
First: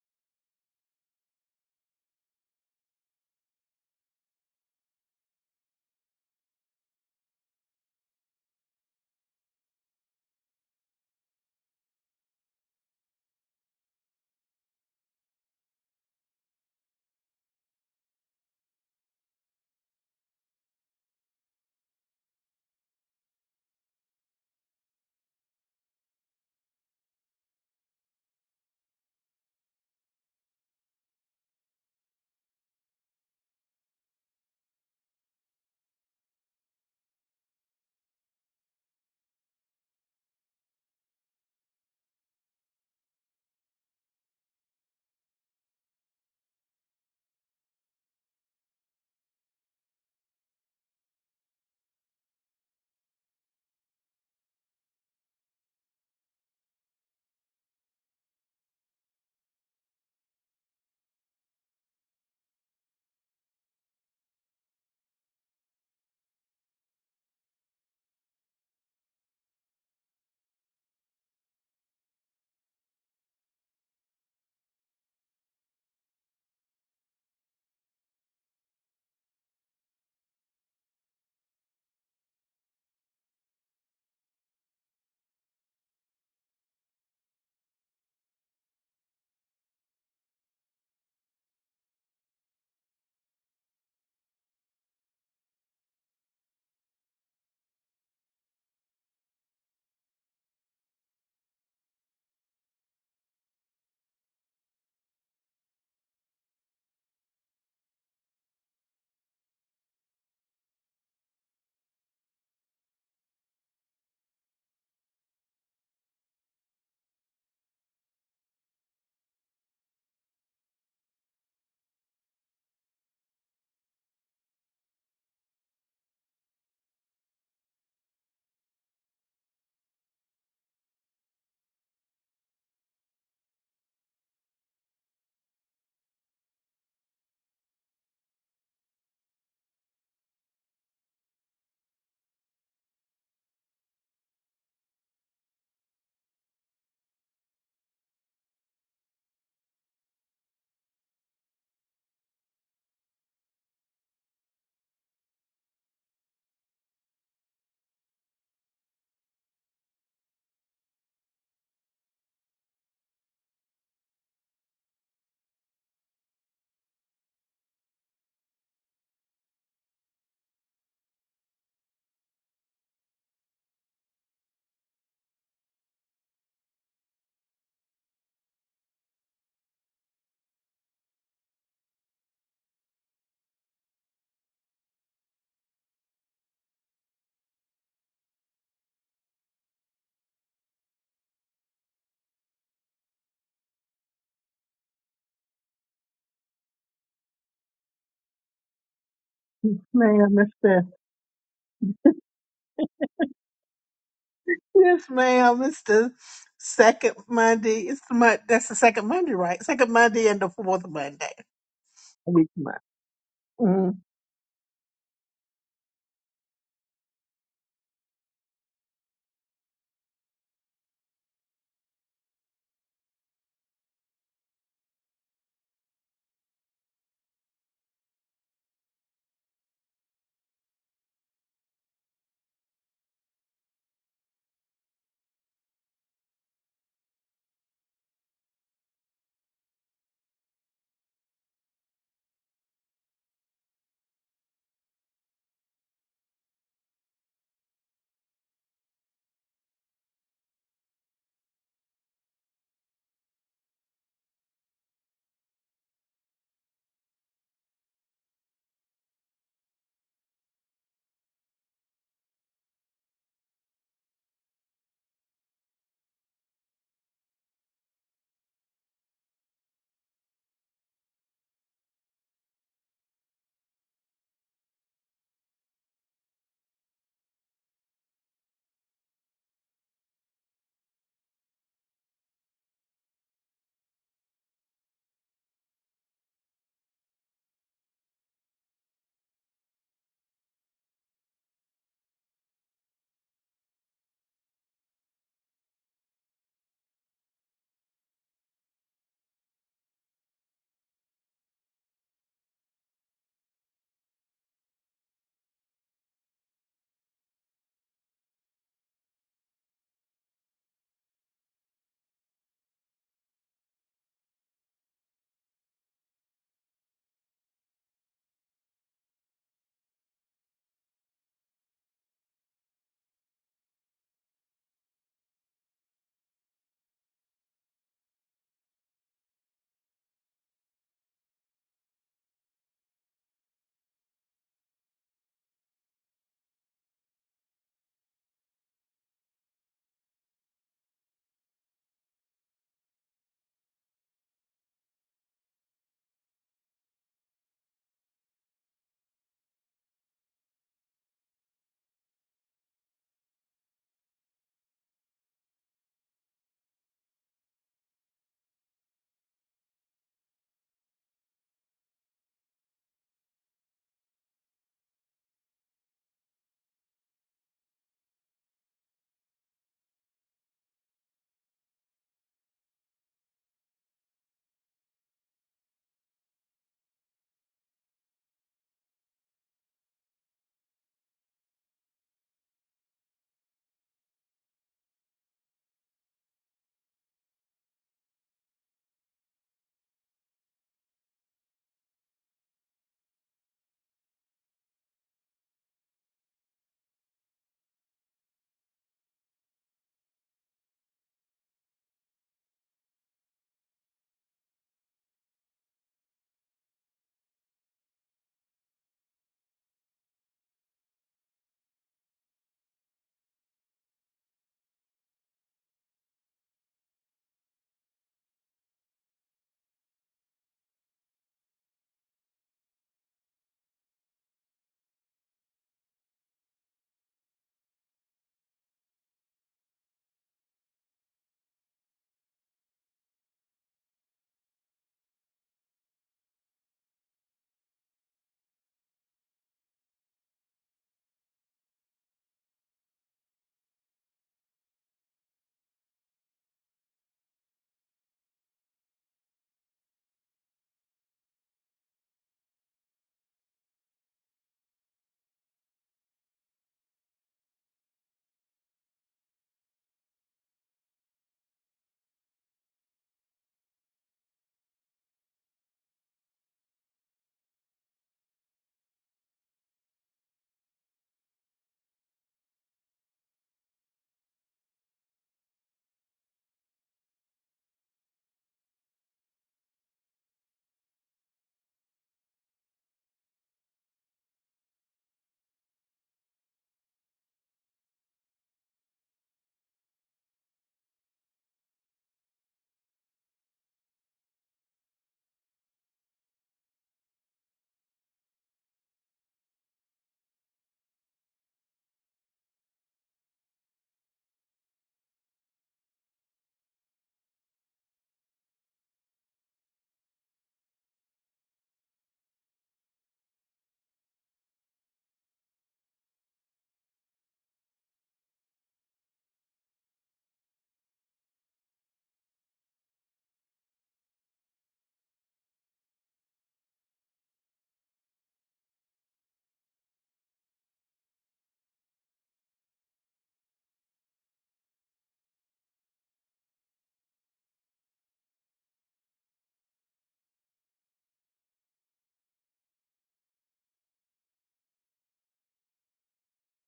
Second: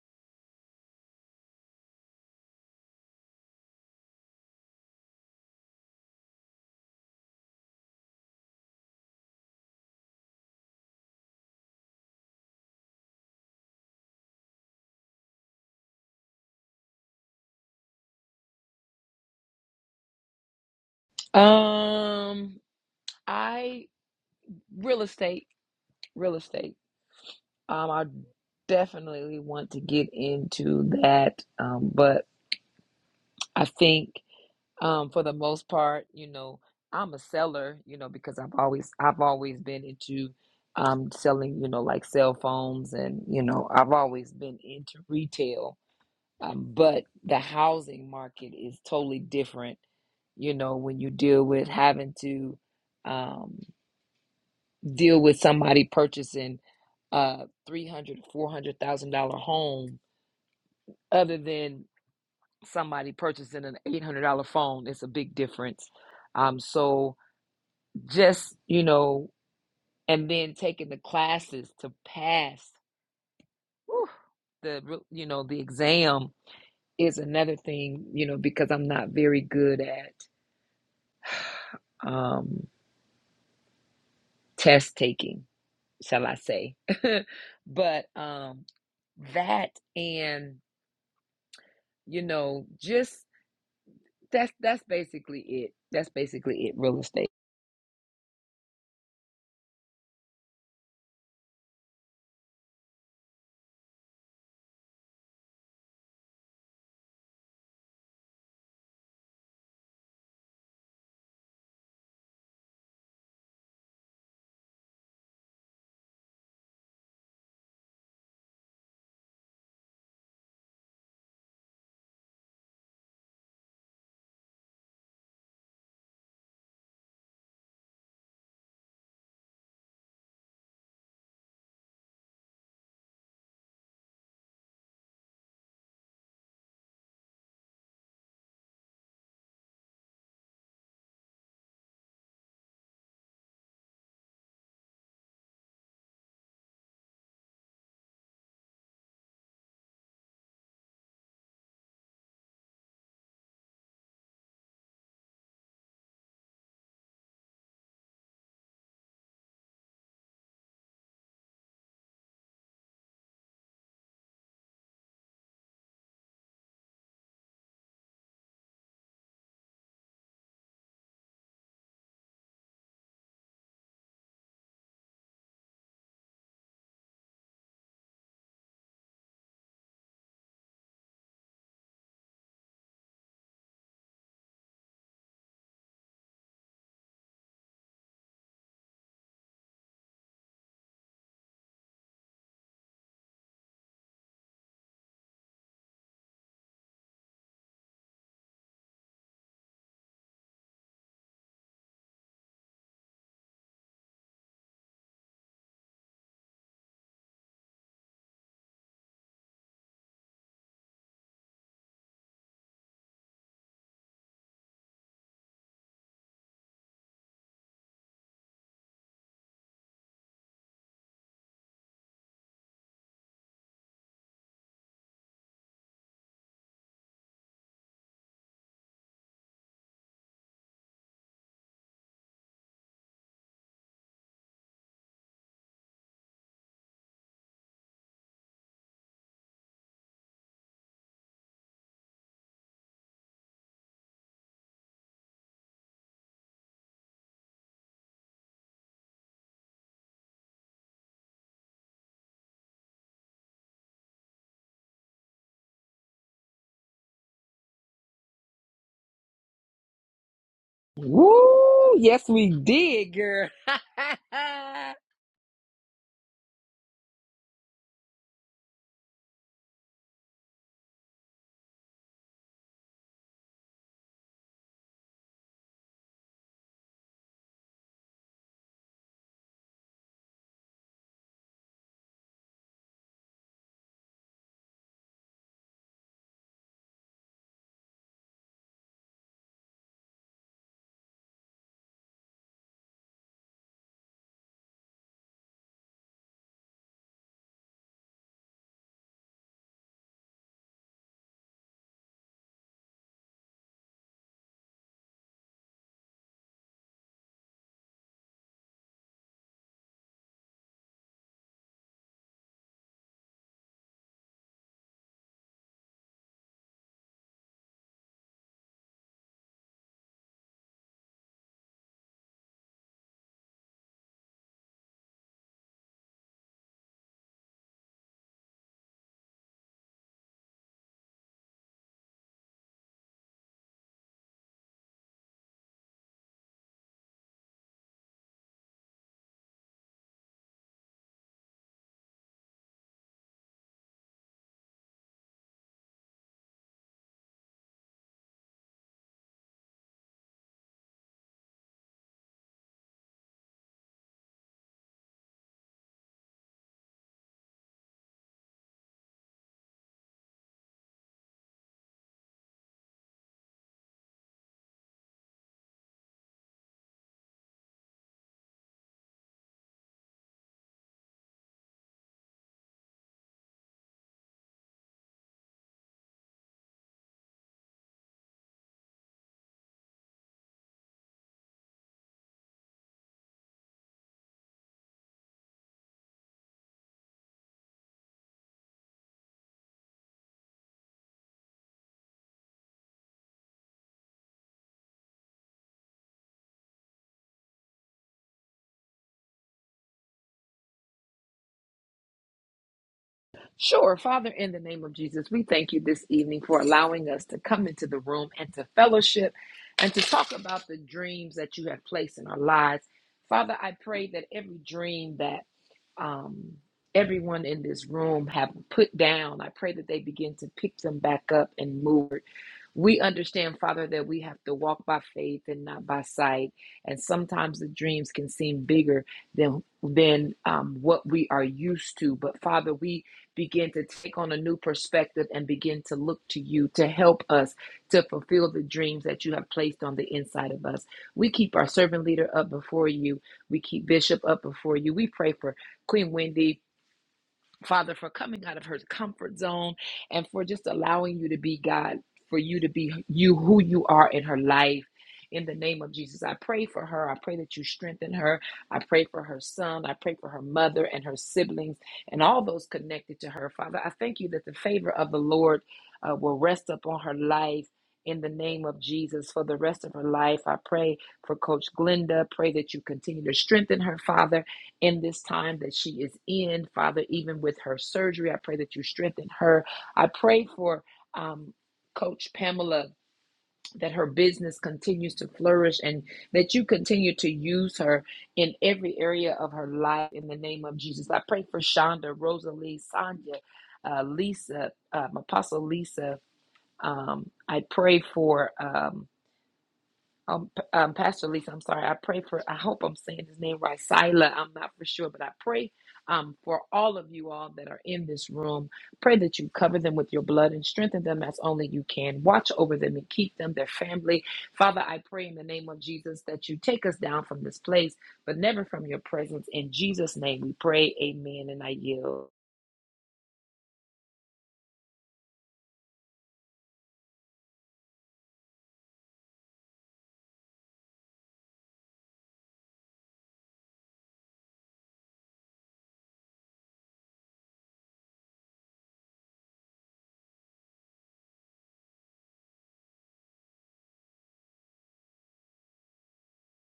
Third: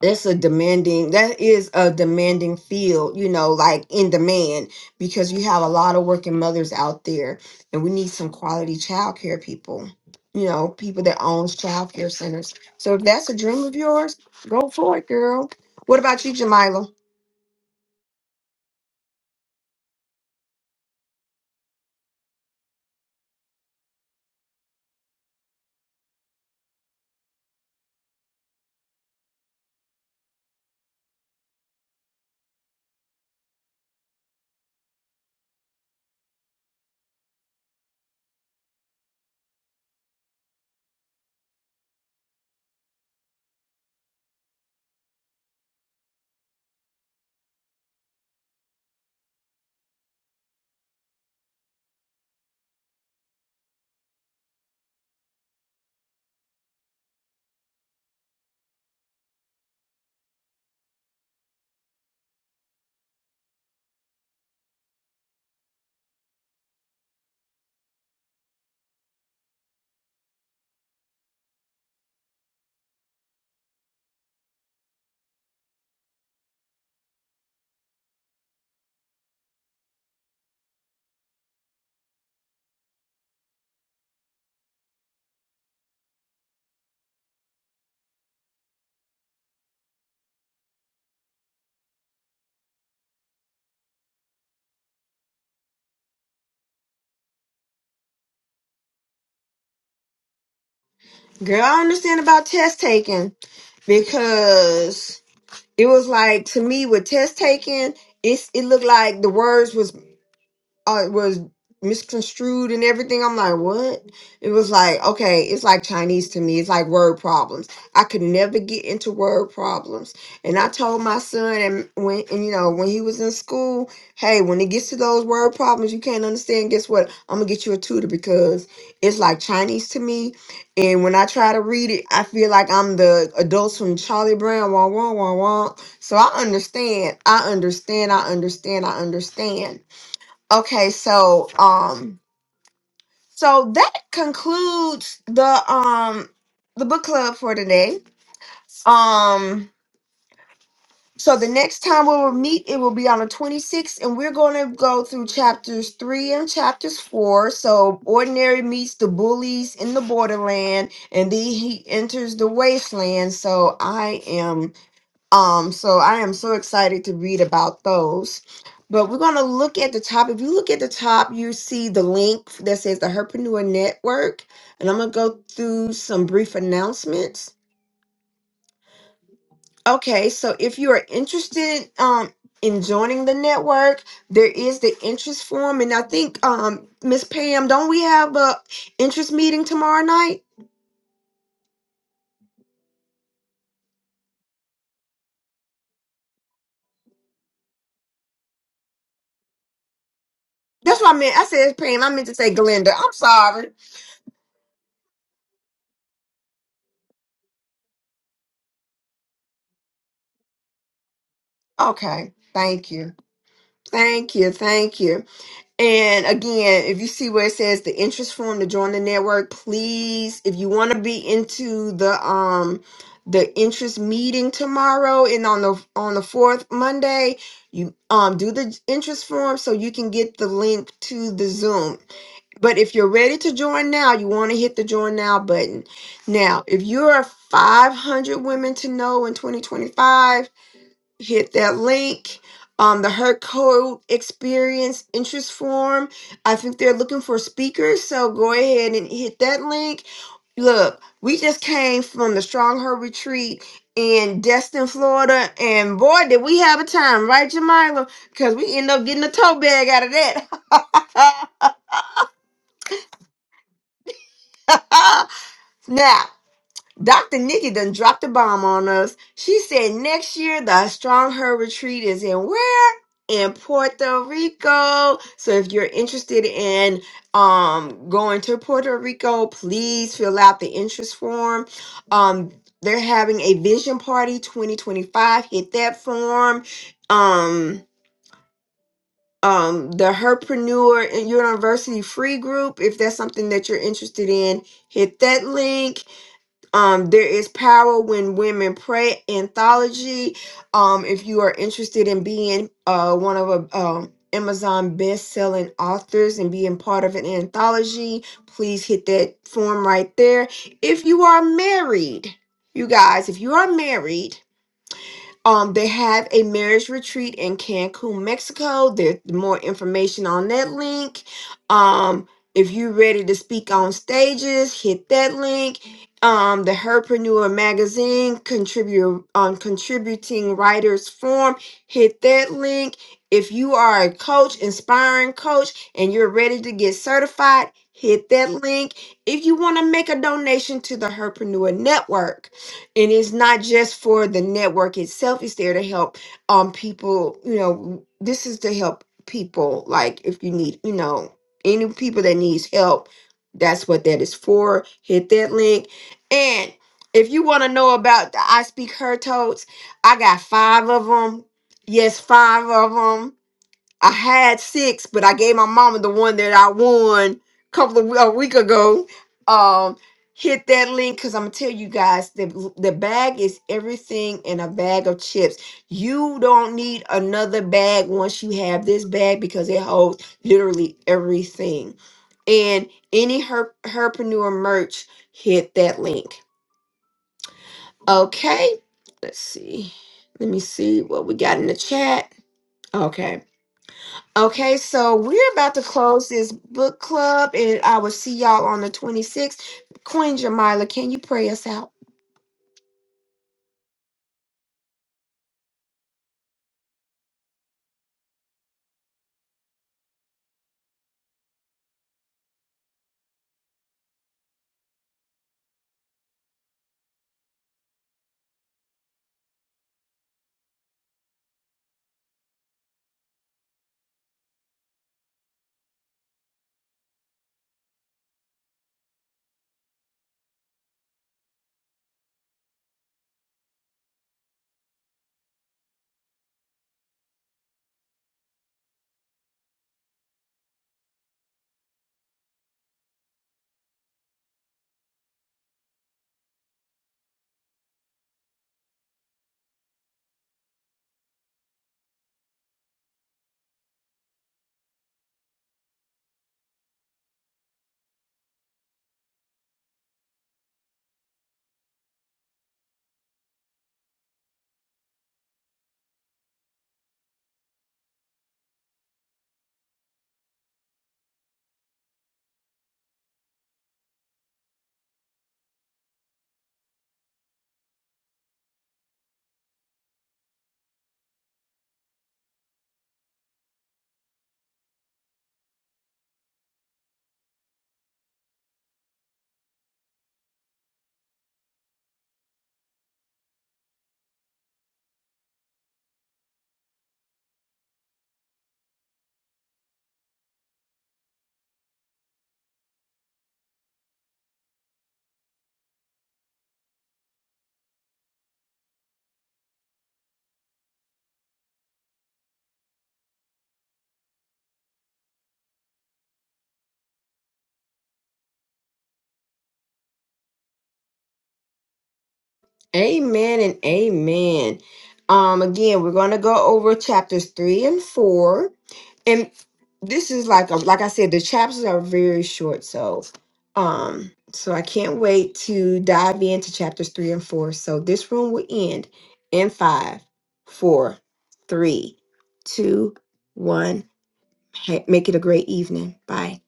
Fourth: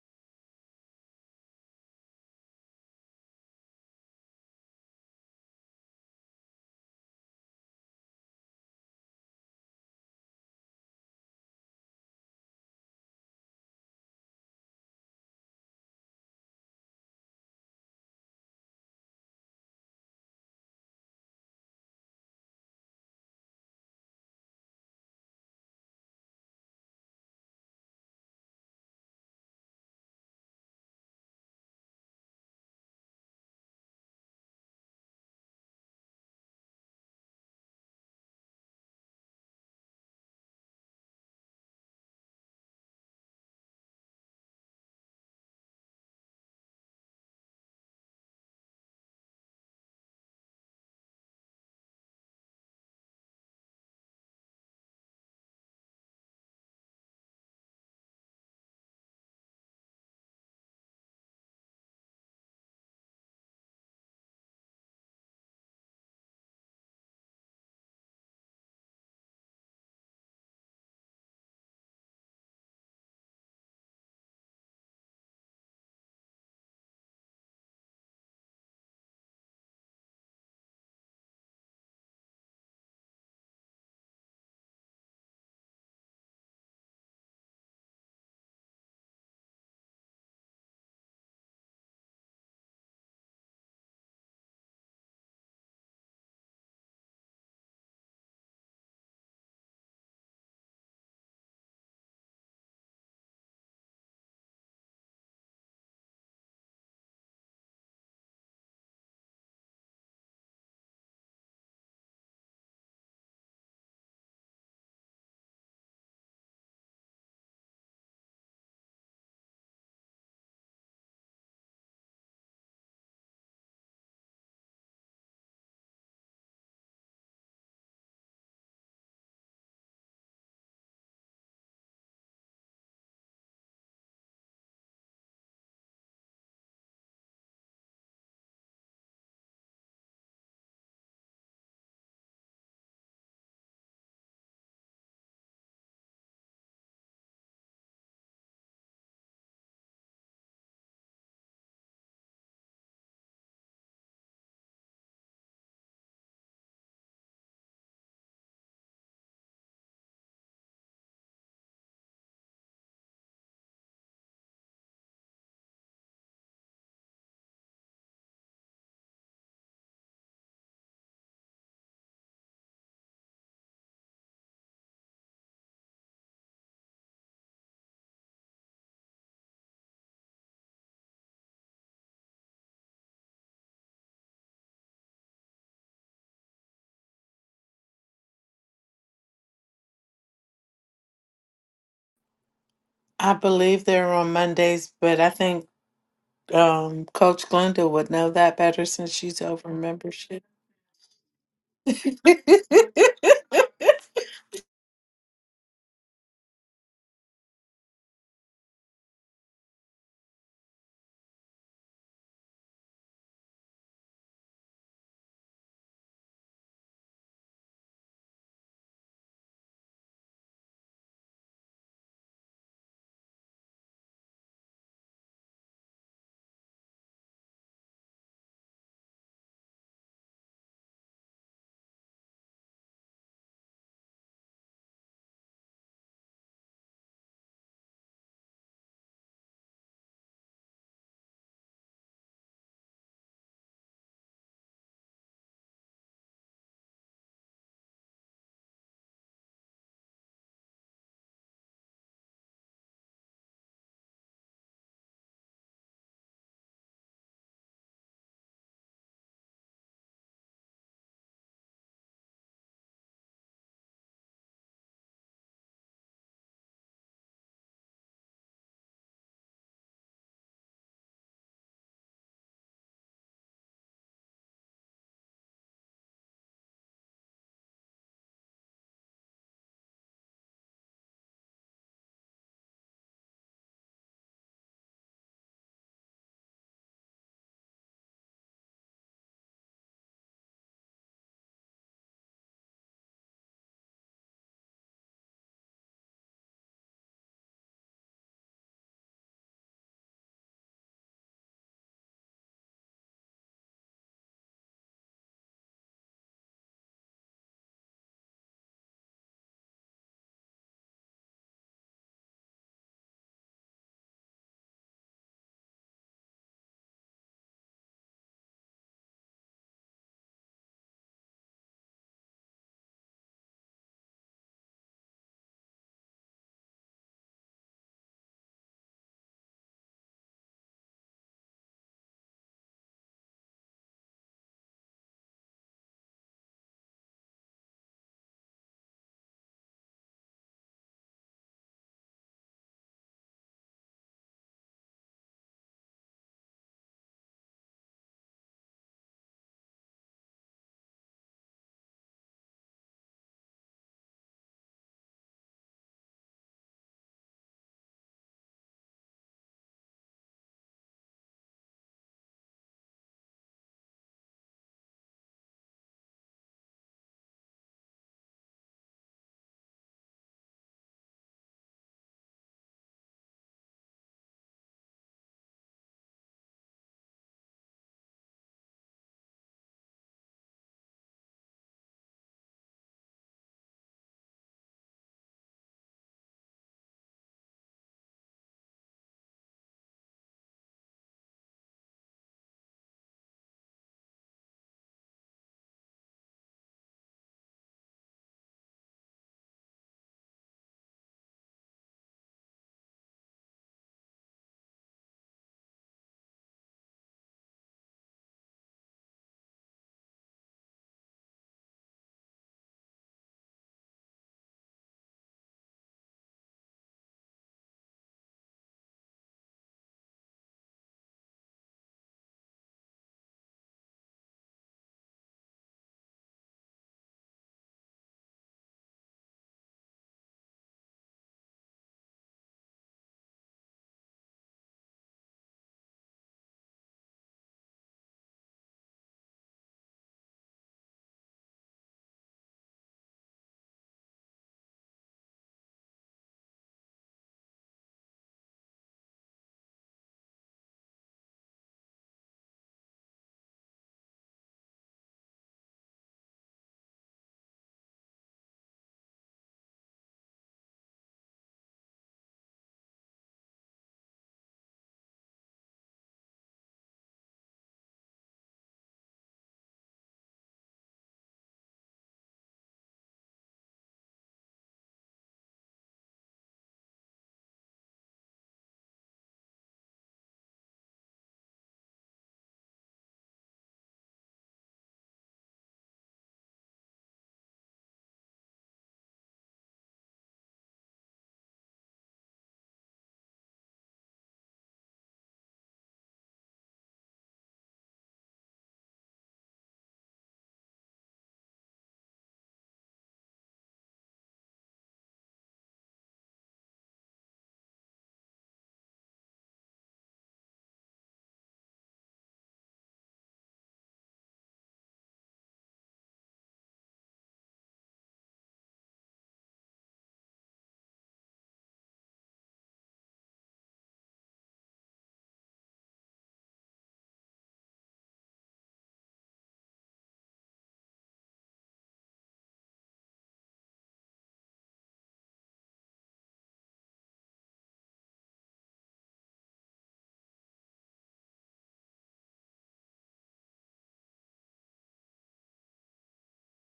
A: That's a demanding. That is a demanding field. You know, like in demand because you have a lot of working mothers out there, and we need some quality child care people. You know, people that owns child care centers. So if that's a dream of yours, go for it, girl. What about you, Jamila?
B: Um, I real estate, real estate. Um, I definitely want to get into that. Um, but I think um for the most part, you know, I'm a seller, you know, because I've always I've always been into um selling, you know, like cell phones and, you know, I've always been into retail. Um, but the housing market is totally different, you know, when you deal with having to um deal with somebody purchasing a three hundred, four hundred thousand dollar home other than somebody purchasing an eight hundred dollar phone. It's a big difference. Um, so just you know, and then taking the classes to pass whew, the re- you know the exam is another thing. You know because I'm not very good at um, test taking, shall I say? but um, that and you know, just that's that's basically it. That's basically it. Real estate.
A: Girl, I understand about test taking because it was like to me with test taking, it's it looked like the words was uh, it was misconstrued and everything. I'm like, what? It was like, okay, it's like Chinese to me. It's like word problems. I could never get into word problems. And I told my son, and when and you know when he was in school, hey, when it gets to those word problems, you can't understand. Guess what? I'm gonna get you a tutor because it's like Chinese to me. And when I try to read it, I feel like I'm the adults from Charlie Brown. Wah wah wah wah. So I understand. I understand. I understand. I understand Okay, so um so that concludes the um the book club for today. Um so the next time we will meet it will be on the 26th and we're going to go through chapters 3 and chapters 4. So ordinary meets the bullies in the borderland and then he enters the wasteland. So I am Um, so I am so excited to read about those. But we're going to look at the top. If you look at the top, you see the link that says the Herpreneur Network. And I'm going to go through some brief announcements. Okay, so if you are interested um, in joining the network, there is the interest form. And I think, um, Miss Pam, don't we have a interest meeting tomorrow night?
C: I believe they're on Mondays, but I think um, Coach Glenda would know that better since she's over
D: Man, I
C: membership.
A: That's what I meant. I said Pam. I meant to say Glenda. I'm sorry.
D: Yes, ma'am. It's the second Monday. It's the mon- that's the second Monday, right? Second Monday and the fourth Monday
A: Okay,
D: of each month.
A: thank you. Thank you. Thank you. And again, if you see where it says the interest form to join the network, please, if you want to be into the um the interest meeting tomorrow and on the on the fourth Monday, you um do the interest form so you can get the link to the Zoom. But if you're ready to join now, you want to hit the join now button. Now, if you're 500 women to know in 2025 hit that link. Um, the Hurt Code Experience interest form. I think they're looking for speakers, so go ahead and hit that link. Look, we just came from the Strong Her Retreat in Destin, Florida, and boy, did we have a time, right, Jamila? Because we end up getting a tote bag out of
B: Woo! Yes, we did, girl.
A: that. now, Dr. Nikki done dropped a bomb on us. She said next year the Strong Her Retreat is in where? In Puerto Rico. So if you're interested in um going to Puerto Rico, please fill out the interest form. Um they're having a vision party 2025. Hit that form. Um um the Herpreneur and University Free Group, if that's something that you're interested in, hit that link um, there is power when women pray anthology. Um, if you are interested in being uh, one of a um, Amazon best-selling authors and being part of an anthology, please hit that form right there. If you are married, you guys, if you are married um, they have a marriage retreat in Cancun, Mexico. There's more information on that link. Um, if you're ready to speak on stages, hit that link. Um, the Herpreneur magazine contribute on contributing writers forum, hit that link. If you are a coach, inspiring coach, and you're ready to get certified, hit that link. If you want to make a donation to the Herpreneur Network, and it's not just for the network itself it's there to help um people you know this is to help people like if you need you know any people that needs help that's what that is for hit that link and if you want to know about the i speak her totes i got five of them yes five of them I had six, but I gave my mama the one that I won a couple of a week ago. Um, hit that link because I'm gonna tell you guys the the bag is everything in a bag of chips. You don't need another bag once you have this bag because it holds literally everything. And any her herpreneur merch, hit that link. Okay, let's see. Let me see what we got in the chat. Okay. Okay, so we're about to close this book club, and I will see y'all on the 26th. Queen Jamila, can you pray us out?
B: sure, Father, in the name of Jesus, we thank you this evening for allowing us to come into the room and to fellowship and to talk about the dreams that you have placed in our lives. Father, I pray that every dream that um, everyone in this room have put down. I pray that they begin to pick them back up and move. We understand, Father, that we have to walk by faith and not by sight, and sometimes the dreams can seem bigger than than um, what we are used to. But Father, we begin to take on a new perspective and begin to look to you to help us to fulfill the dreams that you have placed on the inside of us. We keep our servant leader up before you. We keep Bishop up before you. We pray for Queen Wendy, Father, for coming out of her comfort zone and for just allowing you to be God, for you to be you who you are in her life. In the name of Jesus, I pray for her. I pray that you strengthen her. I pray for her son. I pray for her mother and her siblings and all those connected to her. Father, I thank you that the favor of the Lord uh, will rest upon her life. In the name of Jesus, for the rest of her life, I pray for Coach Glenda. Pray that you continue to strengthen her, Father in this time that she is in, Father, even with her surgery. I pray that you strengthen her. I pray for um, Coach Pamela that her business continues to flourish and that you continue to use her in every area of her life in the name of Jesus. I pray for Shonda, Rosalie, Sonia, uh, Lisa, um, Apostle Lisa. Um, I pray for. Um, um, P- um, Pastor Lisa, I'm sorry. I pray for, I hope I'm saying his name right. Sila, I'm not for sure, but I pray um, for all of you all that are in this room. Pray that you cover them with your blood and strengthen them as only you can. Watch over them and keep them, their family. Father, I pray in the name of Jesus that you take us down from this place, but never from your presence. In Jesus' name we pray. Amen. And I yield.
A: Amen and amen. Um, again, we're gonna go over chapters three and four, and this is like a, like I said, the chapters are very short, so um, so I can't wait to dive into chapters three and four. So this room will end in five, four, three, two, one. Ha- Make it a great evening. Bye.